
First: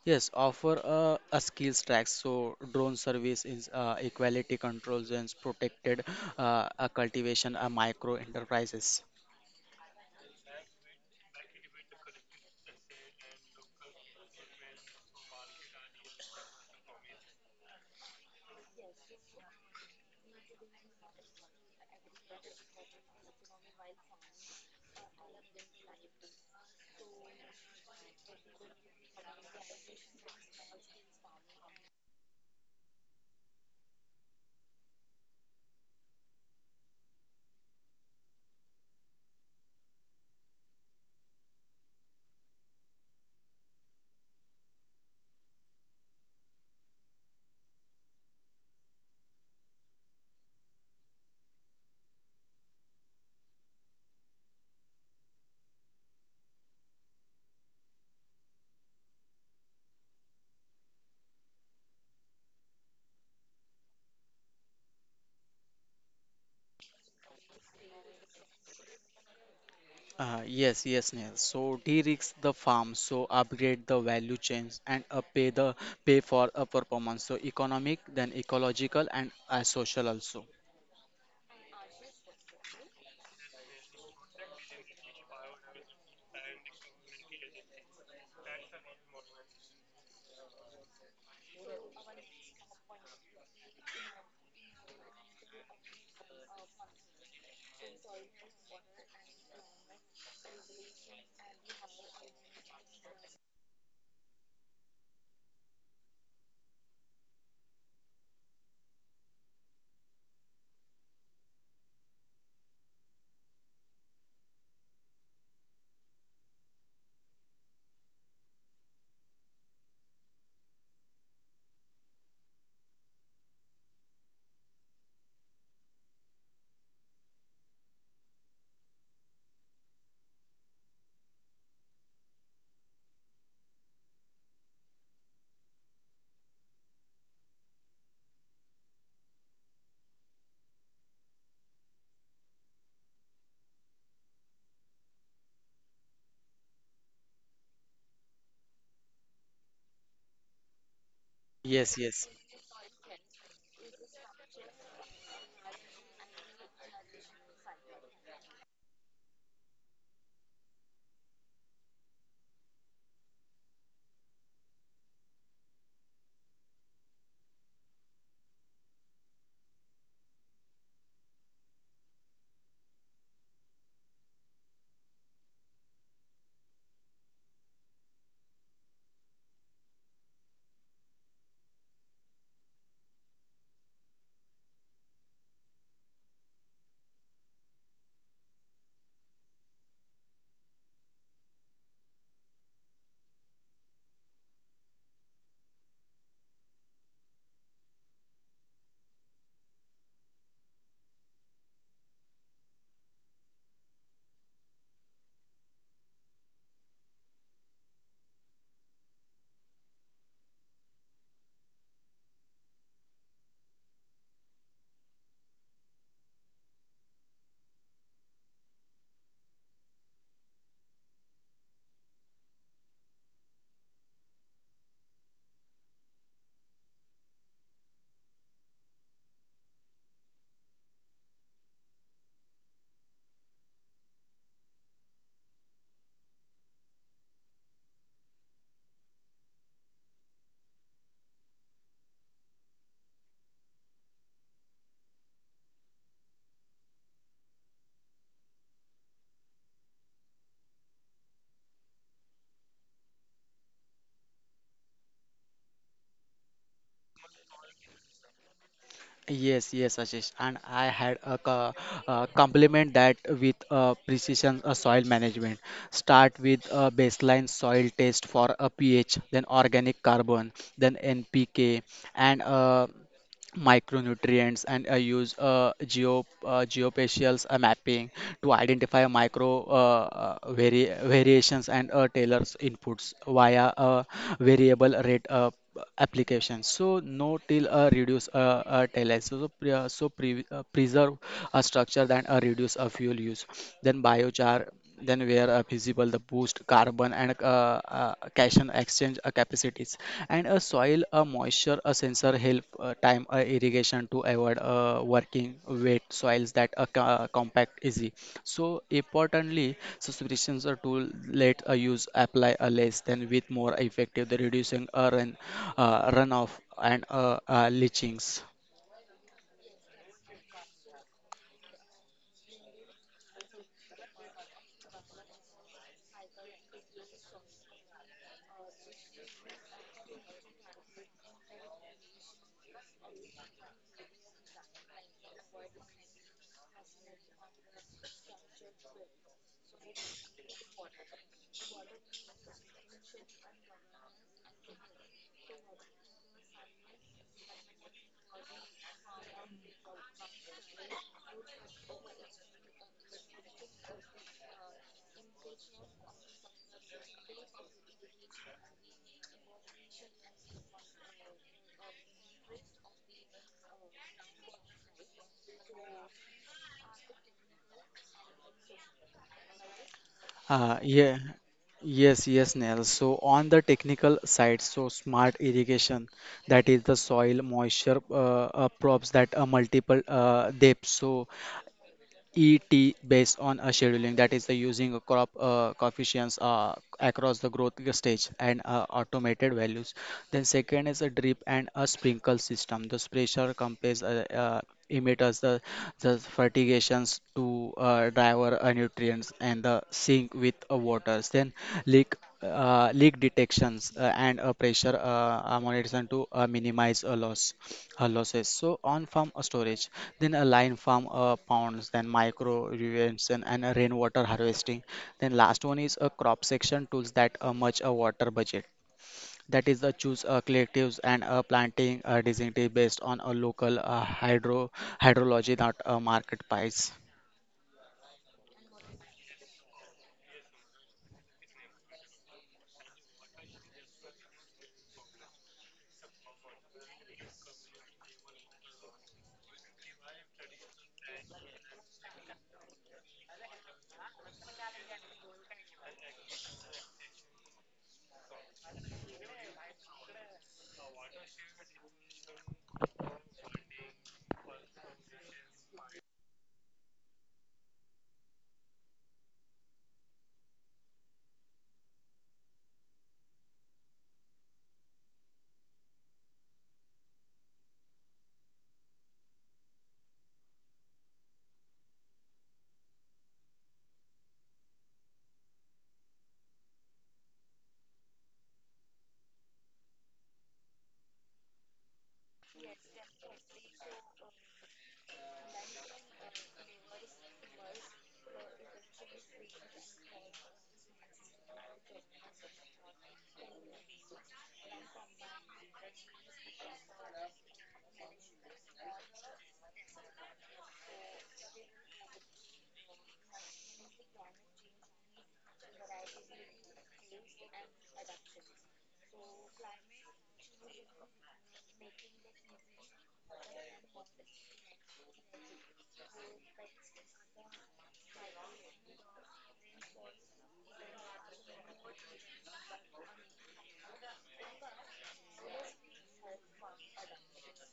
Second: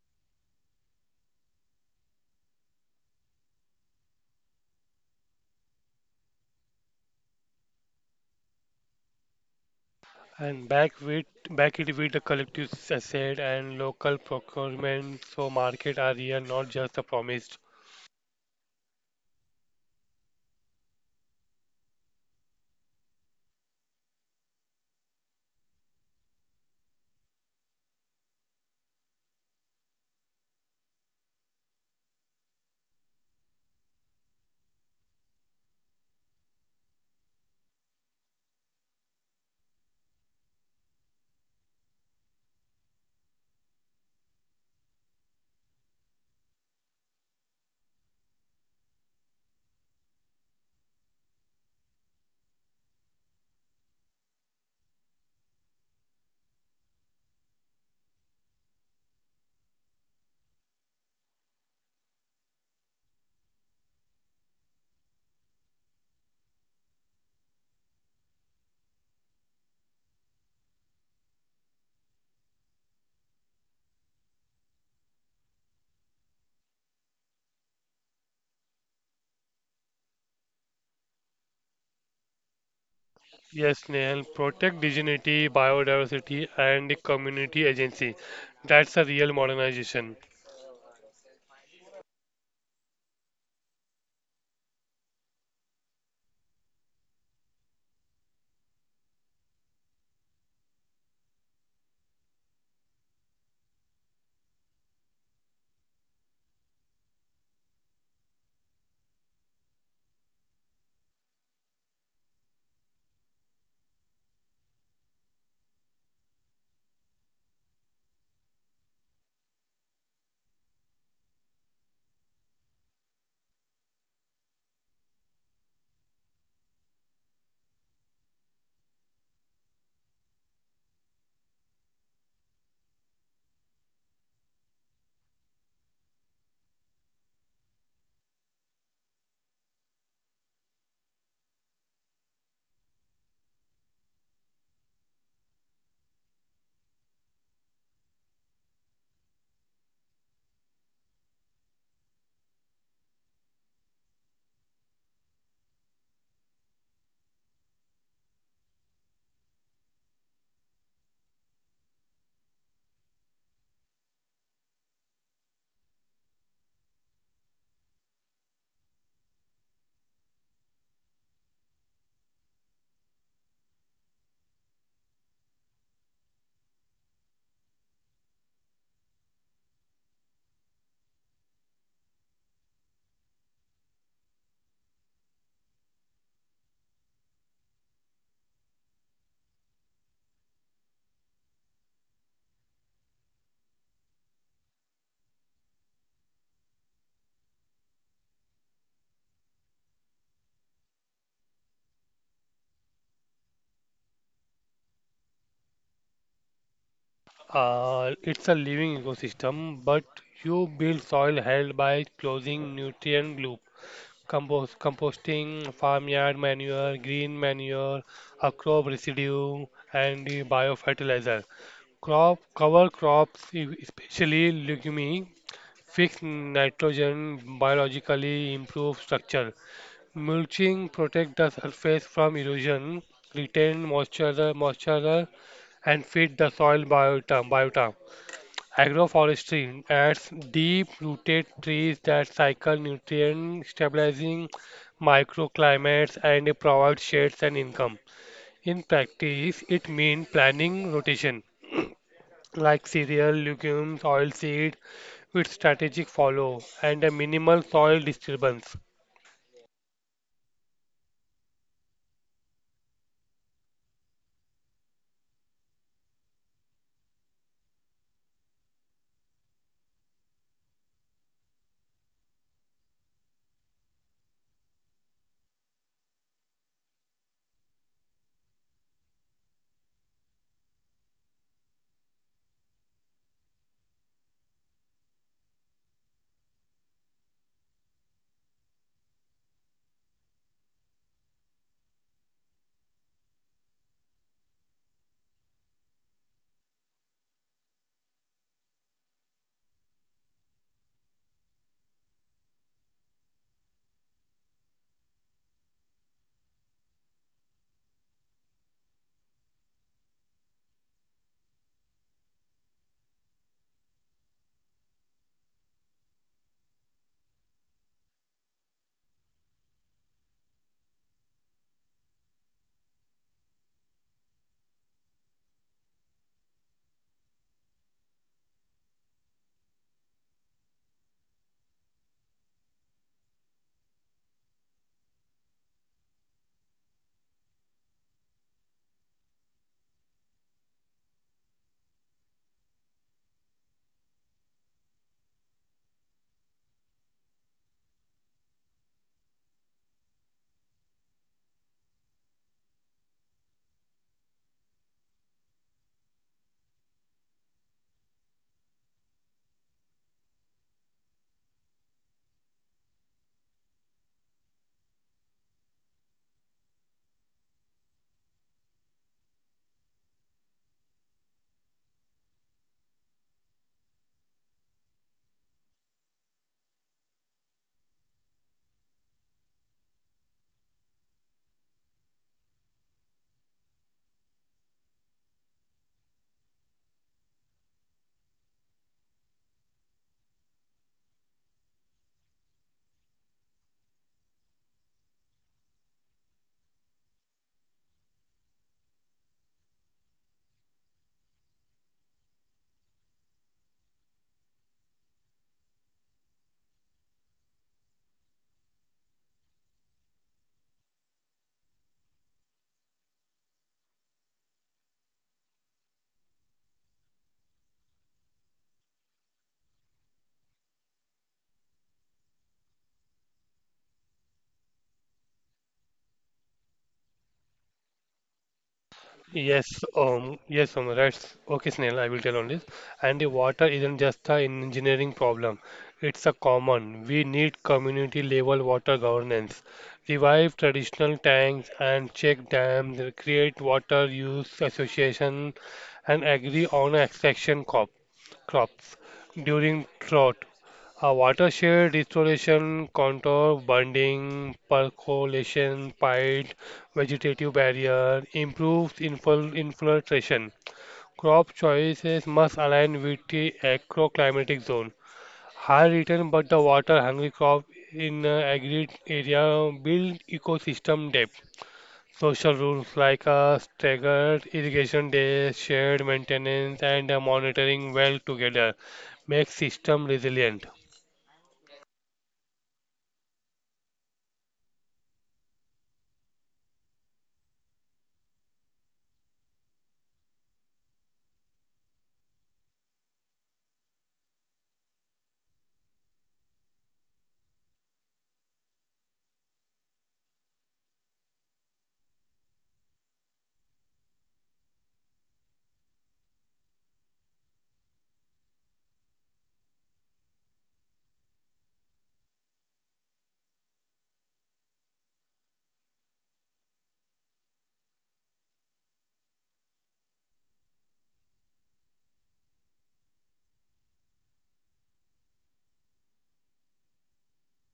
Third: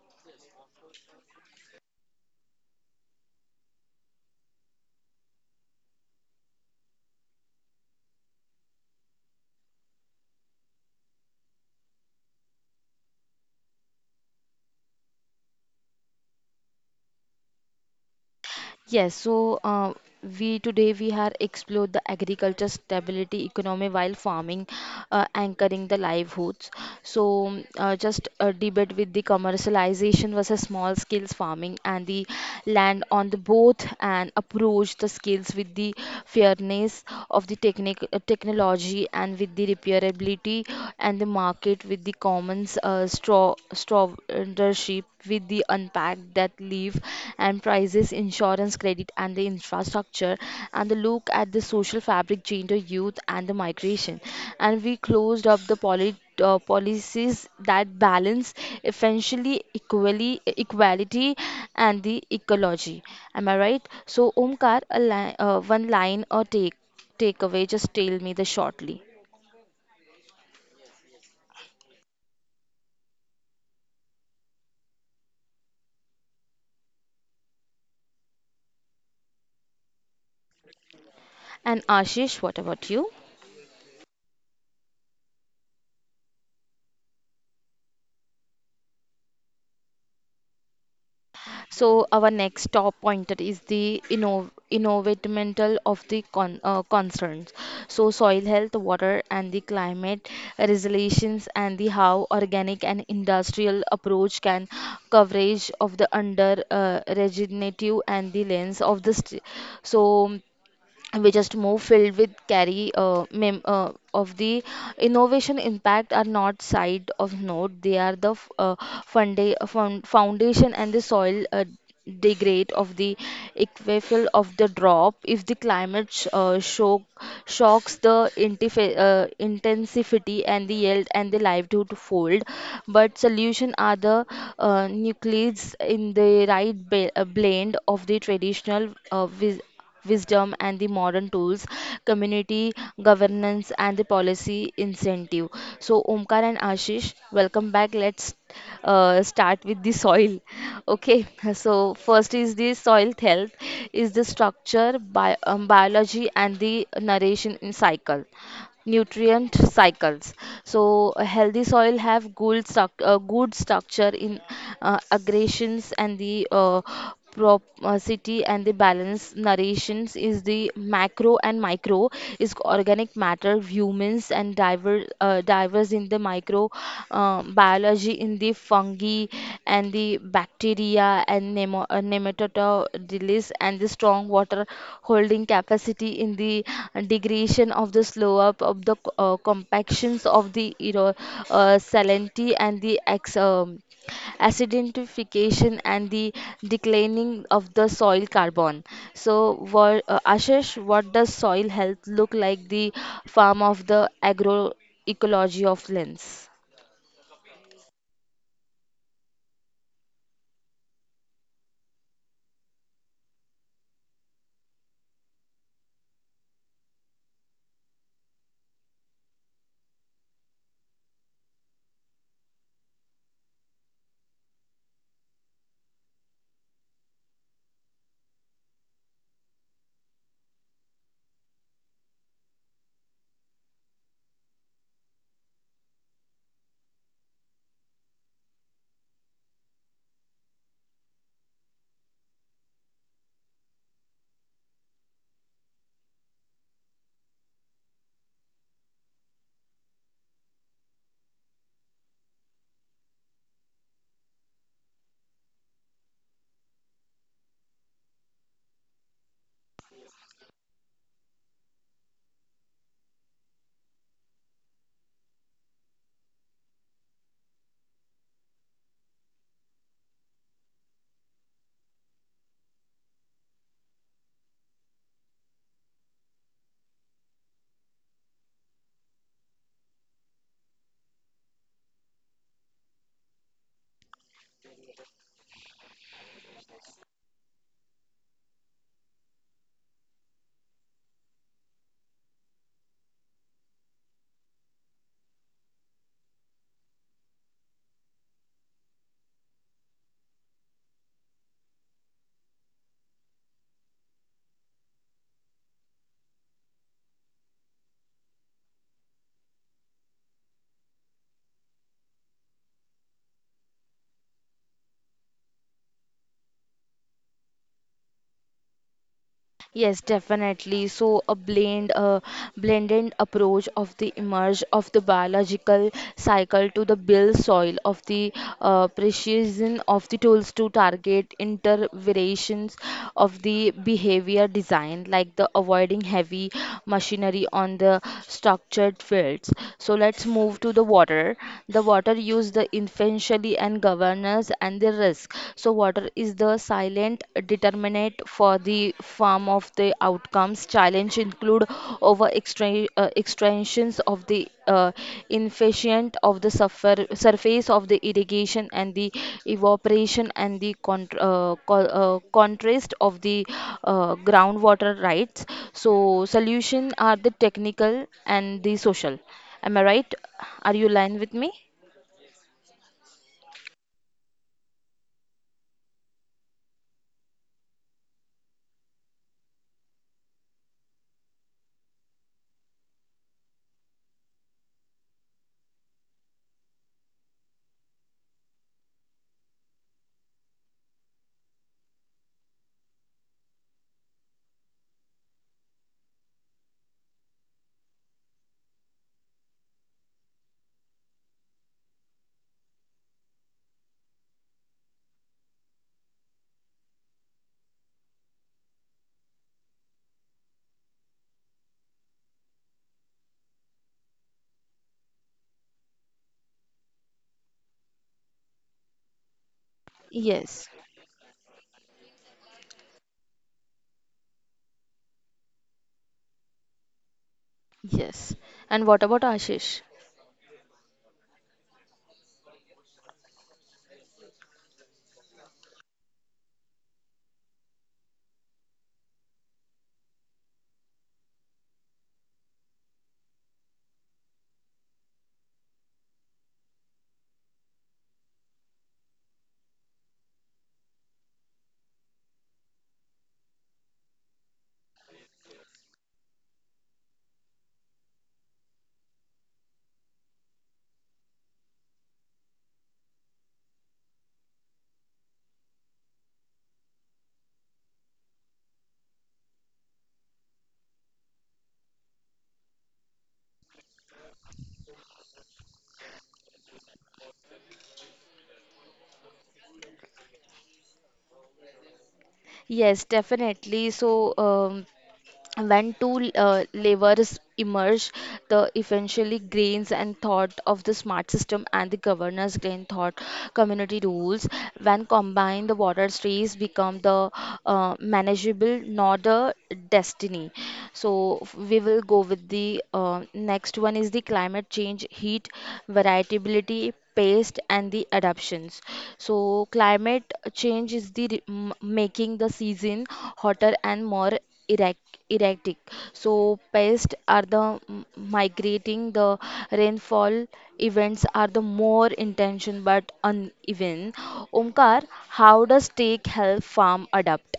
Yes, offer a skills track. So drone service is equality controls and protected cultivation micro enterprises.
and back it with the collective asset and local procurement so market are real, not just the promised.
Yes, so we today we have explored the agriculture stability economy while farming, anchoring the livelihoods. So, just a debate with the commercialization versus small scale farming and the land on the both and approach the skills with the fairness of the technology and with the repairability and the market with the commons strawship with the unpacked that leave and prices insurance credit and the infrastructure and the look at the social fabric, gender, youth, and the migration. And we closed up the policies that balance essentially equally, equality and the ecology. Am I right? So, Omkar, a one line or takeaway, just tell me the shortly.
Yes, yes, Neil. So de-risk the farm, so upgrade the value chains and pay for a performance. So economic, then ecological and social also.
And Ashish, what about you?
Yes, Neil, protect dignity, biodiversity, and the community agency. That's a real modernization.
So our next top pointer is the inno environmental of the concerns. So soil health, water and the climate resilience and the how organic and industrial approach can coverage of the under regenerative and the lens of the so we just move filled with carry of the innovation impact are not side of note. They are the foundation and the soil degrade of the equivalent of the drop if the climate shocks the intensity and the yield and the livelihood fold, but solution are the nucleus in the right blend of the traditional wisdom and the modern tools, community governance and the policy incentive. So, Omkar and Ashish, welcome back. Let's start with the soil. Okay,
Yes,
so
yes.
first is the soil health, is the structure, biology, and the narration in cycle nutrient cycles. So a healthy soil have good, good structure in aggregations and the propensity and the balance narrations is the macro and micro is organic matter humans and divers in the microbiology in the fungi and the bacteria and nematodes and the strong water holding capacity in the degradation of the slow up of the compactions of the salinity and the acidification and the declining of the soil carbon. So, what, Ashish, what does soil health look like the farm of the agroecology of lens?
It's a living ecosystem, but you build soil health by closing nutrient loop, composting, farmyard manure, green manure, a crop residue, and the biofertilizer. Crop cover crops, especially legume, fix nitrogen biologically, improve structure. Mulching protect the surface from erosion, retain moisture, and feed the soil biota. Agroforestry adds deep-rooted trees that cycle nutrients, stabilizing microclimates, and provide shades and income. In practice, it means planning rotation, like cereal, legumes, oilseed, with strategic follow and a minimal soil disturbance.
Yes, yes, Ashish. And I had a, co- uh, complement that with precision soil management. Start with a baseline soil test for a pH, then organic carbon, then NPK, and micronutrients and I use geo geospatial mapping to identify micro variations and tailors inputs via variable rate application. So no till reduce tailors so, so pre- preserve a structure, than reduce a fuel use, then biochar, then where are visible the boost carbon and cation exchange capacities, and a soil a moisture a sensor help time irrigation to avoid working wet soils that compact easy. So importantly subscriptions are tool let a use apply a less than with more effective the reducing runoff and leachings.
Yes, definitely. So a blended approach of the emerge of the biological cycle to the build soil of the precision of the tools to target interventions of the behavior design, like the avoiding heavy machinery on the structured fields. So let's move to the water, the water use the efficiency and governance and the risk. So water is the silent determinant for the farm of the outcomes challenge include extensions of the efficient of the surface of the irrigation and the evaporation and the contrast of the groundwater rights. So solution are the technical and the social. Am I right? Are you aligned
Yeah,
with me?
yes, yes, Nell. So on the technical side, so smart irrigation, that is the soil moisture probes that are multiple depths. So ET based on a scheduling, that is the using a crop coefficients across the growth stage and automated values. Then second is a drip and a sprinkle system. The pressure compares emitters, the fertigations to driver nutrients and the sink with waters. Then leak leak detections and a pressure monitoring to minimize losses. So on farm storage, then a line farm ponds, then micro irrigation and a rainwater harvesting, then last one is a crop section tools that much a water budget, that is the choose
Yes.
collectives and planting distinctive based on a local hydrology, not a market price.
Yes. And what about Ashish?
Yes, that's okay, Snail. I will tell on this. And the water isn't just an engineering problem, it's a common. We need community level water governance. Revive traditional tanks and check dams, create water use association, and agree on extraction crops during drought. A watershed restoration, contour, bonding, percolation, pipe vegetative barrier, improves infiltration. Crop choices must align with the agroclimatic zone. High return but the water hungry crop in agri area build ecosystem depth. Social rules like staggered irrigation days, shared maintenance, and monitoring well together make system resilient.
Yes, definitely. So, when two levers emerge, the eventually grains and thought of the smart system and the governance grain thought community rules. When combined, the water trees become the manageable, not the destiny. So we will go with the next one is the climate change, heat, variability, pace, and the adaptations. So climate change is the making the season hotter and more erratic. Erratic. So pests are the migrating. The rainfall events are the more intention but uneven. Omkar, how does take help farm adapt?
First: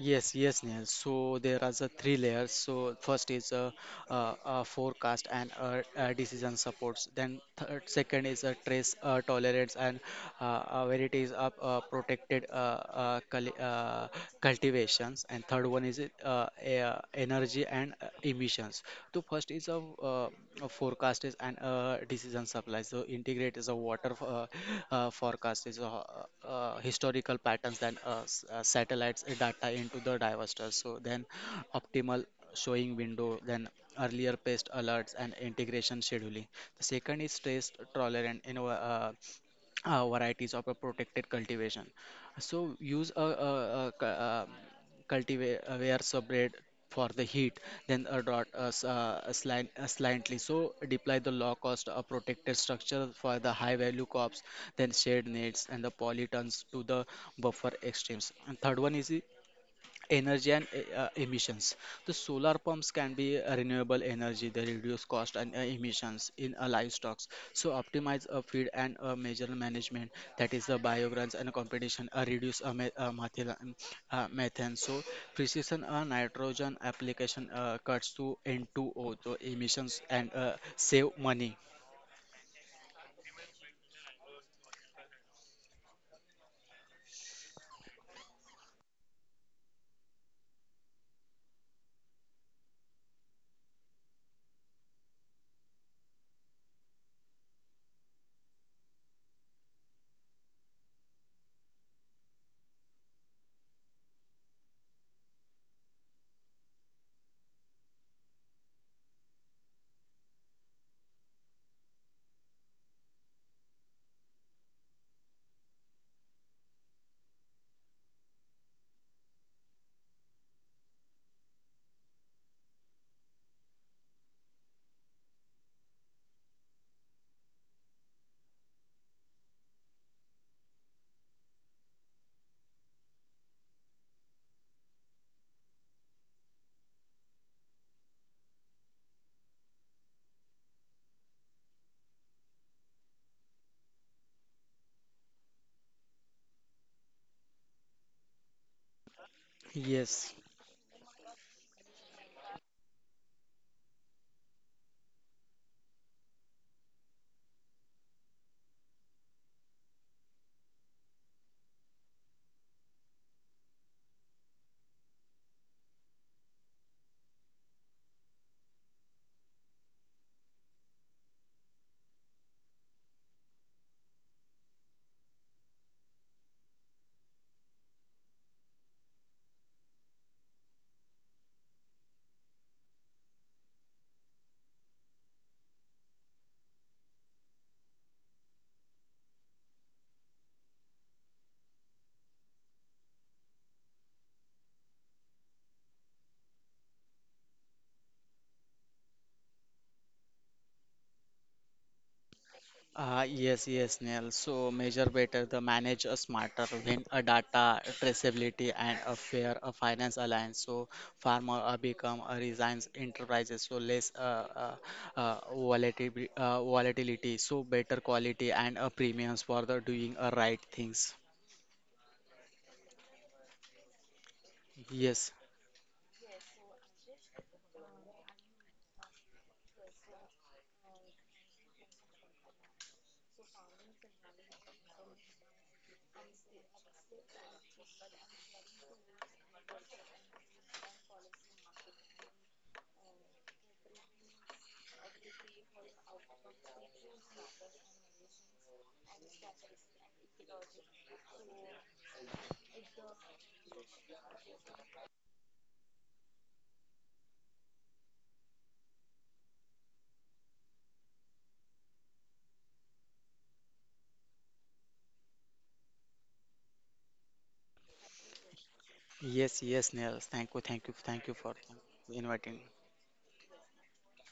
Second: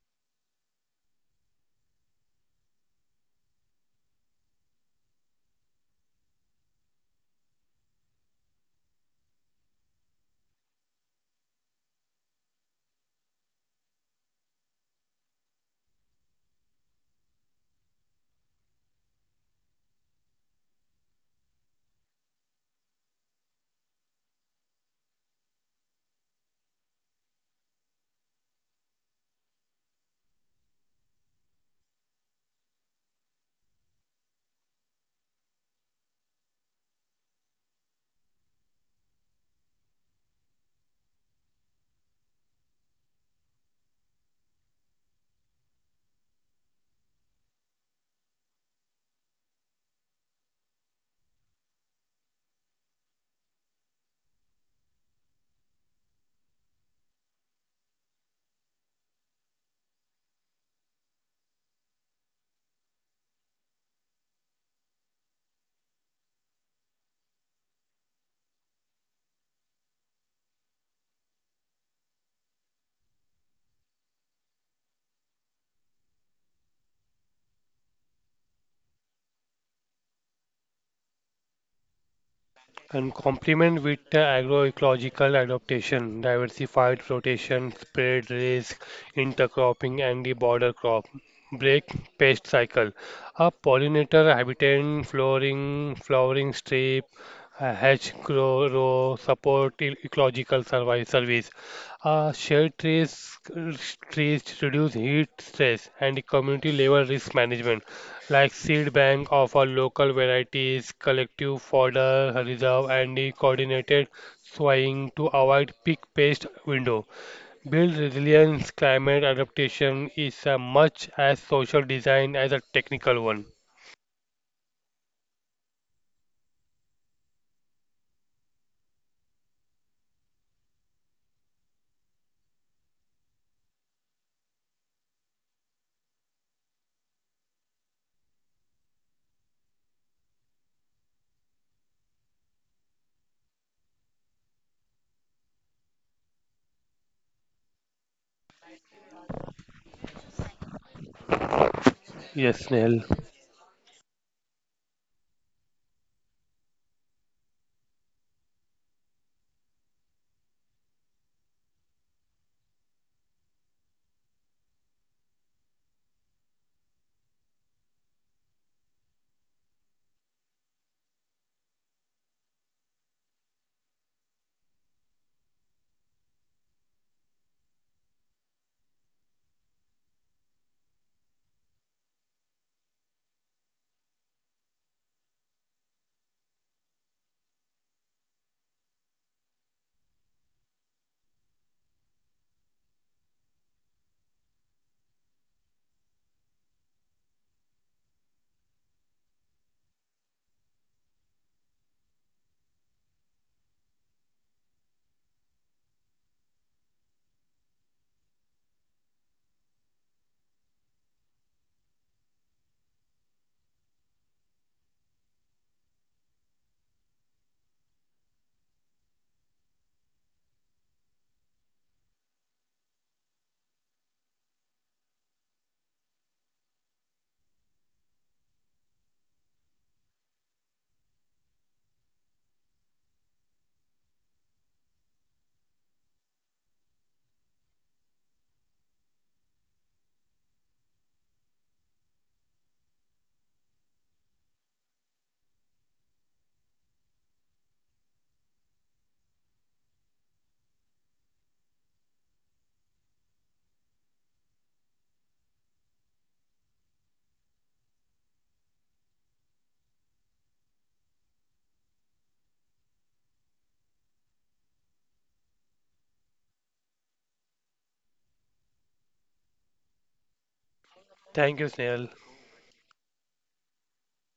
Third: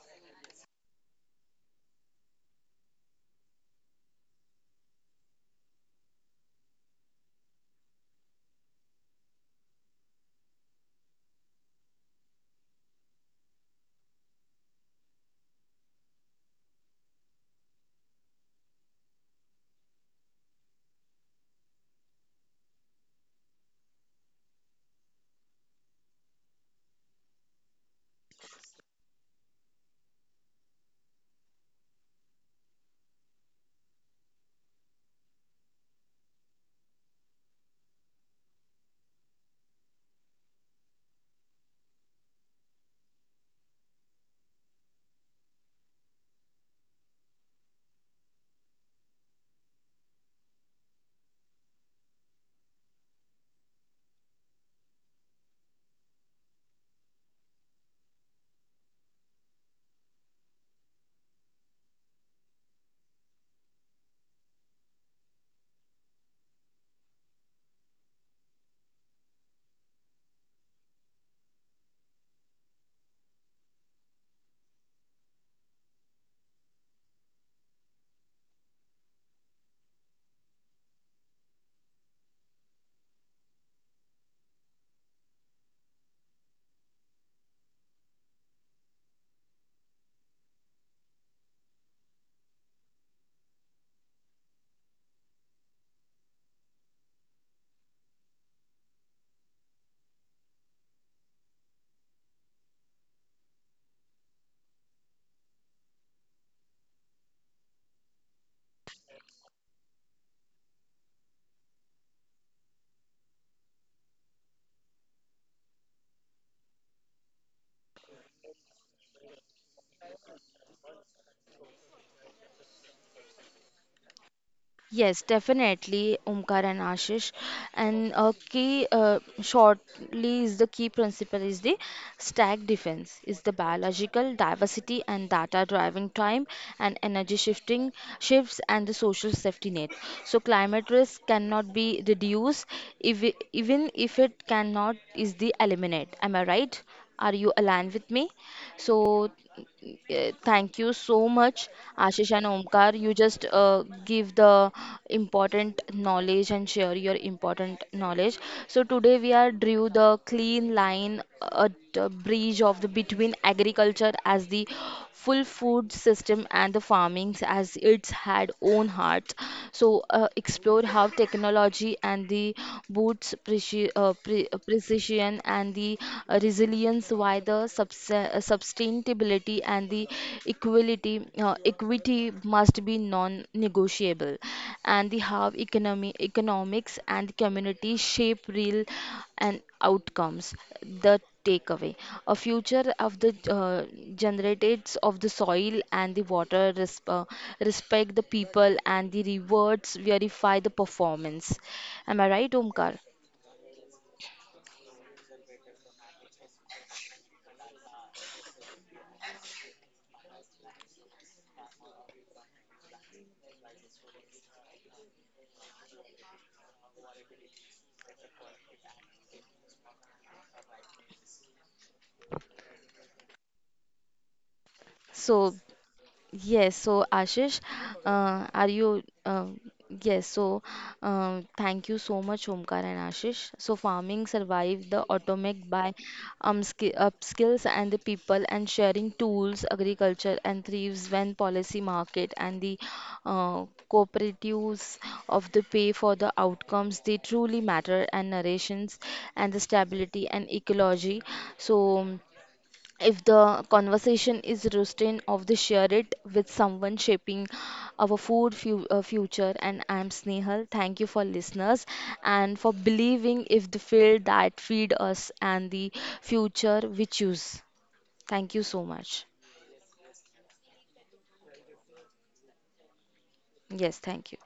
Yes, yes, Neil. So there are the three layers. So first is forecast and decision supports. Then second is trace tolerance and where it is protected cultivations. And third one is it, energy and emissions. So first is a uh, forecast is and decision supply. So integrate is a water forecast is a, historical patterns, than satellites data into the divestors. So then optimal showing window, than earlier pest alerts and integration scheduling. The second is stress tolerant in our, varieties of a protected cultivation. So use a cultivar subred for the heat, then a slightly so deploy the low cost protected structure for the high value crops, then shade nets and the polytons to the buffer extremes. And third one is energy and emissions. The solar pumps can be a renewable energy, they reduce cost and emissions. In a livestock, so optimize a feed and a major management, that is the biograms and competition reduce methane. So precision nitrogen application cuts to N2O so emissions and save money.
And complement with the agroecological adaptation, diversified rotation, spread risk, intercropping, and the border crop. Break pest cycle. A pollinator habitat, flowering strip, a hedge row, support ecological survival service. Shade trees reduce heat stress and community level risk management like seed bank of our local varieties, collective fodder reserve, and the coordinated sowing to avoid peak pest window. Build resilience, climate adaptation is a much as social design as a technical one.
Yes, definitely, Omkar and Ashish. And a key, is the key principle is the stack defense, is the biological diversity and data driving time and energy shifting shifts and the social safety net. So climate risk cannot be reduced, if, even if it cannot is the eliminate. Am I right? Are you aligned with me? So yeah,
Yes.
thank you so much, Ashish and
Yes,
Omkar.
Snail.
You just give the important knowledge and share your important knowledge. So today we are drew the clean line, a bridge of the between agriculture as the full food system and the farming as its had own heart. So explore how technology and the boots precision and the resilience, why the sustainability and the equality equity must be non-negotiable, and the how economy economics and community shape real and outcomes. The takeaway a future of the uh, generatives of the soil and the water respect the people and the rewards verify the performance. Am I right, Omkar?
Yes, yes, Neil. So measure better, the manage a smarter, win a data traceability and a fair a finance alliance. So farmer become a resigns enterprises. So less volatility. So better quality and premiums for the doing right things. Yes,
So yes, so Ashish, are you? Yes, so thank you so much, Omkar and Ashish. So farming survived the atomic by ski upskills and the people and sharing tools, agriculture and thrives when policy market and the uh, cooperatives of the pay for the outcomes they truly matter and narrations and the stability and ecology. So if the conversation is routine of the share it with someone shaping our food future. And I'm Snehal, thank you for listeners and for believing if the field that feed us and the future we choose. Thank you so much.
yes, yes, Neil. Thank you, thank you, thank you
Thank
for
you, Snail.
inviting.
Yes, thank you.